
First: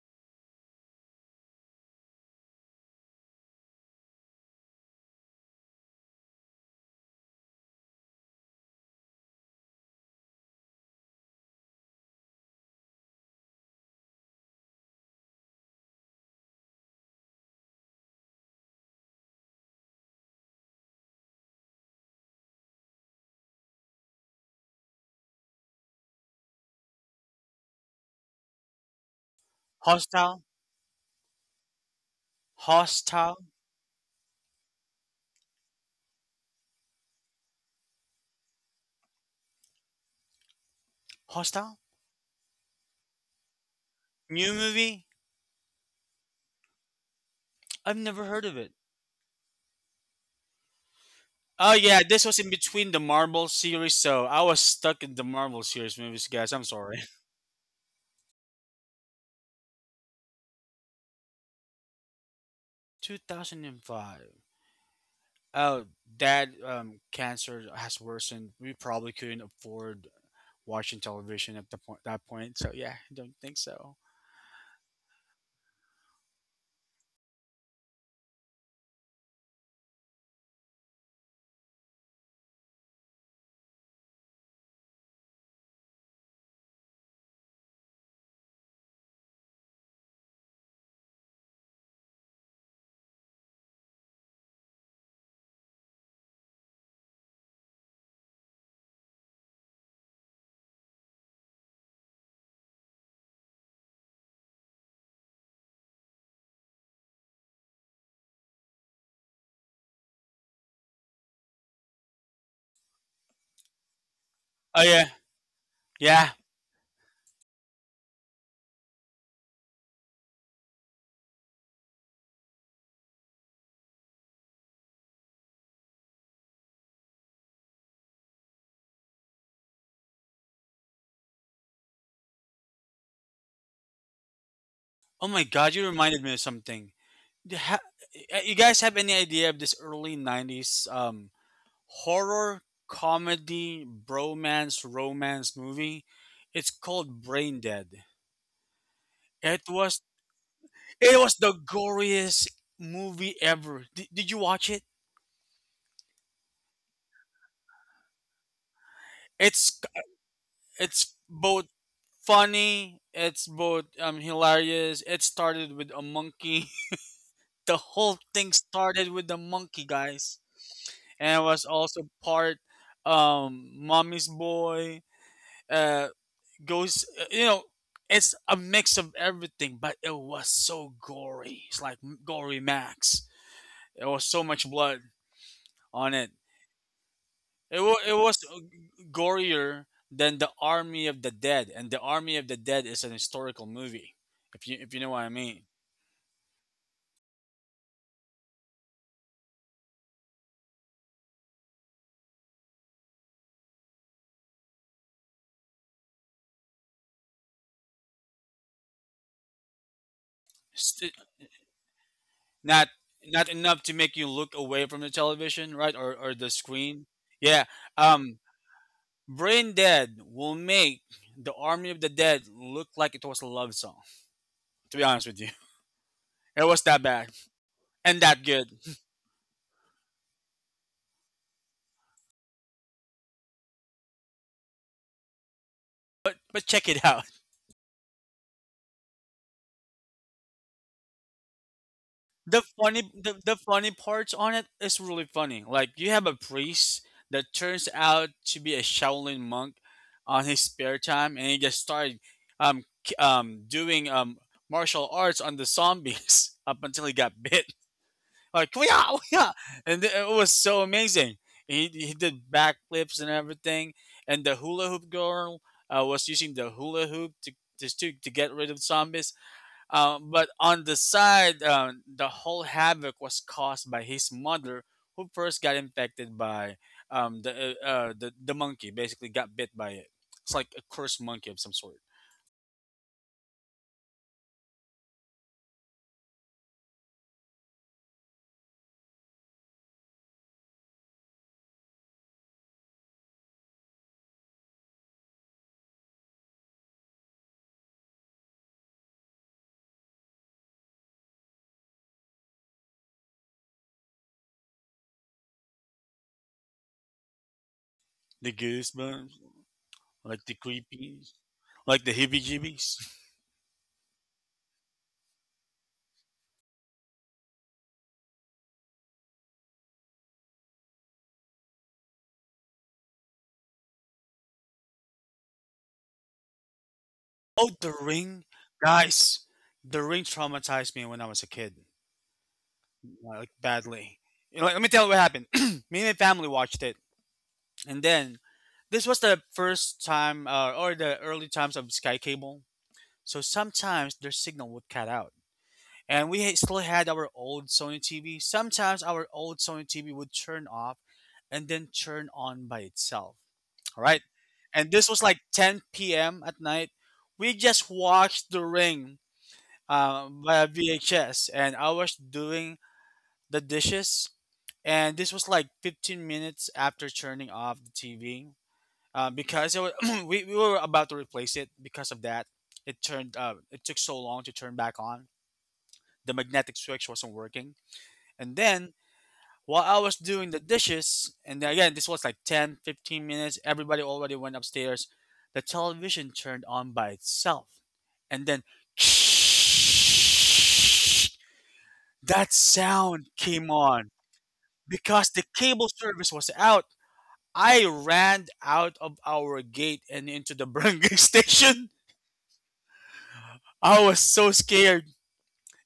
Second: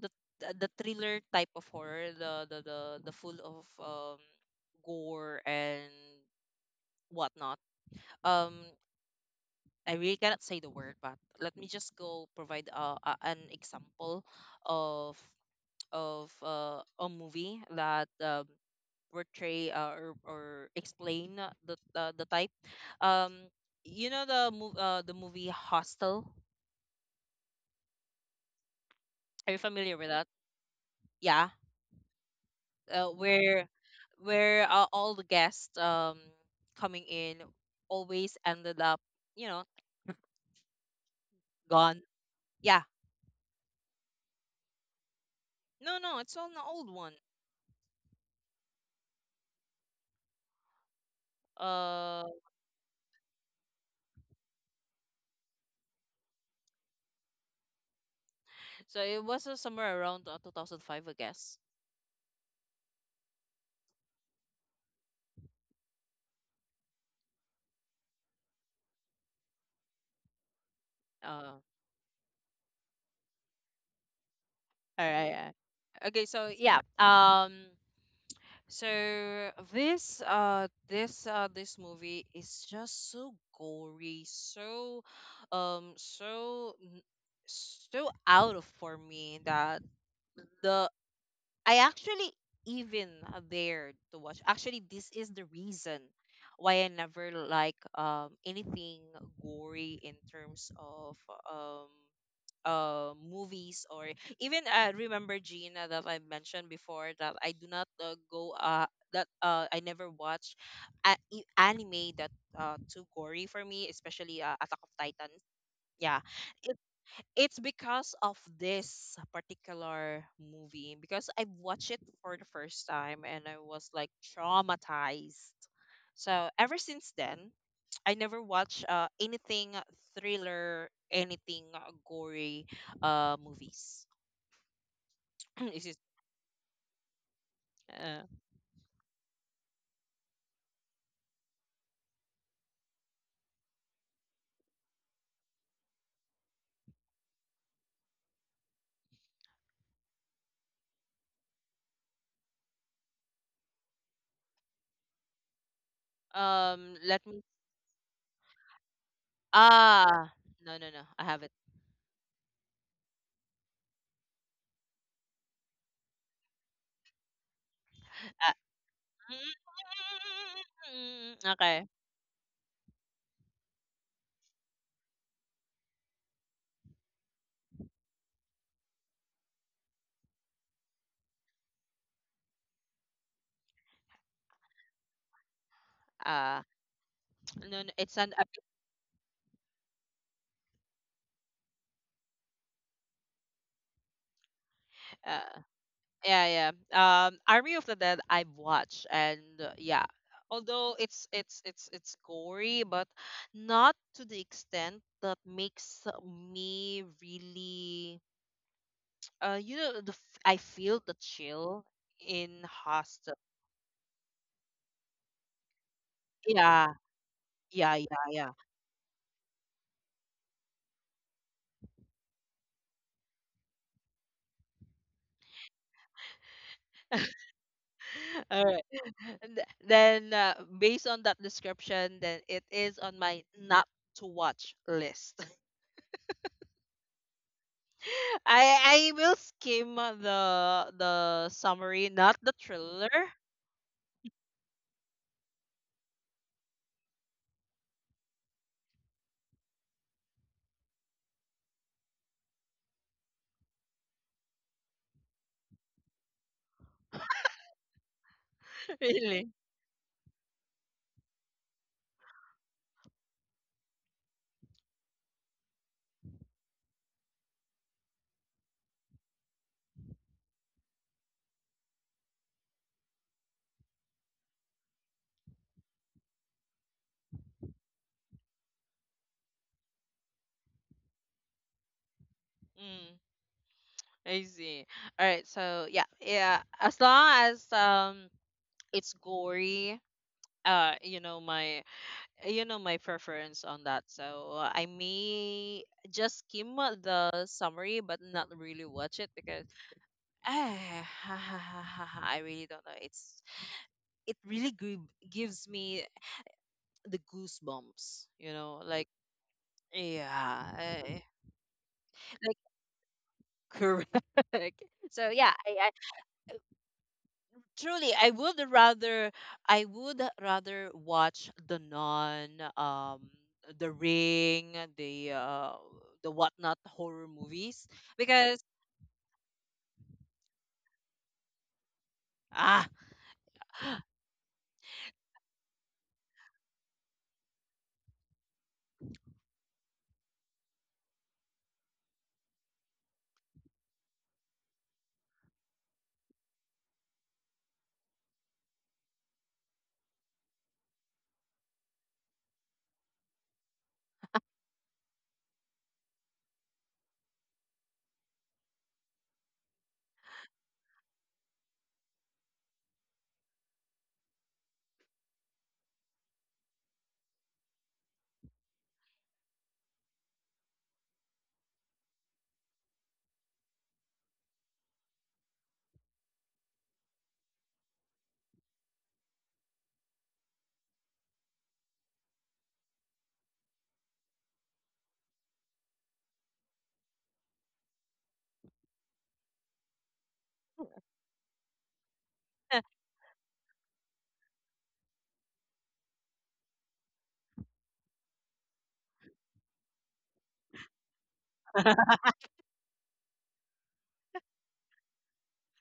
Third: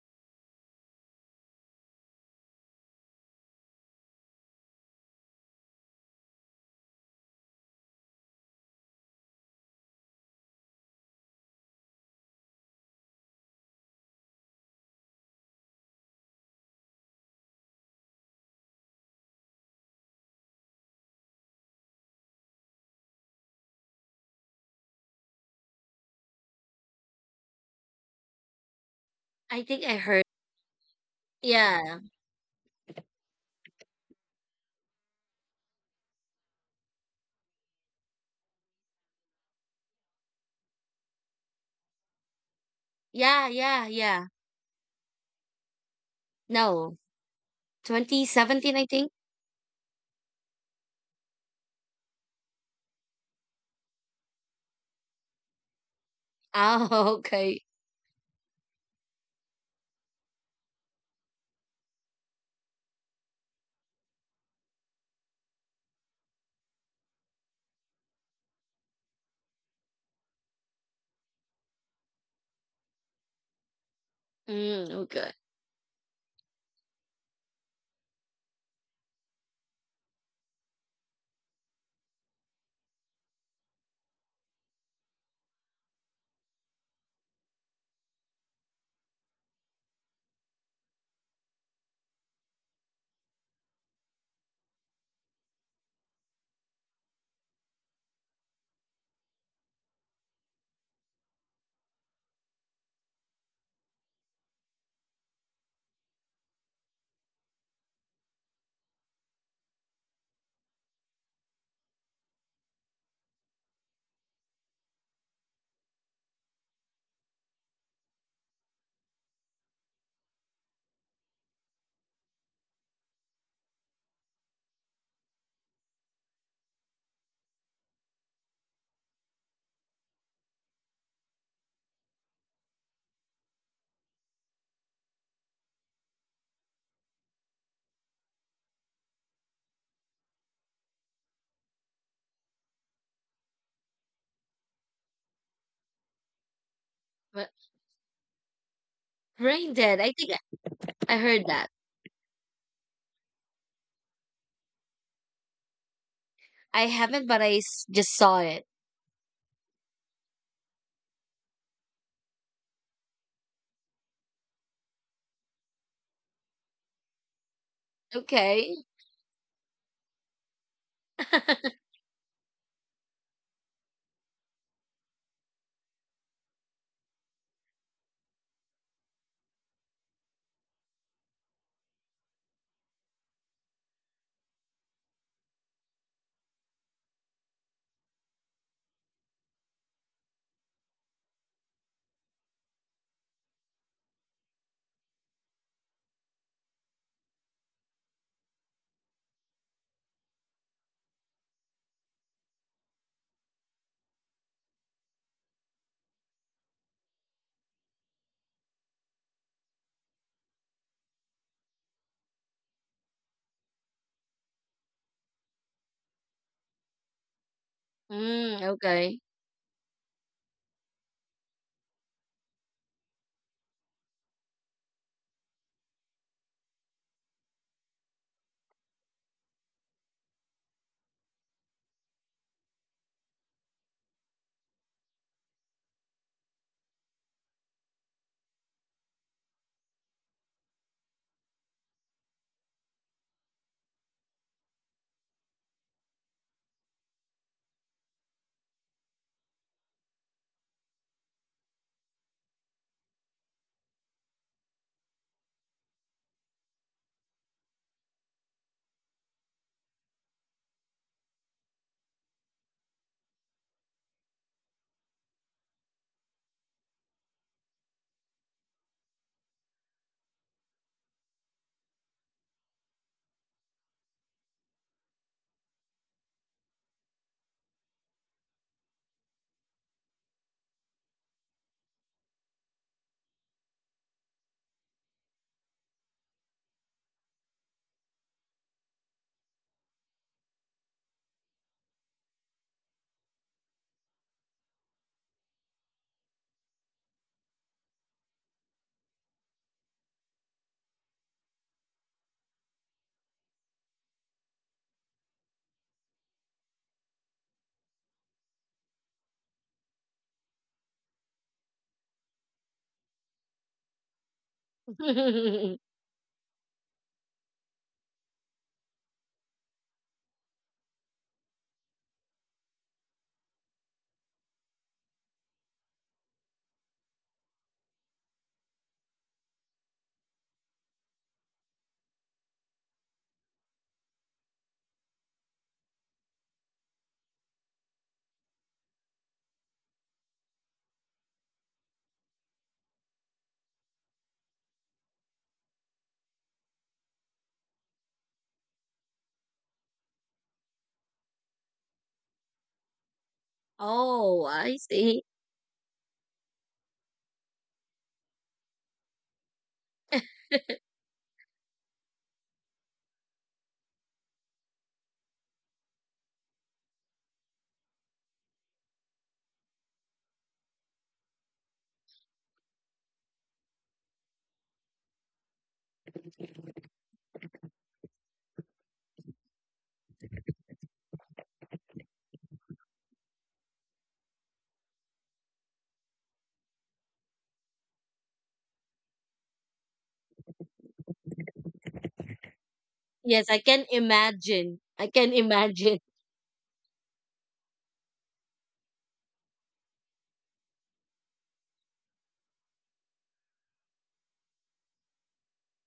the the thriller type of horror, the the full of gore and whatnot. Um, I really cannot say the word, but let me just go provide an example of of a movie that portray or explain the type. Um, you know the movie Hostel. Are you I think I familiar with heard. that? Hostile. Yeah, Yeah. Hostile. where all the guests coming in always ended up, you know, Hostile. gone. Yeah. Yeah, yeah, yeah. New movie. No, no, it's on the old No. one. I've never heard of it. 2017, I think. Oh yeah, Uh this was in between the Marvel series, so I was stuck in the Marvel series movies. Guys, I'm sorry. Oh, *laughs* okay. So it was somewhere around 2005, I guess. *laughs* 2005. Oh, dad, um, cancer has worsened. We probably couldn't afford watching television All at the point that point, so yeah, I don't think so. Mm, okay. right. Uh, okay, so yeah. *laughs* So this movie is just so gory, so um so n- so out of for me that the I actually even dared to watch. Actually, this is the reason why I never like anything gory in terms of um. Movies or, even I remember, Gina, that I mentioned before that I do not go that I never watch anime that too gory for me, especially Oh Attack of yeah. Titan. Yeah, Yeah. it, it's because of this particular movie, because I watched it for the first time and I was like traumatized. So ever since then, I never watch anything thriller, anything gory movies. Oh my God, *clears throat* Is you it? reminded me of something. You ha- Uh, you guys have any idea of this early '90s horror comedy bromance romance movie? It's called But Brain Dead. It Brain Dead, was I think I it was heard the that. goriest movie ever. Did you watch it? I haven't, let but me. I just saw it. It's Ah, no, no, no, it's I haven't. both funny. It's both hilarious. It started with a monkey. *laughs* The whole thing Uh, Okay. started with the monkey, guys. And I *laughs* was *laughs* okay. also part, mommy's boy, uh goes, you know, it's a mix of everything, but it was so gory. It's like gory max. It was so much blood on it. Uh, It, no, no, wa It it's an. was gorier than the Army of the Dead, and the Army of the Dead is an historical movie, if you know what I Uh, mean. yeah, yeah. Army of the Dead, I've watched, and yeah. Although it's gory, but not to the extent that makes me really, you know, the, I feel the St- chill in Not hostel. not enough to make you look away from the television, right? Or the Yeah, screen. Yeah. yeah, yeah, Um, yeah. Mm, okay. Brain Dead will make the Army of the Dead look like it was a love song. To be honest with you, it was that bad *laughs* and that good. All right. Then, based on that description, then it is on my not to watch list. *laughs* But check it out. I will skim the summary, not the thriller. The funny parts on it is really funny. Like, you have a priest that turns out to be a Shaolin monk on his spare time, and he just started doing martial arts on the zombies *laughs* up until he got bit. Like, *laughs* we are, Really? It was so amazing. He did backflips and everything, and the hula hoop girl, was using the hula hoop to to get rid of zombies. But on the side, the whole havoc was caused by his mother, who first got infected by, the, the monkey. Basically got bit by it. It's like a cursed monkey of some sort. Mm, I see. All right. So yeah, yeah. As long as it's gory. Uh, you know my you know my preference on that. So I may just skim the summary, but not really watch it because *sighs* ah, *laughs* I really don't know. It's, it really gives me the goosebumps. The You know, like, goosebumps, like the yeah, creepy, eh, like the like heebie-jeebies. *laughs* correct. So yeah, *laughs* I, truly I would rather watch the non um the Ring, the whatnot horror Oh, movies The Ring? because, Guys, The Ring traumatized me when I was a kid, ah, like badly. You know, like, let me tell you what happened. *clears throat* me and my family watched it, and then this was the first time, or the early times of Sky Cable. So sometimes their signal would cut out, and we still had our old Sony TV. Sometimes our old Sony TV would turn off, and then turn on by itself. All right, Oh, I and this was see. like 10 p.m. at night. We just watched The Ring via VHS, and I was doing the dishes, and this was like 15 minutes after turning off the TV, because it was, *clears throat* we were about to replace it. Because of that, it turned it took so long to turn back on. The magnetic switch wasn't working, and then while I was doing the dishes, and again this was like 10, 15 minutes. Everybody already went upstairs. The television turned on by itself, and then *laughs* *tsk* that *laughs* sound Yes, I came can on imagine. I because can the cable imagine. service was out. I ran out of our gate and into the barangay *laughs* station. uh, I was so scared,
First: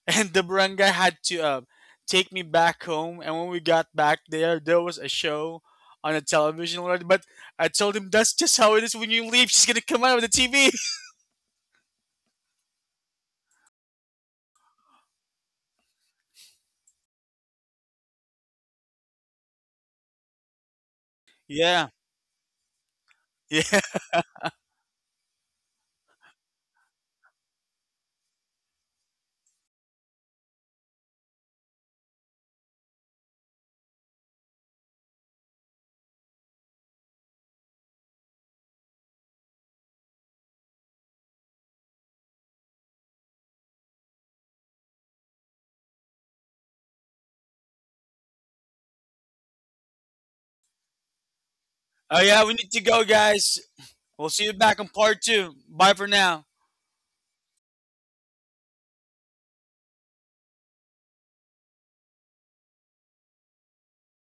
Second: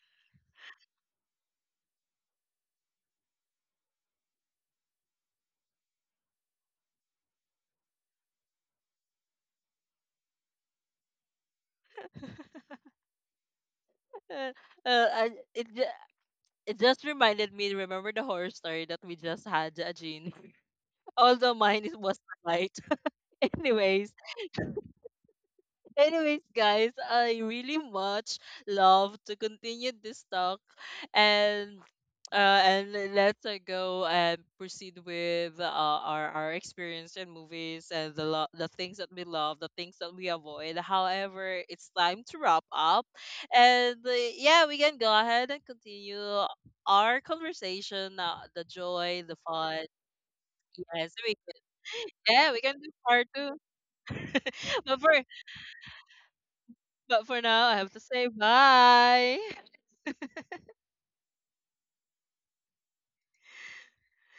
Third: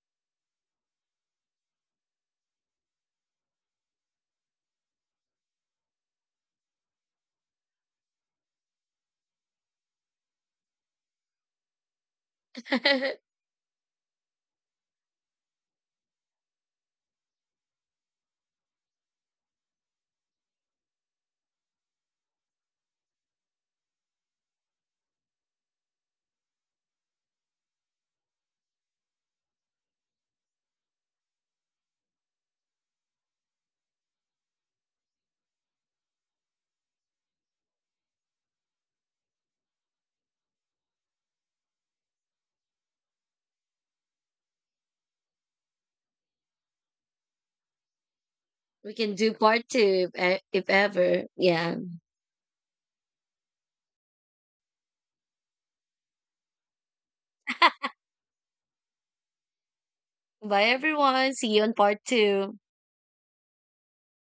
and the barangay had to, take me back home. And when we got back there, there was a show on the television already. But I told him that's just how it is when you leave. She's gonna come out of the TV. *laughs* *laughs* I, it ju- it just reminded me, remember the horror story that we just had, Jean. *laughs* Although mine Yeah, is, was the light. *laughs* yeah. Anyways, anyways, guys, I really much love to continue this talk and uh, and let's go and proceed with our experience in movies and the things that we love, the things that we avoid. However, it's time to wrap up, and yeah, we can go ahead and continue our conversation, the We can joy, do the part fun. two if Yes, ever. we can. Yeah. Oh yeah, Yeah, we we need can to do go, part 2. guys. We'll see you back *laughs* on But for part 2. Bye for now. But for now, I have to say bye. Bye, everyone. See you on part two.